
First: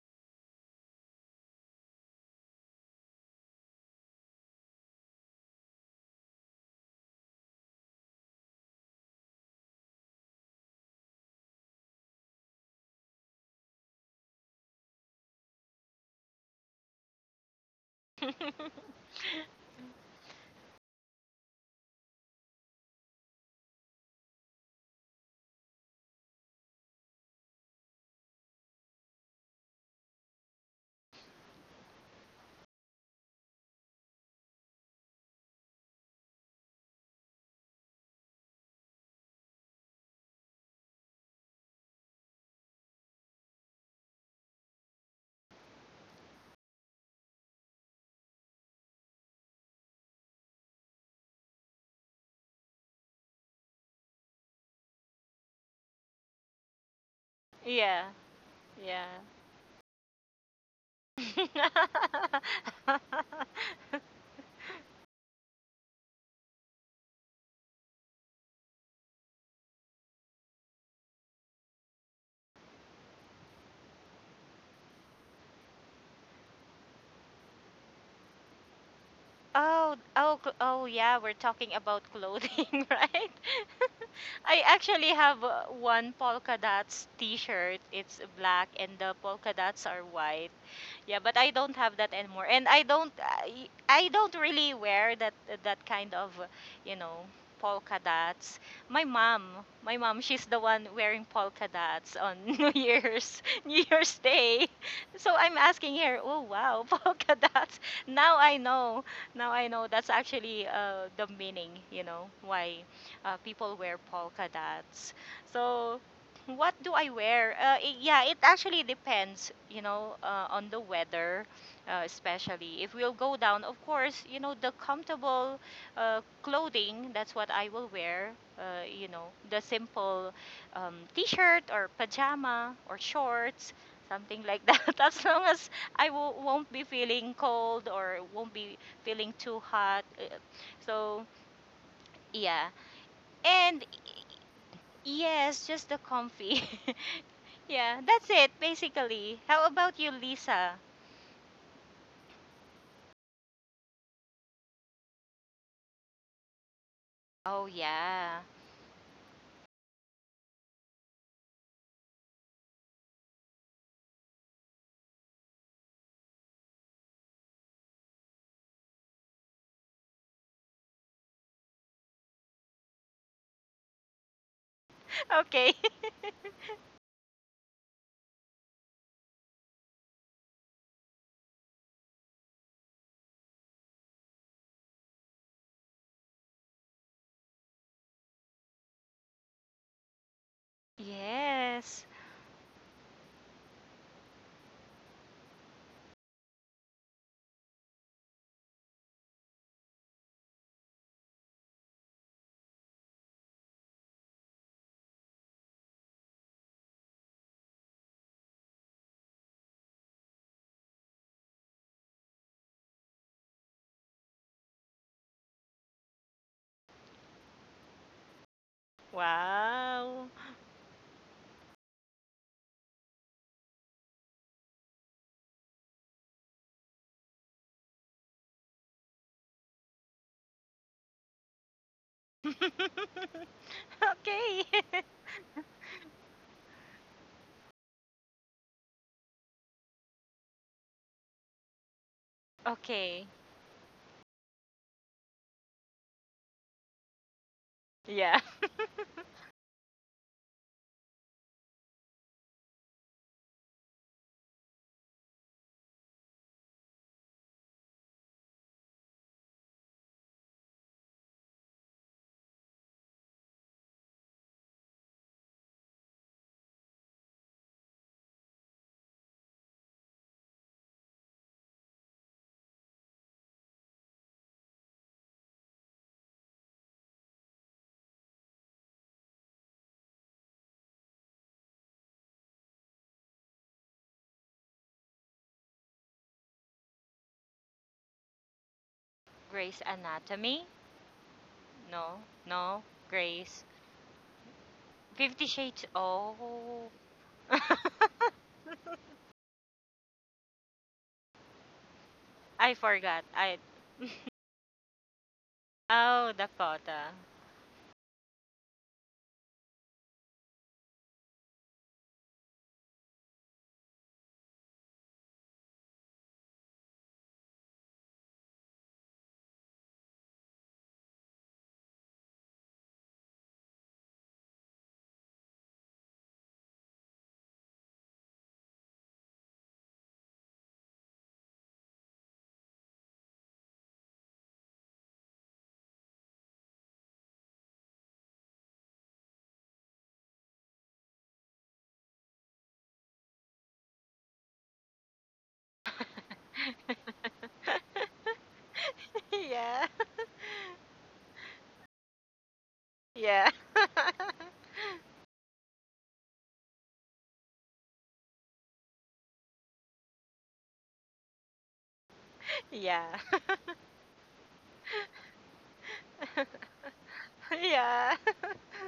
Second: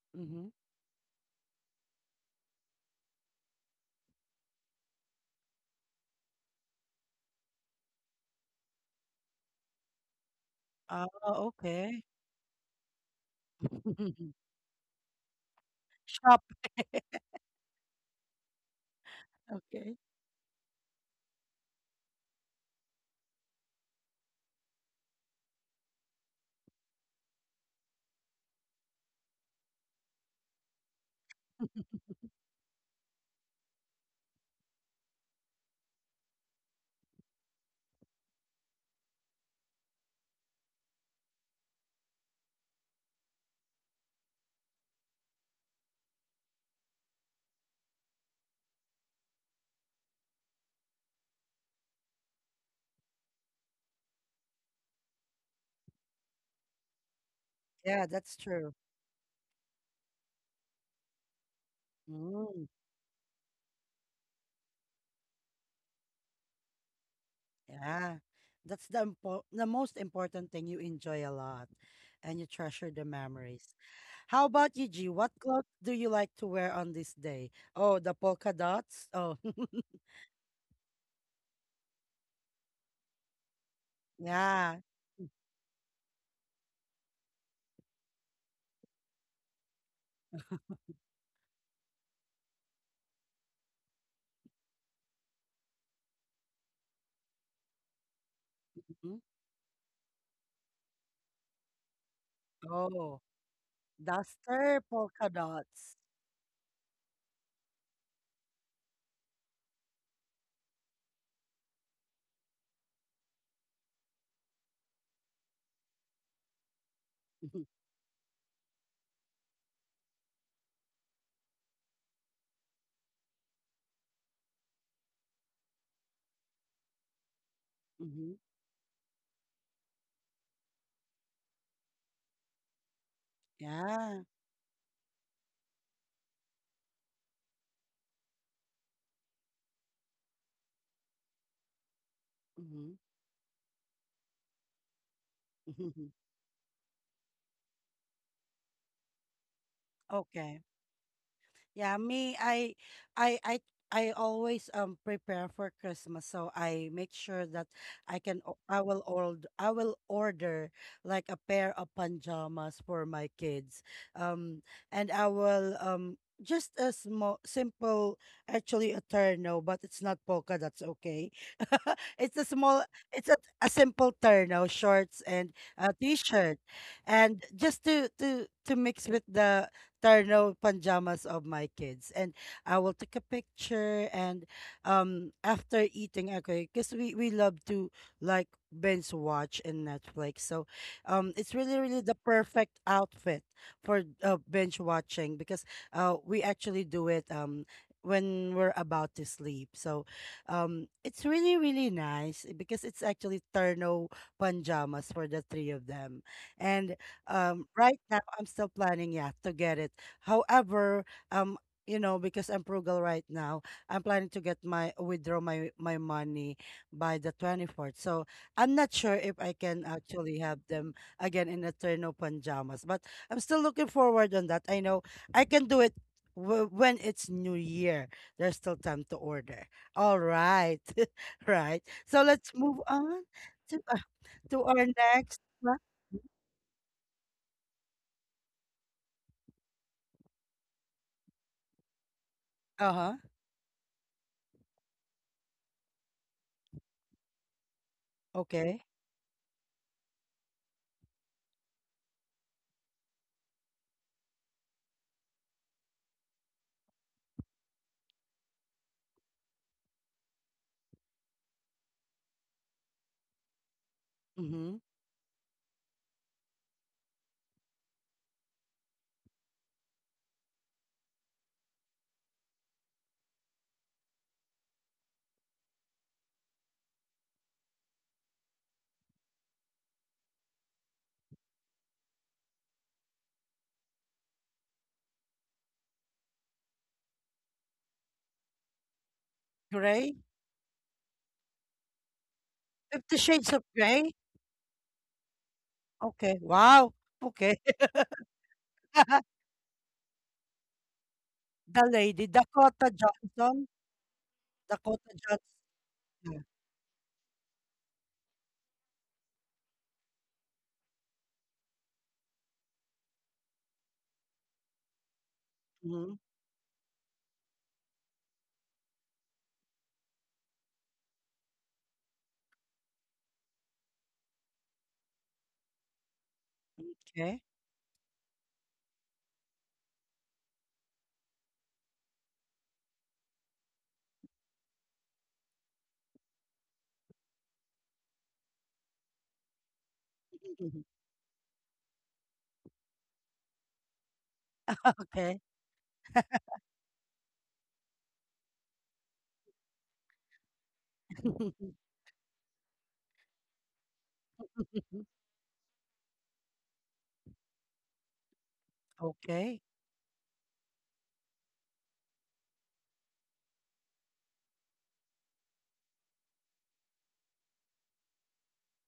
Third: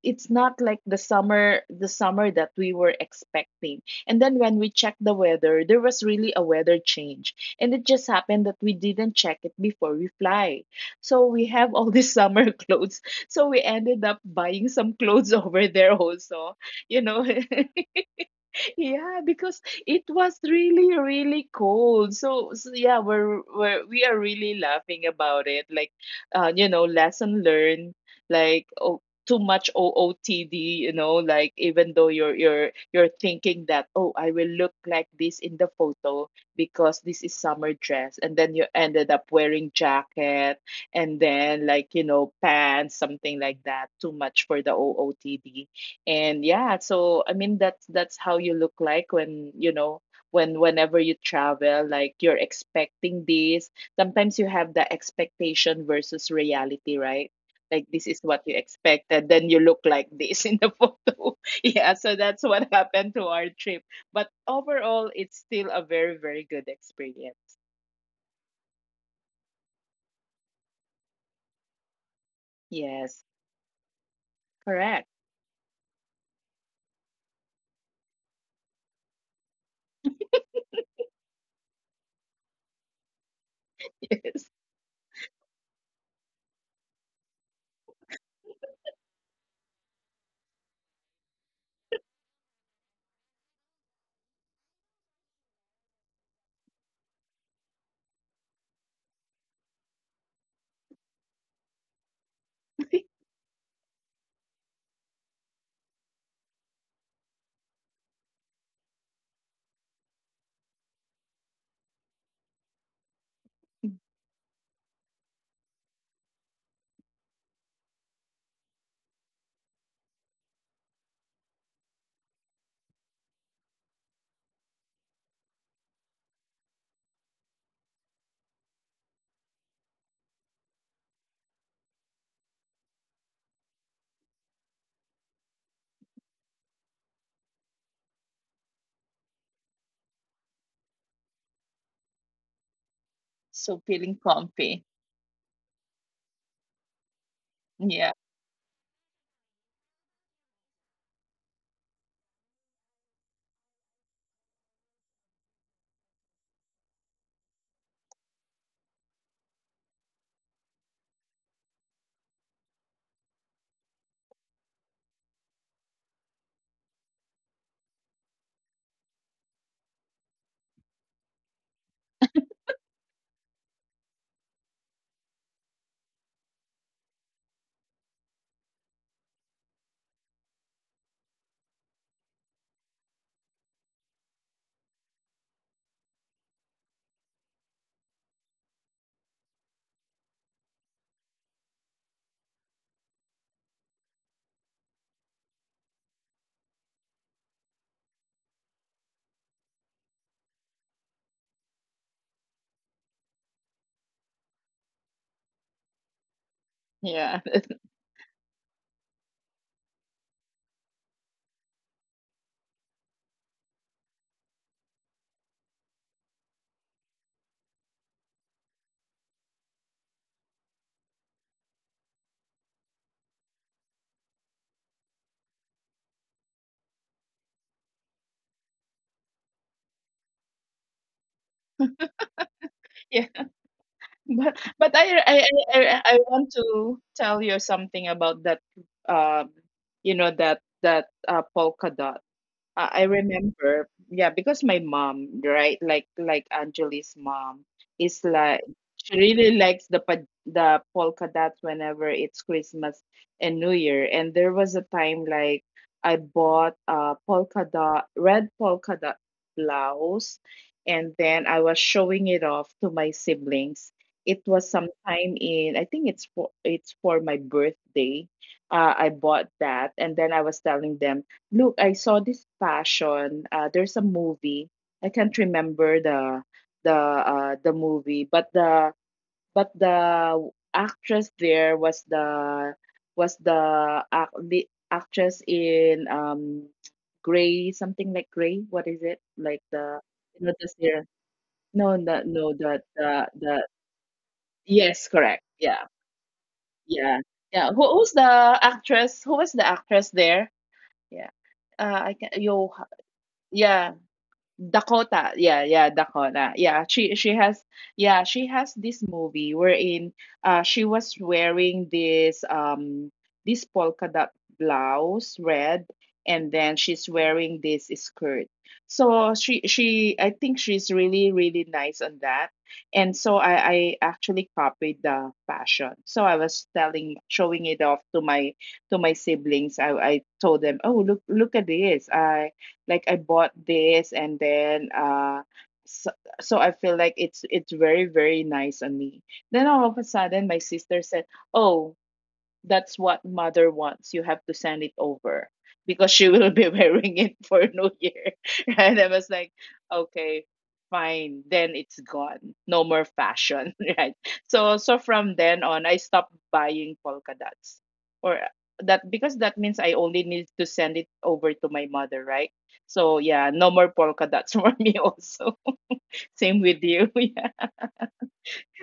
It's
Mm-hmm.
not like the summer that we were expecting. And then when we checked the weather, there was really a weather change. And it just happened that we didn't check it before we fly.
Ah,
So we have all
okay.
these summer clothes. So we ended up buying some clothes over there
Shop.
also, you know. Yeah, because
Okay.
it was really, really cold. So, so yeah, we're we are really laughing about it. Like, you know, lesson learned. Like, oh, too much OOTD. You know, like even though you're you're thinking that, oh, I will look like this in the photo because this is summer dress, and then you ended up wearing jacket, and then like, you know, pants, something like that. Too much for the OOTD. And yeah, so I mean that's how you look like when you know, when whenever you travel, like you're expecting this, sometimes you have the expectation versus reality, right? Like
Yeah.
Yeah,
this is
that's
what you
true.
Yeah.
expected, then you look like this in the photo. Yeah, so that's what happened to our trip, but overall it's still a very very good experience.
Yeah, that's the most important thing. You enjoy a lot and you treasure the
Yes,
memories. How about you,
correct.
G? What clothes do you like to wear on this day? Oh, the polka dots? Oh,
Oh, oh yeah, we're talking about clothing, right?
Yes.
I
yeah.
actually have one polka dots t-shirt. It's black and the polka dots are white. Yeah, but I don't have that anymore, and I don't really wear that that kind of, you know, polka dots. My
Mhm.
mom, my mom, she's the one wearing polka dots on
Oh,
New Year's Day.
duster polka
So I'm asking
dots.
her, oh wow, polka dots. Now I know, now I know that's actually the meaning, you know, why people wear polka dots. So what do I wear? I yeah, it actually depends, you know, on the weather, especially. If we'll go down, of course, you know, the comfortable clothing, that's what I will wear.
Mhm.
You know, the simple t shirt or pajama or shorts,
Yeah.
something like that. As long as won't be feeling cold or won't be feeling too hot. So, yeah.
Mhm.
So
And
feeling comfy.
Yes, just the comfy. Yeah,
Yeah.
that's it basically. How about you,
Okay.
Lisa?
Yeah, me, I, I, I always prepare for Christmas, so I make sure
Oh
that I
yeah.
can, I will order like a pair of pajamas for my kids, um, and I will just a small, simple, actually a terno, but it's not polka. That's okay. It's a small, it's a simple terno, shorts and
Okay.
a t-shirt, and just to mix with the terno pajamas of my kids and I will take a picture and after eating okay because we love to like binge watch in Netflix so it's really really
Yes.
the perfect outfit for binge watching because we actually do it when we're about to sleep so it's really really nice because it's actually terno pajamas for the three of them and
Yeah.
right now, I'm still planning, yeah, to get it. However, um, you know, because I'm frugal right now, I'm planning to get my withdraw my my money by the 24th. So I'm not sure if I can
Wow.
actually have them again in Eterno pajamas, but I'm still looking forward on that. I know I can do it w when it's New Year. There's still time to order. All right, right. So let's move on to uh,
But
to our
but I
Okay.
I I,
next.
I I want to tell you something about that, um you know, that polka dot. I
Uh-huh.
Okay.
remember, yeah, because my mom, right, like Angeli's mom, is
Yeah.
like,
Okay.
she really likes the the polka dots whenever it's Christmas and New Year. And there was a time like I bought a polka dot, red polka dot blouse, and then I was showing it off to my siblings. It was
Mm-hmm.
sometime in, I think it's for my birthday. I bought that, and then I was telling them, Look, I saw this fashion. There's a movie. I can't remember the the movie. But the actress there was the actress in Grey, something like Grey. What is it? Like
Grey's
the,
Grey?
you know, the
Anatomy?
series. No, no,
No.
no. The
No.
50
the
Shades
the
Grey's
of Grey?
yes, correct.
50
Yeah,
Shades.
Okay.
Oh.
Wow.
yeah,
Okay.
yeah. Who's the actress? Who was the actress there? Yeah.
The
Uh, I
lady,
can. Yo.
I
Dakota
forgot. I
Johnson.
Yeah.
Dakota
Dakota.
Johnson.
Yeah, yeah,
Oh,
Dakota. Yeah, she
Dakota.
she has yeah, she has this movie wherein she was wearing this this polka dot blouse, red,
Mm-hmm.
and then she's wearing this skirt. So she I think she's really really nice on that. And so I actually copied the fashion. So I was telling
Okay.
showing it off to my siblings. I told them, "Oh, look at this. I bought this and then so, so I feel like it's very very nice on me." Then all of a sudden my
Mhm.
sister said, "Oh, that's what mother wants. You have to send it
Okay.
over because she will be wearing it for New Year." And I was like,
Yeah.
okay, fine. Then it's gone. No more
Yeah.
fashion, right? So so from then on, I stopped buying polka dots, or that because
okay.
that means I only need to send it over to my mother, right?
Yeah.
So yeah, no more polka dots for me also. Same with you. Yeah.
Yeah.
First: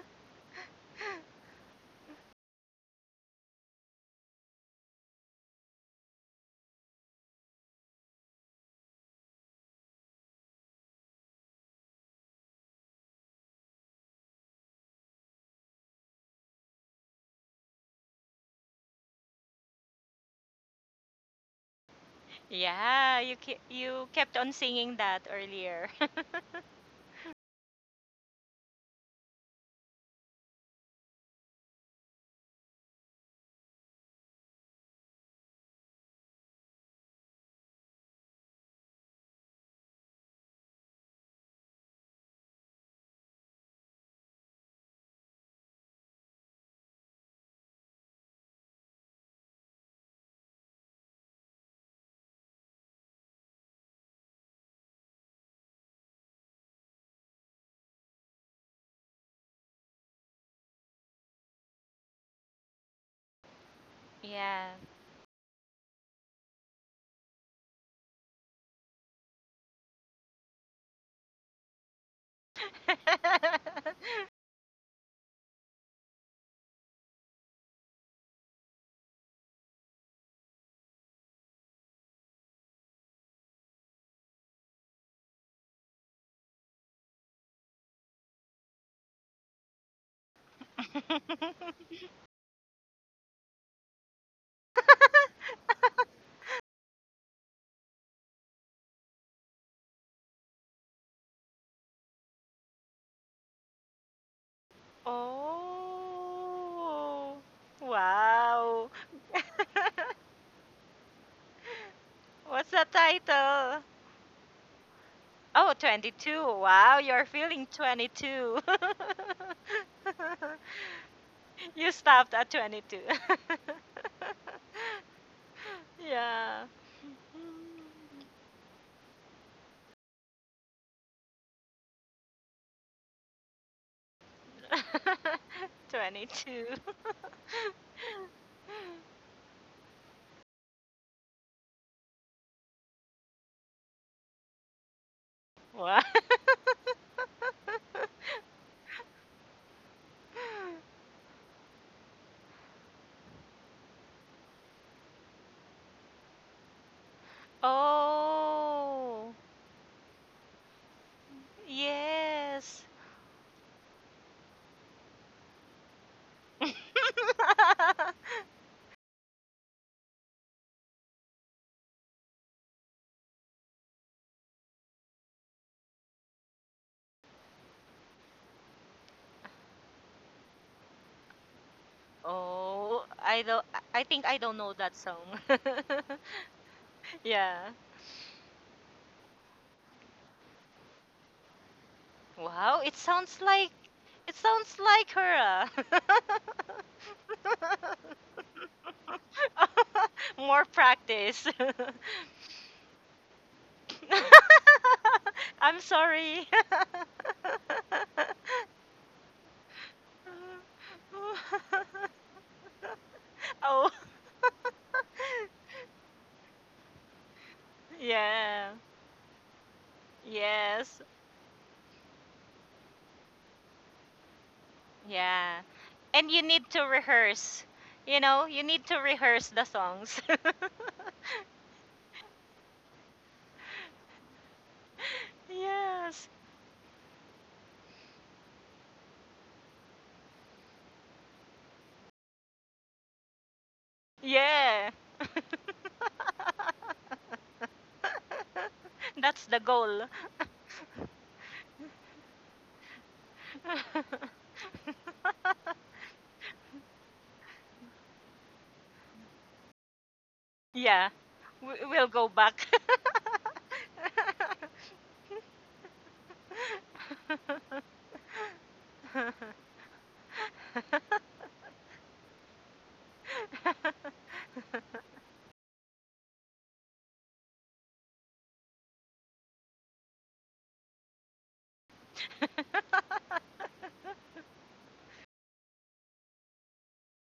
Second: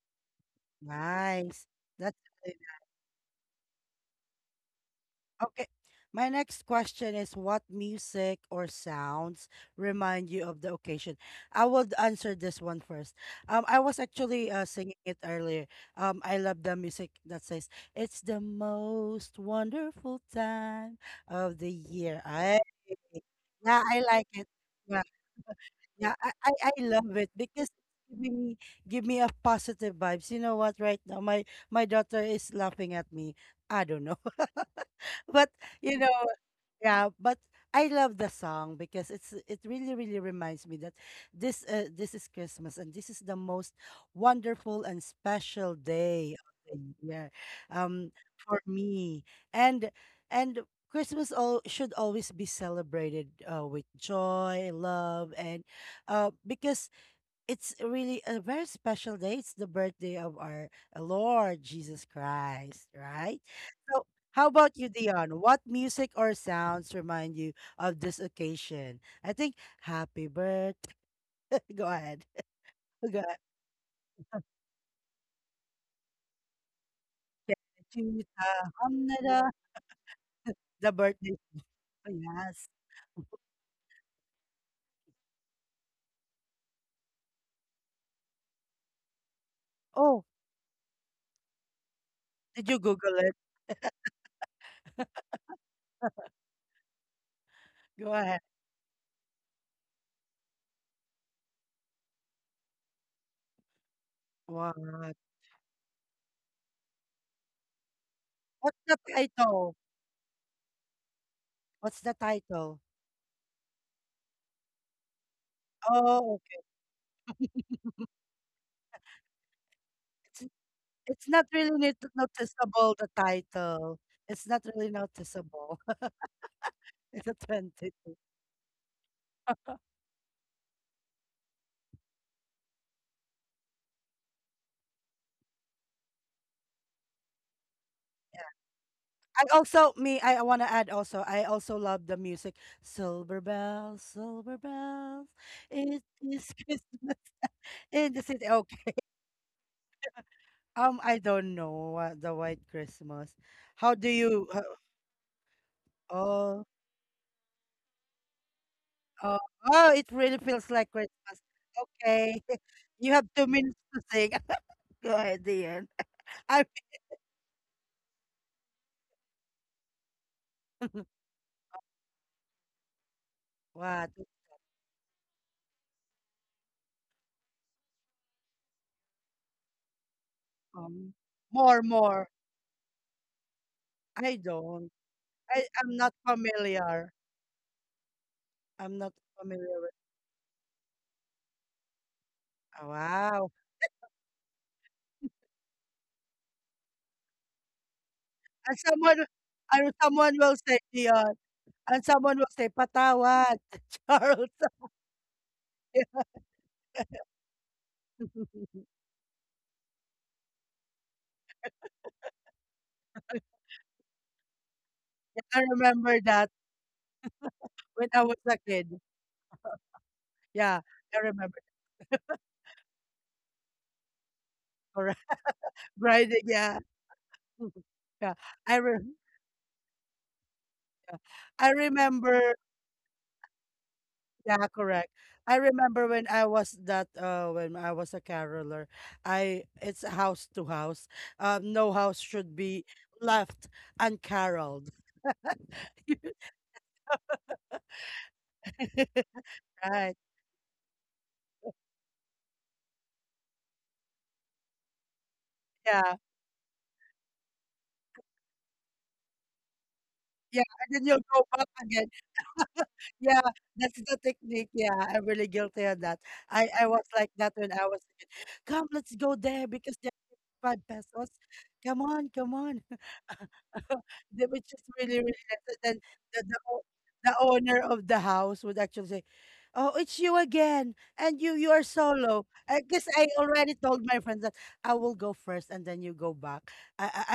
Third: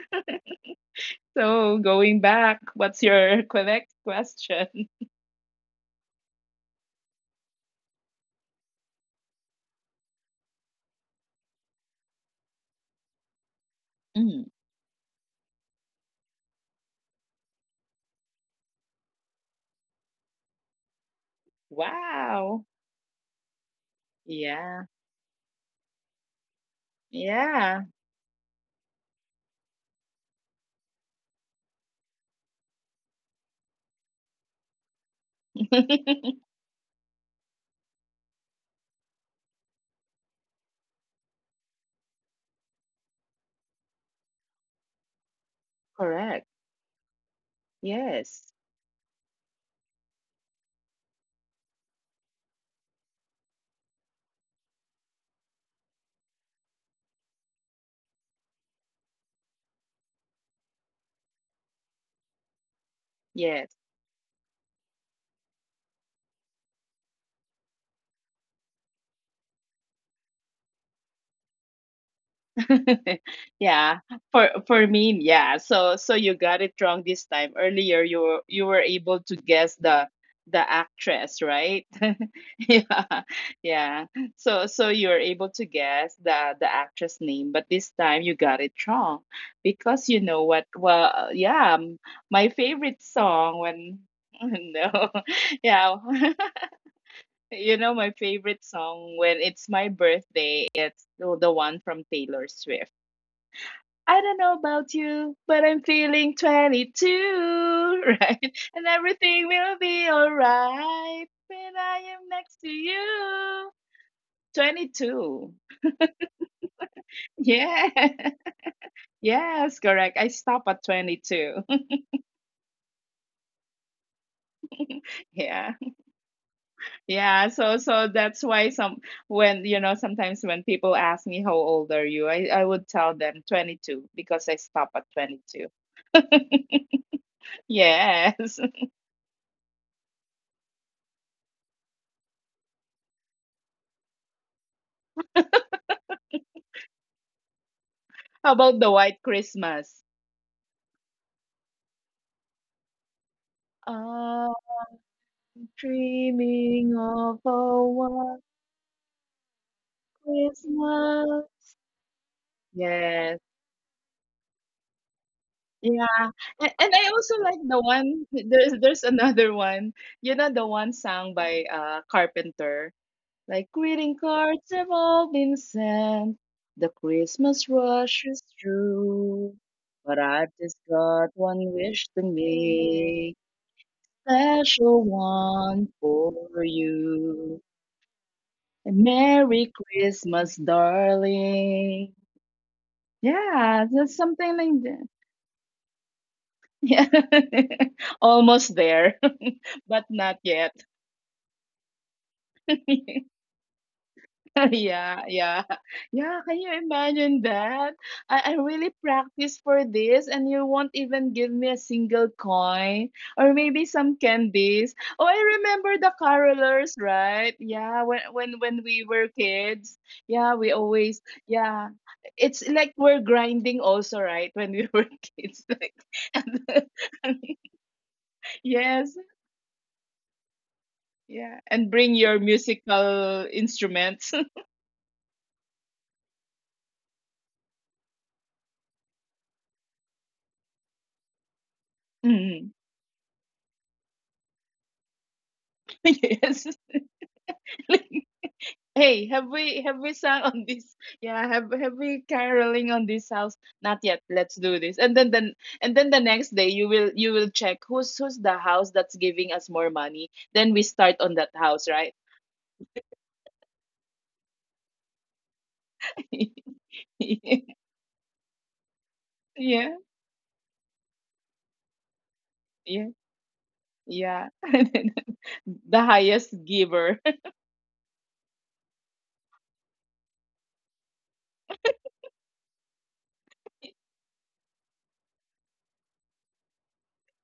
Nice.
So
That's
going back, what's your Quebec question?
okay. My next question is what music or sounds remind you of the occasion? I would answer this one first. I was actually
Mm.
singing it earlier. I love the music that says it's the most wonderful time of the year.
Wow.
Yeah,
Yeah, I
you
like
kept
it.
on
Yeah.
singing that earlier.
Yeah, I love it because it's
Yeah.
giving me give me a positive vibes. You know what? Right now, my daughter is laughing at me. I don't know, but you know. Yeah, but I love the song because it really really reminds me that this is Christmas and this is the most wonderful and special day
Correct.
of the year um
Yes.
for me and and Christmas all should always be celebrated with joy, love and because it's really a very special day. It's the birthday of our Lord Jesus Christ, right?
Yes.
So, how
Yeah.
about you, Dion? What music or sounds remind you of this occasion? I think happy birthday. Go ahead. Go ahead.
Yeah. For me, yeah. So so you got it wrong this time.
To
Earlier you were able to
Hamnada,
guess the
the birthday.
actress, right?
Oh, yes.
Yeah. Yeah. So so you're able to guess the actress name, but this time you got it wrong because you
Oh,
know what? Well, yeah, my
did you
favorite
Google it?
song when no. Yeah. You know, my
Go ahead.
favorite song when it's my birthday, it's the one from Taylor Swift. I don't know
What?
about you, but I'm feeling
Oh.
22, right?
What's
And
Wow.
the
everything
title?
will be all right when I
What's the
am next to
What's
title?
the
you.
title?
22.
Oh,
Oh,
22! Wow, you're feeling
Yeah.
22.
Yes, correct. I
okay.
stop at
It's not
22.
really
You
nit
stopped at
noticeable,
22.
the title. It's not really
Yeah.
noticeable.
Yeah.
It's a
Yeah, so so
22.
that's why some when you know sometimes when people ask me how old are you, I would tell them 22 because I stop at 22.
22.
Yes.
I also me, I wanna add also, I also love the music. Silver bells,
Wow.
it is Christmas in the city.
How about the
Okay,
White Christmas?
I don't know what the White Christmas. How do you?
I'm
Oh,
dreaming of a white
Oh,
oh, oh! It really feels like Christmas.
Christmas.
Okay,
yes.
you have
Yes.
2 minutes to sing. Go ahead, Ian.
Yeah.
I
And I also like the one, there's another one. You know the
mean,
one sung by Carpenter. Like
what?
greeting cards have all been sent, the Christmas rush is through. But I've just
Um,
got one
more,
wish to
more.
Oh,
make,
I don't I think
I
I don't know
don't.
that
special
song.
one
I'm not
for
familiar.
you.
Yeah.
I'm
And
not
Merry
familiar with.
Christmas, darling.
Wow,
Oh, wow.
Yeah, just
it
something
sounds
like that.
like her. Ah.
Yeah, almost
And
there,
someone, and
but
someone
not
will
More
yet.
say, Dion,
practice.
and someone will say, patawad. Charles.
Yeah, yeah.
I'm
Yeah,
sorry.
can you imagine that? I really practiced for this and you won't even give me a single coin or maybe
Oh.
some candies. Oh, I
I
remember the
remember that
carolers, right? Yeah,
when I was a
Yeah.
when we
kid.
were kids. Yeah, we
Yeah,
Yes.
always
I remember.
yeah. It's like we're grinding also, right? When we were
Correct.
kids.
Yeah.
Like
And
Right.
you need
Yeah.
to rehearse. You
Yeah.
know, you
I,
need to
re-
yes.
rehearse the songs.
yeah.
Yeah.
I
And bring your
remember.
musical instruments.
Yeah, correct. I remember when
Yes.
I was that when I was a caroler, I it's house to house. No house should
Mm.
be left uncaroled.
Yeah.
Yes. Hey, have
That's the
we have we
goal.
Right.
sung on this? Yeah, have we caroling on this house? Not yet. Let's do this. And then and then the
Yeah.
next day you will check who's the house that's giving us more money.
Yeah.
Then we
And then
start
Yeah.
you'll
on that
go back
house,
We-
right?
again.
we'll go back.
Yeah, that's the technique. Yeah, I'm really guilty of that. I was like that when I was a kid. Come, let's go there
Yeah,
because they're five pesos. Come on, come on.
yeah, yeah.
They were just really, really nice. And
The
then
highest
the, the, o-
giver.
the owner of the house would actually say, oh, it's you again. And you are solo. I guess I already told my friends that I will go first and then you go back. I, I,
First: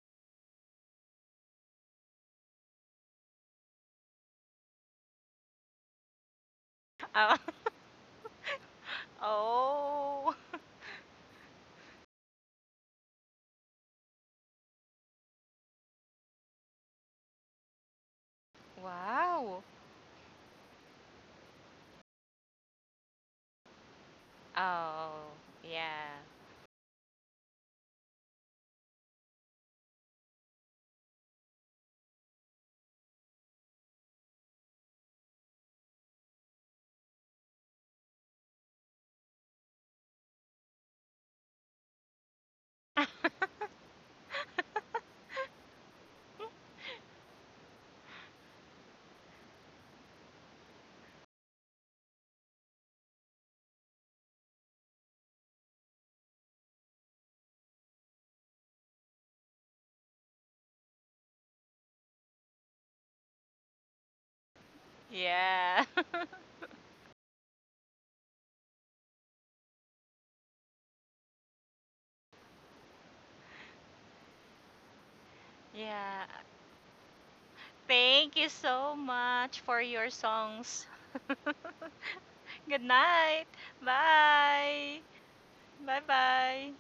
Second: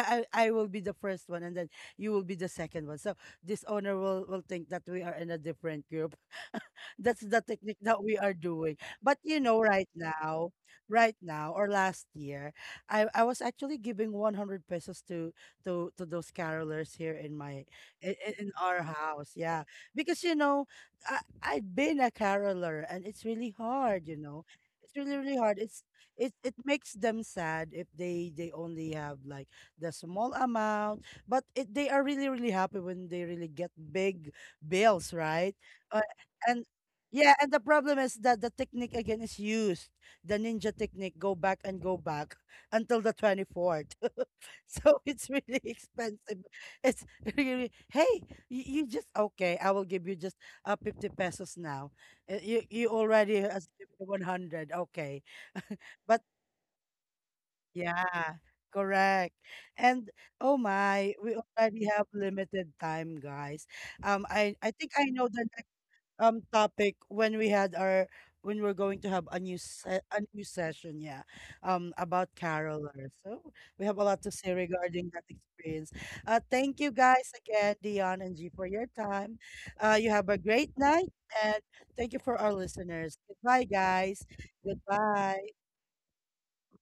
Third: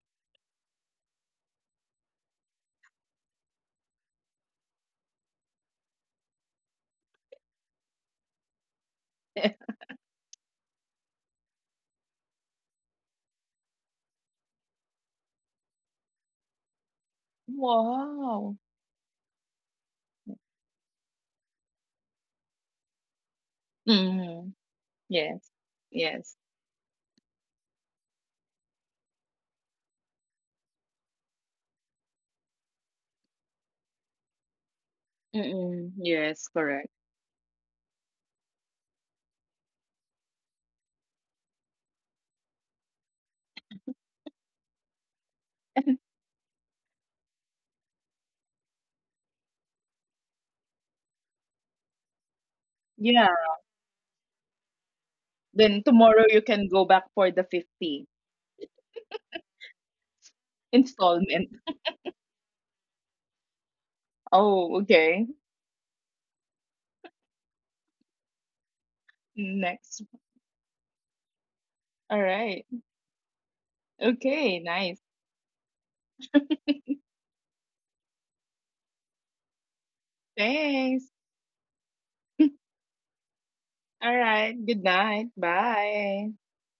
I will be the first one and then you will be the second one. So this owner will think that we are in a different group. That's
Oh.
the technique that we are doing. But you know, right
Oh.
now, right now or last year, I was actually giving 100 pesos to those carolers here in my in
Wow.
our house. Yeah,
Wow.
because you know, I I've been a caroler and it's really hard. You know,
Mm,
it's really
Oh,
really
yes,
hard.
yeah.
yes.
It makes them sad if they only have like the small amount but they are really, really happy when they really get big bills, right?
Mm-mm,
Uh,
yes,
and
correct.
yeah, and the problem is that the technique again is used. The ninja technique, go back and go back until the 24th. So it's really expensive. It's really, hey, you just, okay, I will give you just 50 pesos now. You, you
Yeah.
already has 50, 100, okay.
Then
But
tomorrow you can go back for the 50
yeah, correct. And oh my, we
installment.
already have limited time, guys. I
Oh,
think I
okay.
know the next
Yeah.
topic when we had our when we're going to have
Next.
a new session, yeah,
All
about
right.
carolers. So we have a lot to say
Okay, nice.
regarding that experience.
Yeah.
Thank you guys again, Dion and
Thank you
G, for your
so
time.
much for your
You have a great
songs.
Thanks.
night, and thank you for our
Good
listeners.
night.
Goodbye,
All
guys.
right. Good
Bye.
night.
Goodbye.
Bye
Bye.
bye.